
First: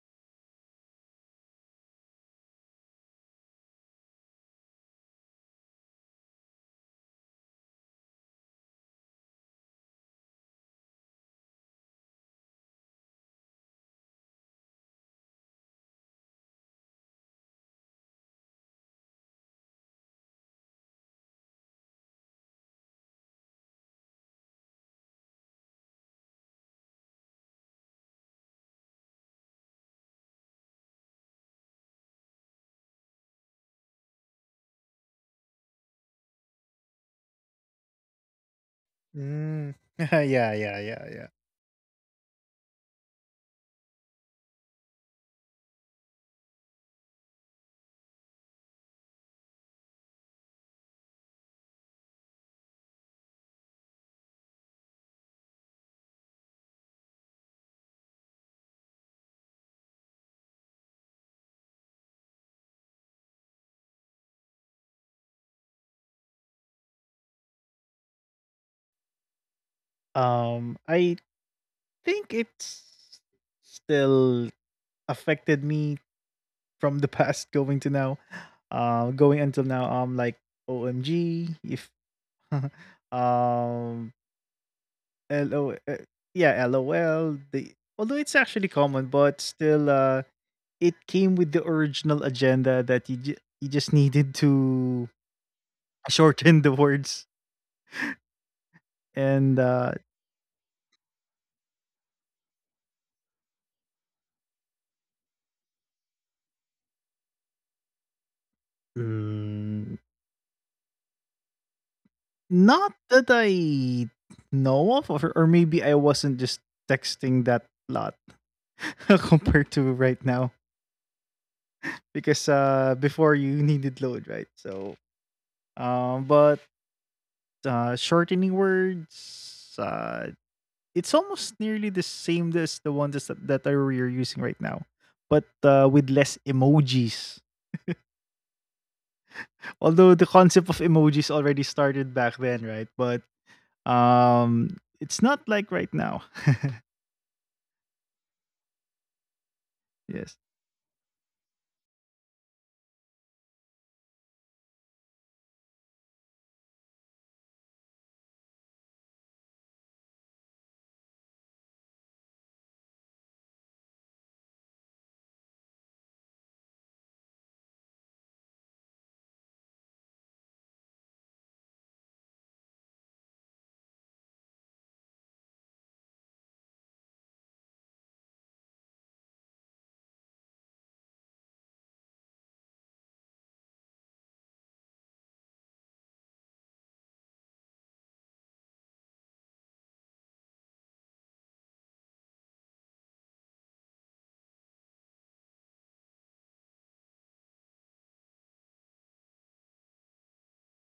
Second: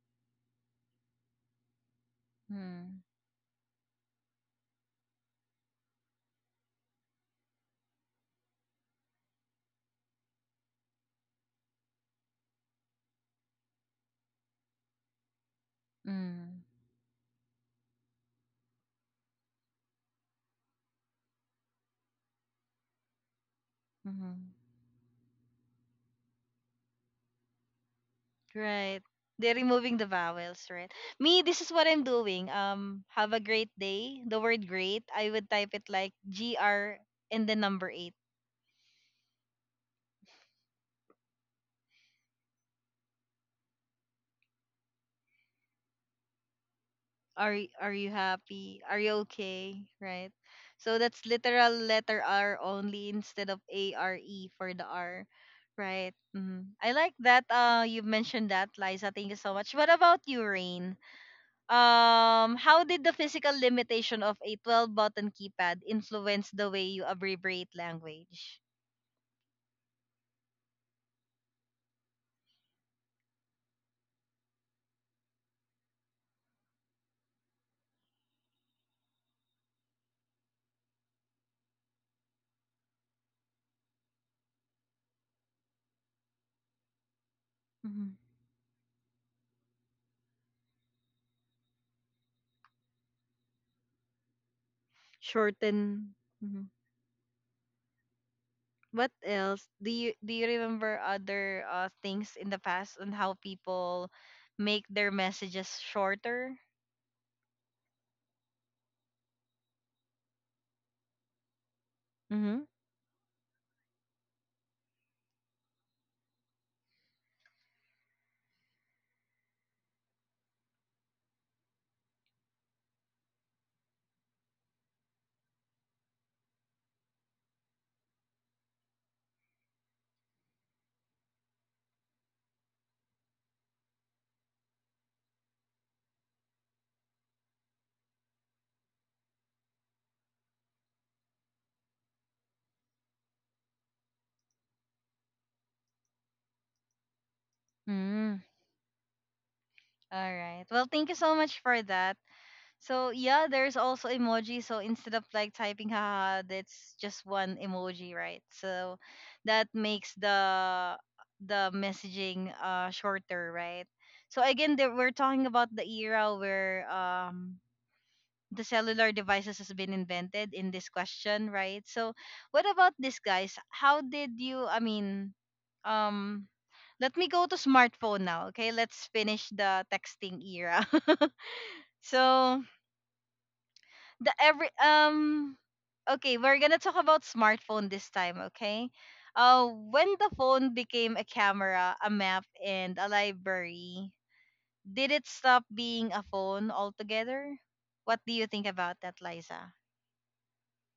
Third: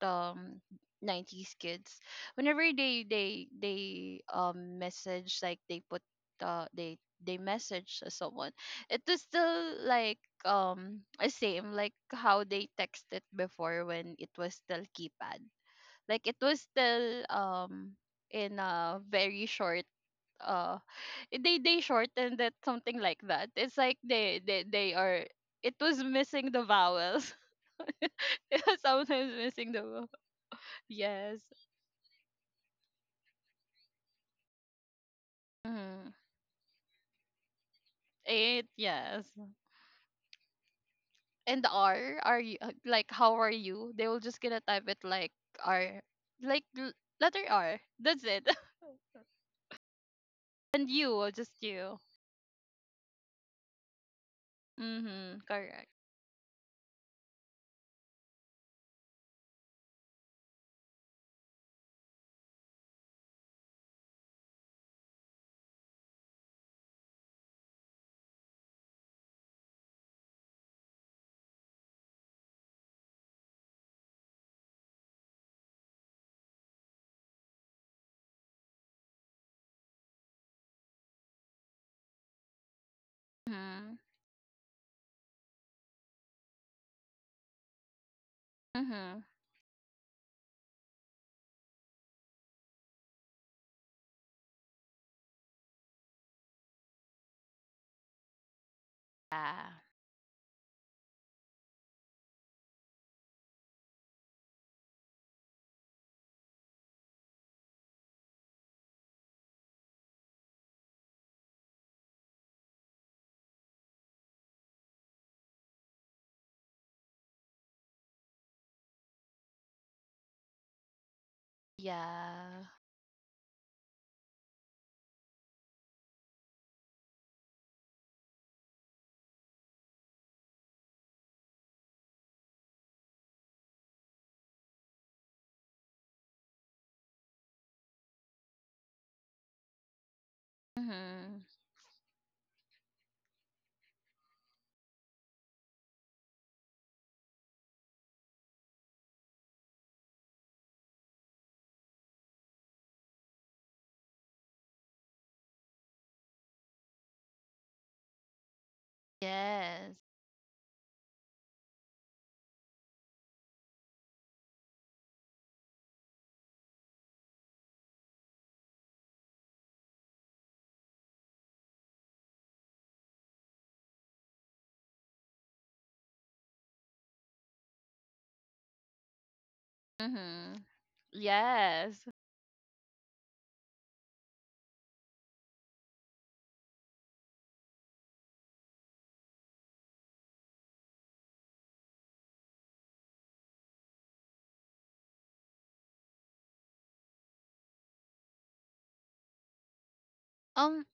Speaker 3: the um, nineties kids, whenever
Speaker 1: Mm.
Speaker 3: they they they um message, like they put uh they they message to someone, it is still like, um the same like how they texted before when it was still keypad. Like it was
Speaker 1: Mm.
Speaker 3: still um in a very short uh they they shortened it, something like that. It's like they
Speaker 1: Mhm.
Speaker 3: they they are. It was missing the vowels. It was
Speaker 1: Right.
Speaker 3: sometimes
Speaker 1: They're
Speaker 3: missing the
Speaker 1: removing the
Speaker 3: vowel.
Speaker 1: vowels, right?
Speaker 3: Yes.
Speaker 1: Me, this is what I'm doing. Um, have a great day. The word great, I would type it
Speaker 3: Mm.
Speaker 1: like G R and the number eight.
Speaker 3: It yes.
Speaker 2: mm. Yeah, yeah, yeah, yeah.
Speaker 3: And the R, are you, uh, like how are you? They will just gonna type it like R, like l- letter
Speaker 1: Are y-
Speaker 3: R.
Speaker 1: Are you
Speaker 3: That's it.
Speaker 1: happy? Are you okay? Right.
Speaker 3: And
Speaker 1: So that's
Speaker 3: you just
Speaker 1: literal
Speaker 3: you.
Speaker 1: letter R only instead of A R E for the R.
Speaker 3: Mhm. Correct.
Speaker 1: Right. Hmm, I like that. Uh, you mentioned that, Liza. Thank you so much. What about you, Rain? Um, how did the physical limitation of a twelve button keypad influence the way you abbreviate language?
Speaker 2: Um, I think it's still affected me from the past going to now. Uh, going until now, I'm like, O M G, if
Speaker 3: Mhm.
Speaker 2: um, L O, uh, yeah, L O L. The,
Speaker 1: Mhm.
Speaker 2: although it's actually common,
Speaker 3: Mhm.
Speaker 2: but still, uh, it came with the original agenda that you ju- you just needed to
Speaker 1: Shorten.
Speaker 2: shorten
Speaker 1: Mhm.
Speaker 2: the words.
Speaker 1: What
Speaker 2: and
Speaker 1: else?
Speaker 3: Yeah.
Speaker 1: Do
Speaker 2: uh,
Speaker 1: you do you remember other uh, things in the past on how people make their messages shorter?
Speaker 2: mm,
Speaker 1: Mm-hmm.
Speaker 2: not that I know of, or, or maybe I wasn't just texting that lot compared to right now, because
Speaker 3: Yeah.
Speaker 2: uh, before you needed load, right? So, um, but uh, shortening words, uh, it's almost nearly the same as the ones that that are you're using right now, but uh, with less emojis. Although the concept of emojis
Speaker 3: Mhm.
Speaker 2: already started back then, right? But Um, it's not like right now.
Speaker 1: Mm. All
Speaker 2: Yes.
Speaker 1: right. Well, thank you so much for that. So yeah, there's also emoji. So instead of like typing haha, that's just one emoji, right? So that
Speaker 3: Yes.
Speaker 1: makes the the messaging uh shorter, right? So again, there, we're talking about the era where um the cellular devices has been invented in this question, right? So what about this guys? How did you I mean um let me go to smartphone now, okay? Let's finish the texting
Speaker 3: Mhm.
Speaker 1: era.
Speaker 3: Yes.
Speaker 1: so the every um okay we're gonna talk about smartphone this time, okay? Uh when the phone became a camera, a map, and a library, did it stop being a phone altogether? What do you think about that, Liza?
Speaker 3: Um.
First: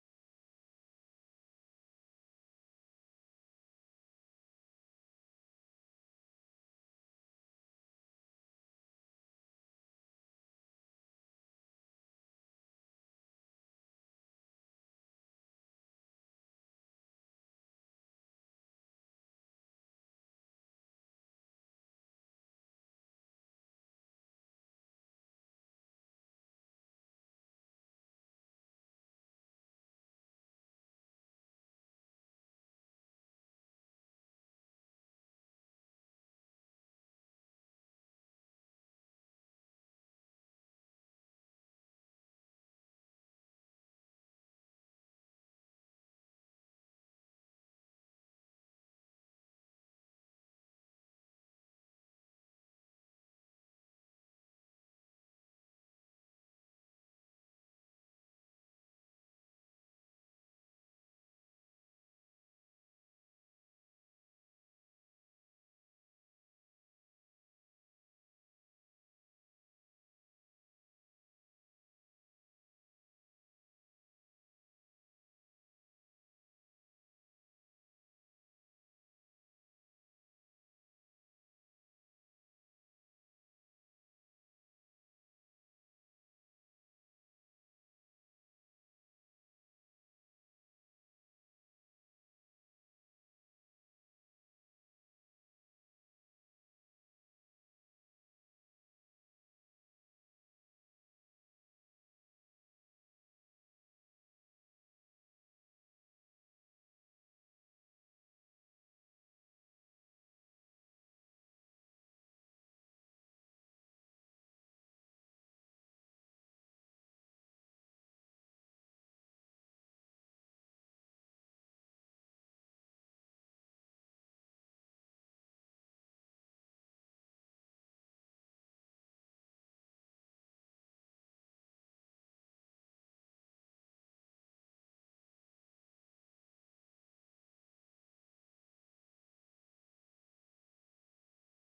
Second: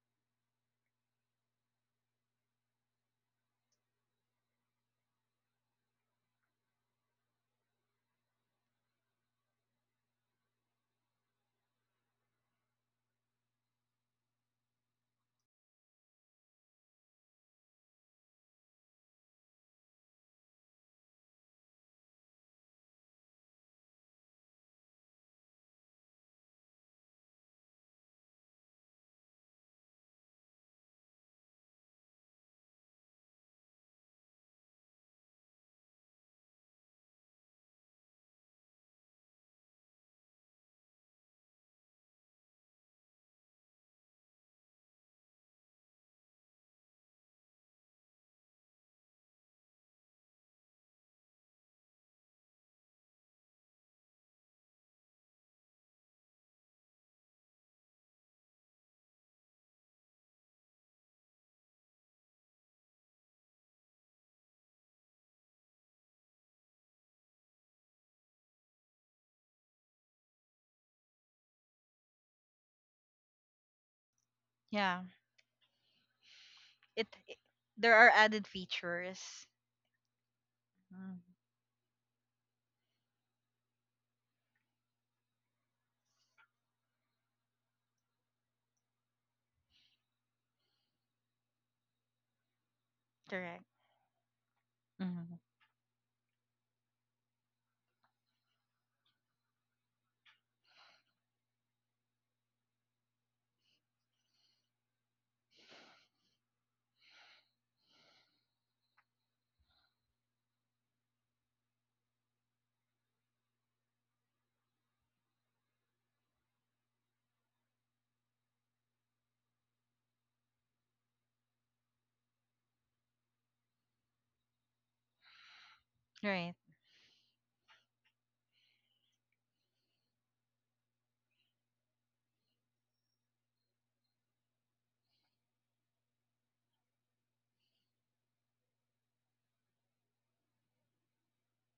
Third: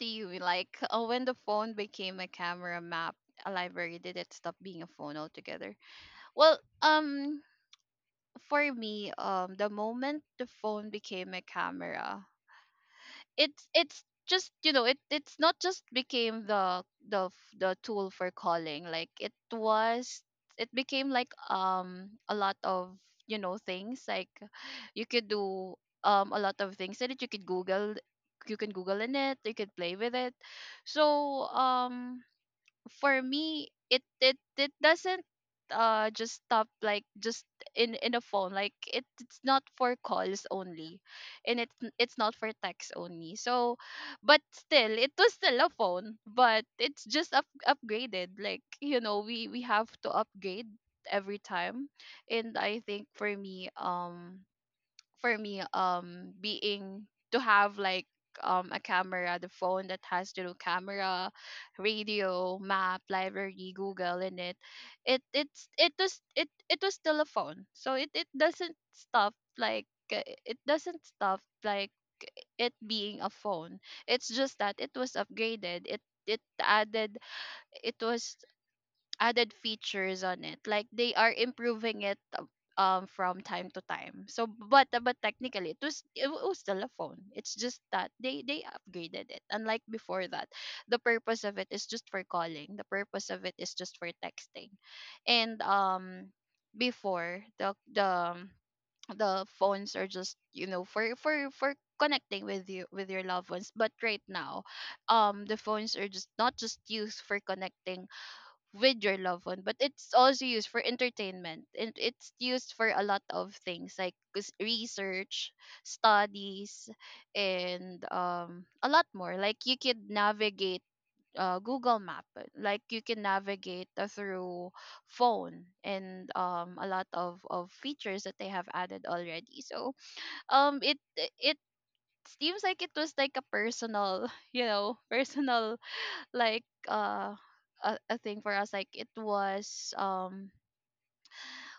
Speaker 3: To you? Like, oh, when the phone became a camera map, a library, did it stop being a phone altogether? Well, um, for me, um, the moment the phone became a camera, it's it's just, you know, it it's not just became the the f- the tool for calling, like it was, it became like um a lot of, you know, things like you could do, um a lot of things that you could google, you can google in it, you could play with it. So um for me, it it it doesn't uh just stop, like just in in a phone, like it, it's not for calls only, and it's n- it's not for text only. So but still it was still a phone, but it's just up, upgraded, like, you know, we we have to upgrade every time. And I think for me, um for me um being to have like um a camera, the phone that has the camera, radio, map, library, google in it, it it's, it was it it was still a phone. So it it doesn't stop, like uh, it doesn't stop like it being a phone, it's just that it
Speaker 1: Yeah,
Speaker 3: was upgraded. it it
Speaker 1: it,
Speaker 3: added,
Speaker 1: it- there
Speaker 3: it
Speaker 1: are
Speaker 3: was
Speaker 1: added features.
Speaker 3: added features on it. Like they
Speaker 1: Mm,
Speaker 3: are improving it, uh, um from time to time. So but but technically it was, it was still a phone. It's just that they they upgraded it. Unlike before that, the purpose of it is just for calling. The purpose of it
Speaker 1: correct.
Speaker 3: is just for texting.
Speaker 1: Hmm,
Speaker 3: And um before the the the phones are just, you know, for for for connecting with you, with your loved ones. But right now um the phones are just not just used for connecting with your loved one, but it's also used for entertainment, and it's used for a lot of things like cus- research, studies, and um a lot more, like you could navigate, uh, google map, uh, like you can navigate uh, through phone. And
Speaker 1: right.
Speaker 3: um a lot of of features that they have added already. So um it it seems like it was like a personal you know personal, like uh a, a thing for us, like it was, um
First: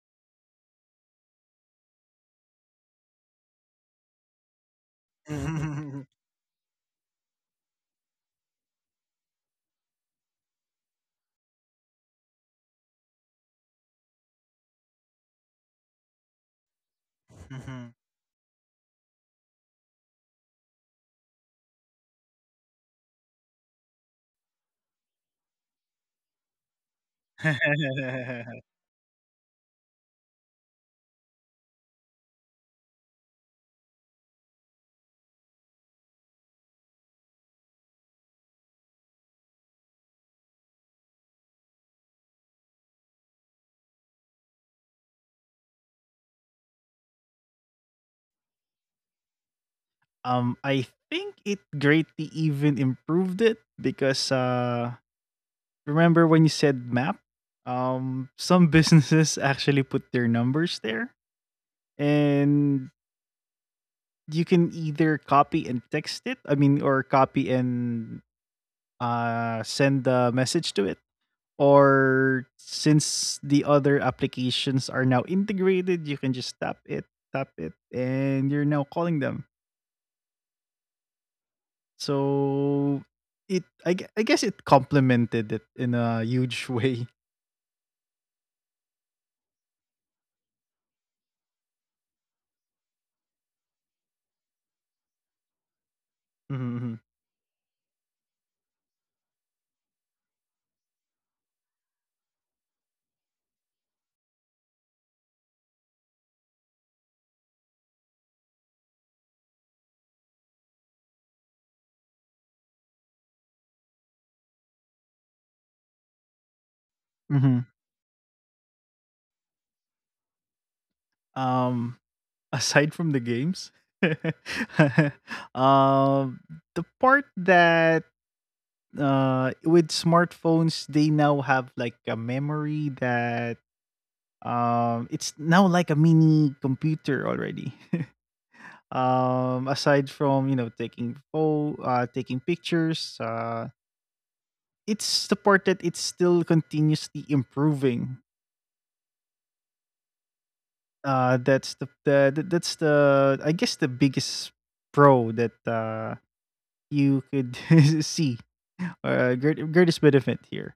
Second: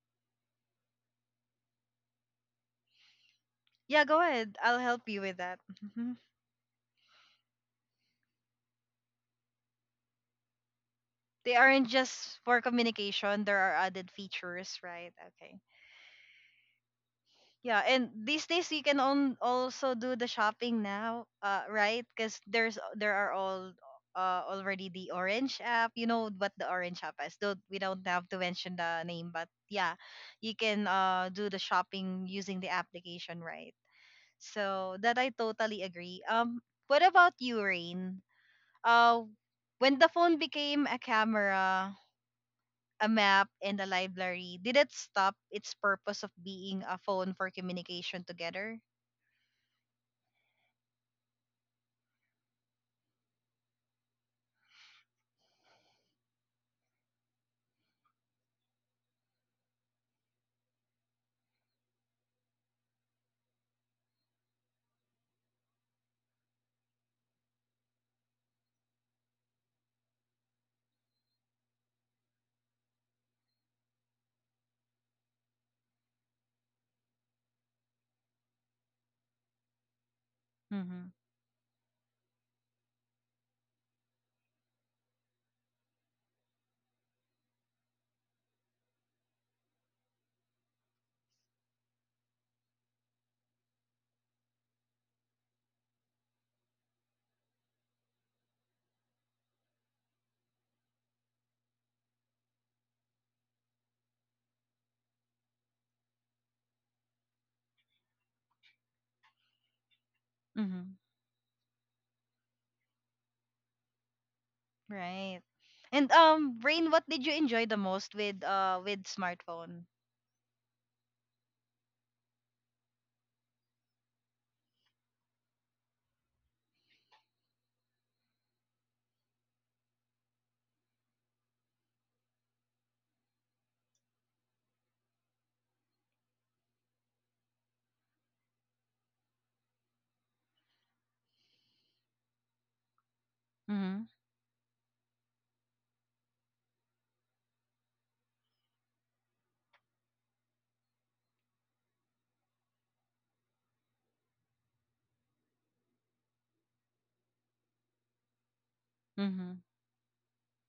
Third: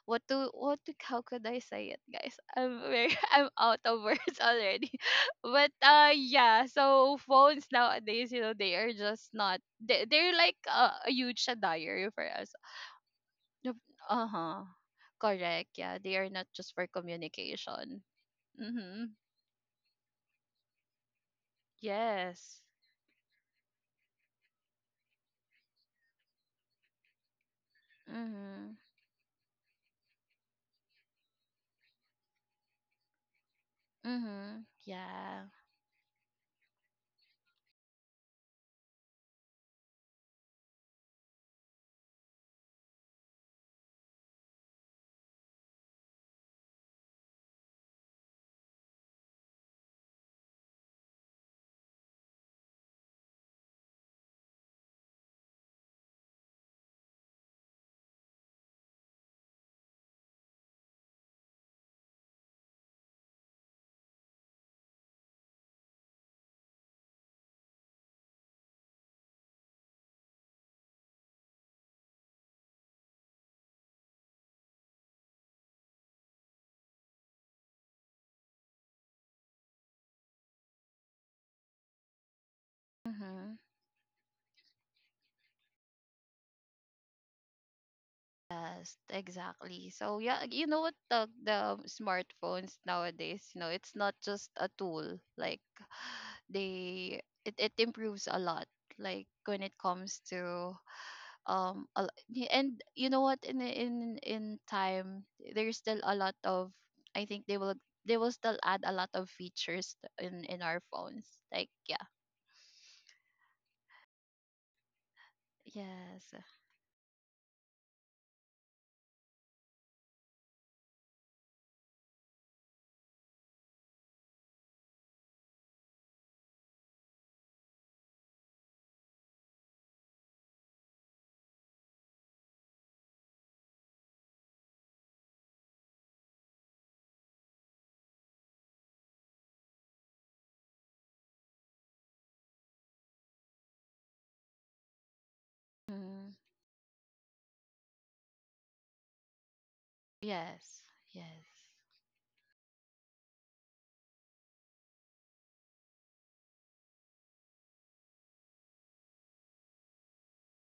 Speaker 3: what to, what to how could I say it, guys? I'm very I'm out of
Speaker 1: Yeah, go
Speaker 3: words
Speaker 1: ahead, I'll
Speaker 3: already.
Speaker 1: help you with that.
Speaker 3: But uh
Speaker 1: Mhm.
Speaker 3: yeah, so phones nowadays, you know, they are just not, they, they're like uh, a huge
Speaker 1: They aren't
Speaker 3: diary for
Speaker 1: just
Speaker 3: us.
Speaker 1: for communication, there are
Speaker 3: Yup,
Speaker 1: added
Speaker 3: uh-huh,
Speaker 1: features, right? Okay.
Speaker 3: correct. Yeah, they are not just for
Speaker 1: Yeah,
Speaker 3: communication.
Speaker 1: and these days you can
Speaker 3: Mm-hmm.
Speaker 1: on also do the shopping now, uh, right? Because
Speaker 3: Yes.
Speaker 1: there's there are all uh already the orange app. You know what the orange app is. Don't we don't have to
Speaker 3: Mm-hmm.
Speaker 1: mention the name, but yeah, you can uh do the shopping using the application, right?
Speaker 3: Mm-hmm.
Speaker 1: So that I
Speaker 3: Yeah.
Speaker 1: totally agree. Um, what about you, Rain? Uh, when the phone became a camera, a map, and a library, did it stop its purpose of being a phone for communication together?
Speaker 2: Um, I think it greatly even improved it because, uh, remember when you said map? Um, some businesses actually put their numbers there, and you can either copy and text it. I mean, or copy and uh, send a message to it. Or since the other applications are now integrated, you can just tap it, tap it, and you're now calling them.
Speaker 1: Mm-hmm.
Speaker 2: So
Speaker 3: Mm-hmm.
Speaker 2: it, I, gue- I guess it complemented it in a huge way.
Speaker 3: Yes, exactly. So yeah, you know what, the the smartphones nowadays, you know, it's not just a tool. Like
Speaker 2: Mm-hmm.
Speaker 3: they, it, it improves a lot. Like when it comes to um a l- y- and you know what, in in in time, there's still a lot of, I think they will, they will still add a lot of features, t- in in our
Speaker 1: Mm-hmm.
Speaker 3: phones. Like, yeah.
Speaker 1: Right. And
Speaker 3: Yes.
Speaker 1: um, Rain, what did you enjoy
Speaker 2: Mhm.
Speaker 1: the most with uh with smartphone?
Speaker 2: Um, Aside from the games, um, the part that, uh with smartphones, they now have like a memory that, um it's now like a mini computer already, um aside from, you know taking pho- uh taking pictures. Uh
Speaker 1: Mm-hmm.
Speaker 2: it's supported, it's
Speaker 3: Mm,
Speaker 2: still continuously improving.
Speaker 3: yes.
Speaker 2: Uh
Speaker 3: Yes.
Speaker 2: that's the, the the- that's the I guess the biggest pro that, uh you could see, uh,
Speaker 1: Mm-hmm.
Speaker 2: great, greatest benefit here.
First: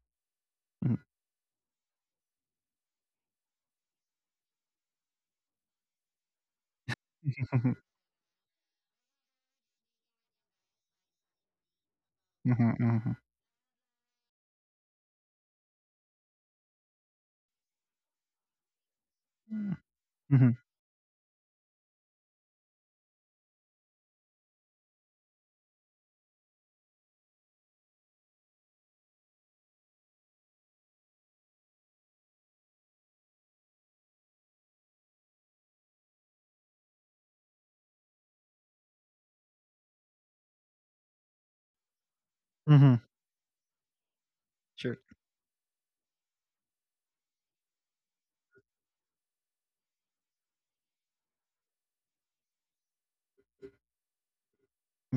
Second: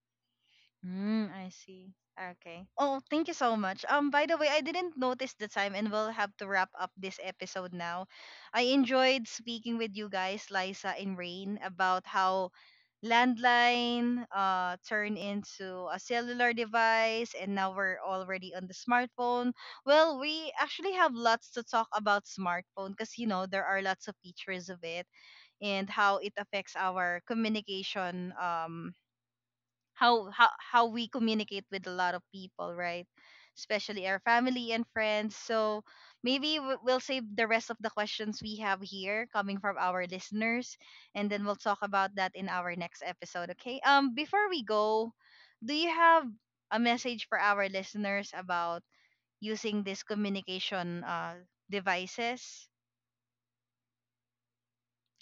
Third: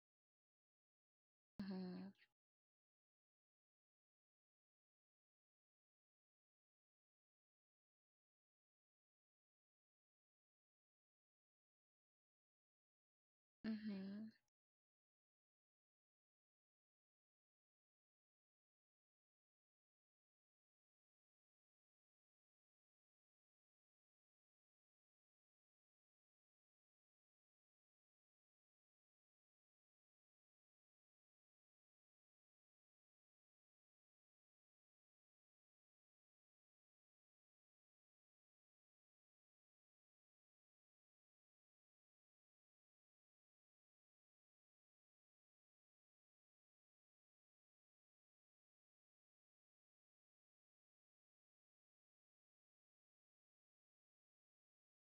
Speaker 2: Mhm.
Speaker 1: Mm, I see.
Speaker 3: Mm-hmm.
Speaker 1: Okay. Oh, thank you so much. Um, by the way, I didn't notice the time, and we'll have to wrap up this episode now. I enjoyed speaking with you guys, Liza and Rain, about how
Speaker 2: Mhm, mhm, mhm.
Speaker 1: landline
Speaker 3: Mm-hmm.
Speaker 1: uh turned into a cellular device, and now we're already on the smartphone.
Speaker 2: Mm,
Speaker 1: Well, we
Speaker 2: mhm,
Speaker 1: actually have lots to talk about smartphone because you know there are lots of features of it and how it affects our communication. Um how how how we communicate with a lot of people, right? Especially our family and friends. So maybe w- we'll save the rest of the questions we have here coming from our listeners, and then we'll talk about that in our
Speaker 2: mhm.
Speaker 1: next episode. Okay. Um, before we
Speaker 2: Sure.
Speaker 1: go, do you have a message for our listeners about using these communication uh devices?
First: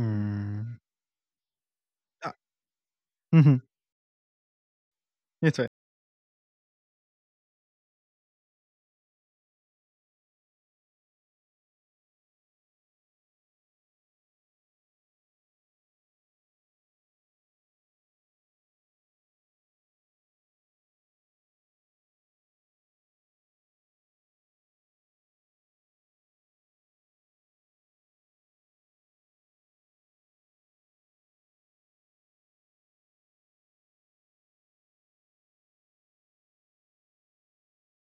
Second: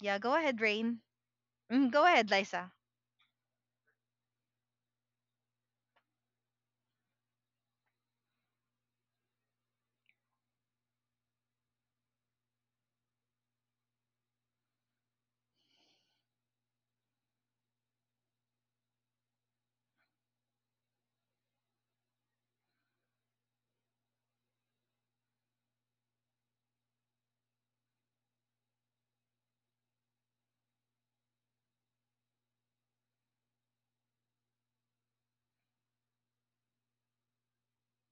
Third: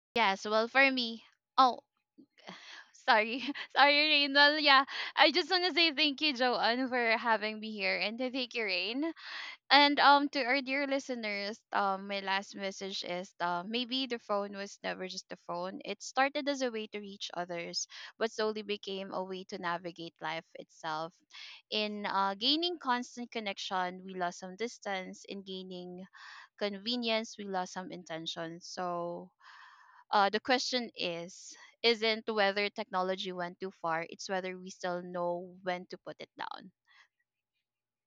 Speaker 1: Yeah, go
Speaker 3: Yes,
Speaker 1: ahead,
Speaker 3: well, for
Speaker 1: Rain.
Speaker 3: me, oh,
Speaker 1: Mm, go ahead,
Speaker 2: Ah,
Speaker 1: Liza.
Speaker 3: sorry,
Speaker 2: mhm.
Speaker 3: sorry, Rain. Well, yeah, I just
Speaker 2: That's
Speaker 3: want
Speaker 2: right.
Speaker 3: to say thank you, Joanne, for having me here, and to thank you, Rain. And um, to our dear listeners, um, my last message is, uh, maybe the phone was never just a phone. It started as a way to reach others, but slowly became a way to navigate life itself. In uh, gaining constant connection, we lost some distance. In gaining convenience, we lost some intention. So uh, the question is isn't whether technology went too far, it's whether we still know when to put it down.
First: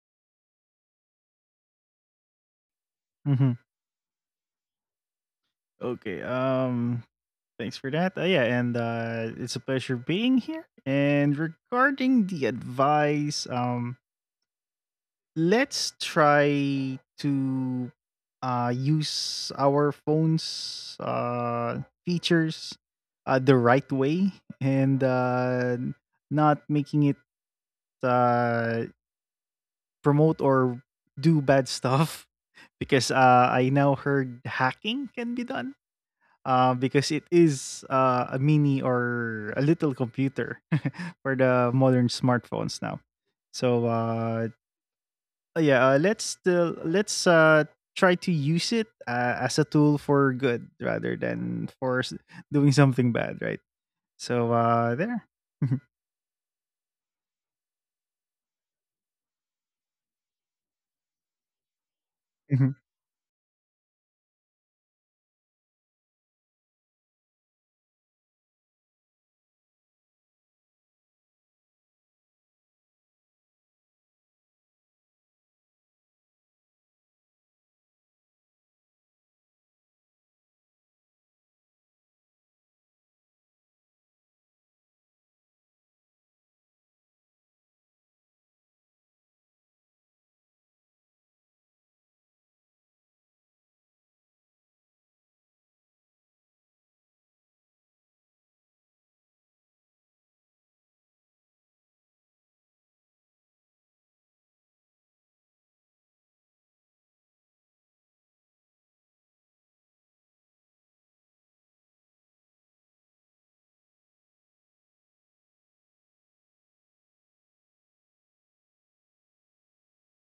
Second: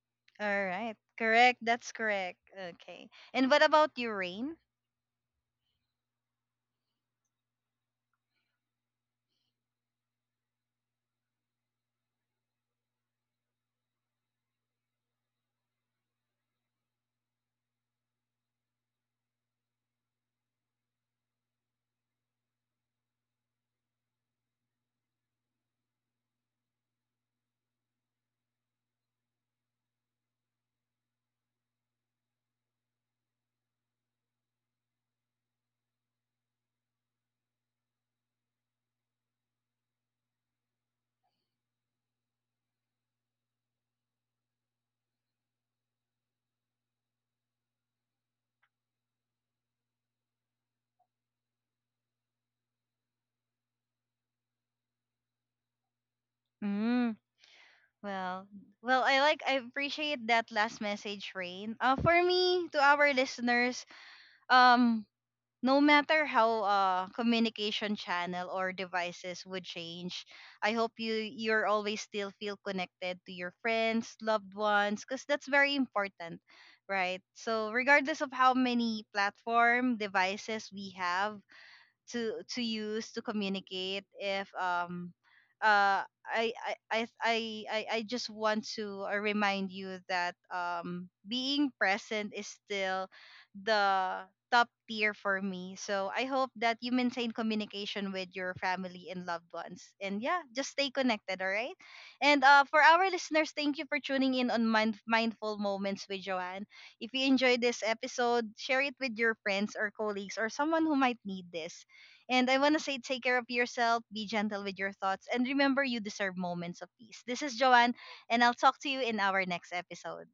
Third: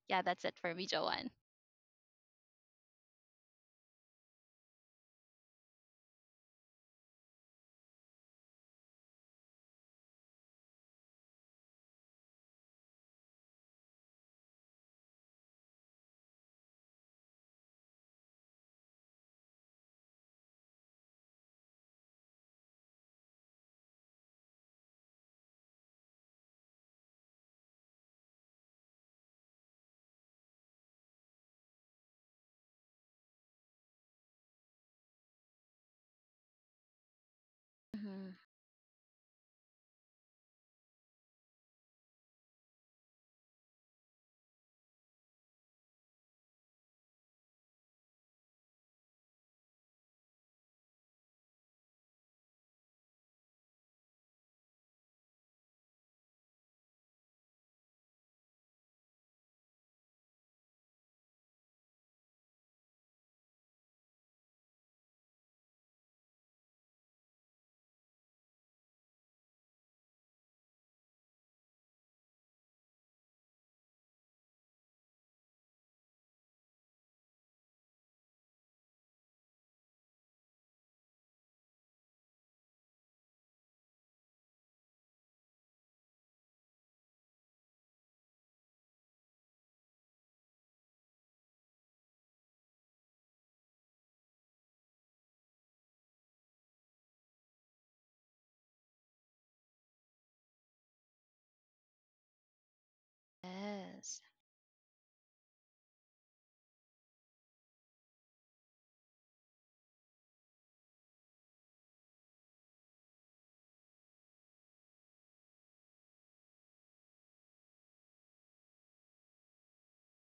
Speaker 3: Yeah, that's it
Speaker 1: All
Speaker 3: for me,
Speaker 1: right.
Speaker 3: Joanne.
Speaker 1: Correct. That's correct. Okay. And
Speaker 2: Mhm.
Speaker 1: what about you, Rain?
Speaker 2: Okay, um thanks for that. Uh, yeah, and uh, it's a pleasure being here. And regarding the advice, um, let's try to uh, use our phones' uh, features uh, the right way and uh, not making it uh, promote or do bad stuff because, uh, I now heard hacking can be done. Uh, because it is uh,
Speaker 3: Mhm.
Speaker 2: a mini or a little computer for the modern smartphones now. So uh, yeah, uh, let's still let's uh, try to use it uh, as a tool for good rather than for s- doing something bad, right? So uh, there.
Speaker 1: Mm, well, well, I like I appreciate that last message, Rain. Uh, for me, to our listeners, um, no matter how uh communication channel or devices would change, I hope you you're always still feel connected to your friends, loved ones, because that's very important, right? So regardless of how many platform devices we have, to to use to communicate if um uh I I I I I I just want to uh, remind you that um being present is still the top tier for me. So I hope that you maintain communication with your family and loved ones. And yeah, just stay connected, all right? And uh for our listeners, thank you for
Speaker 3: Yes.
Speaker 1: tuning in on Mind- Mindful Moments with Joanne. If you enjoyed this episode, share it with your friends or colleagues or someone who might need this. And I want to say take care of yourself, be gentle with your thoughts, and remember you deserve moments of peace. This is Joanne, and I'll talk to you in our next episode.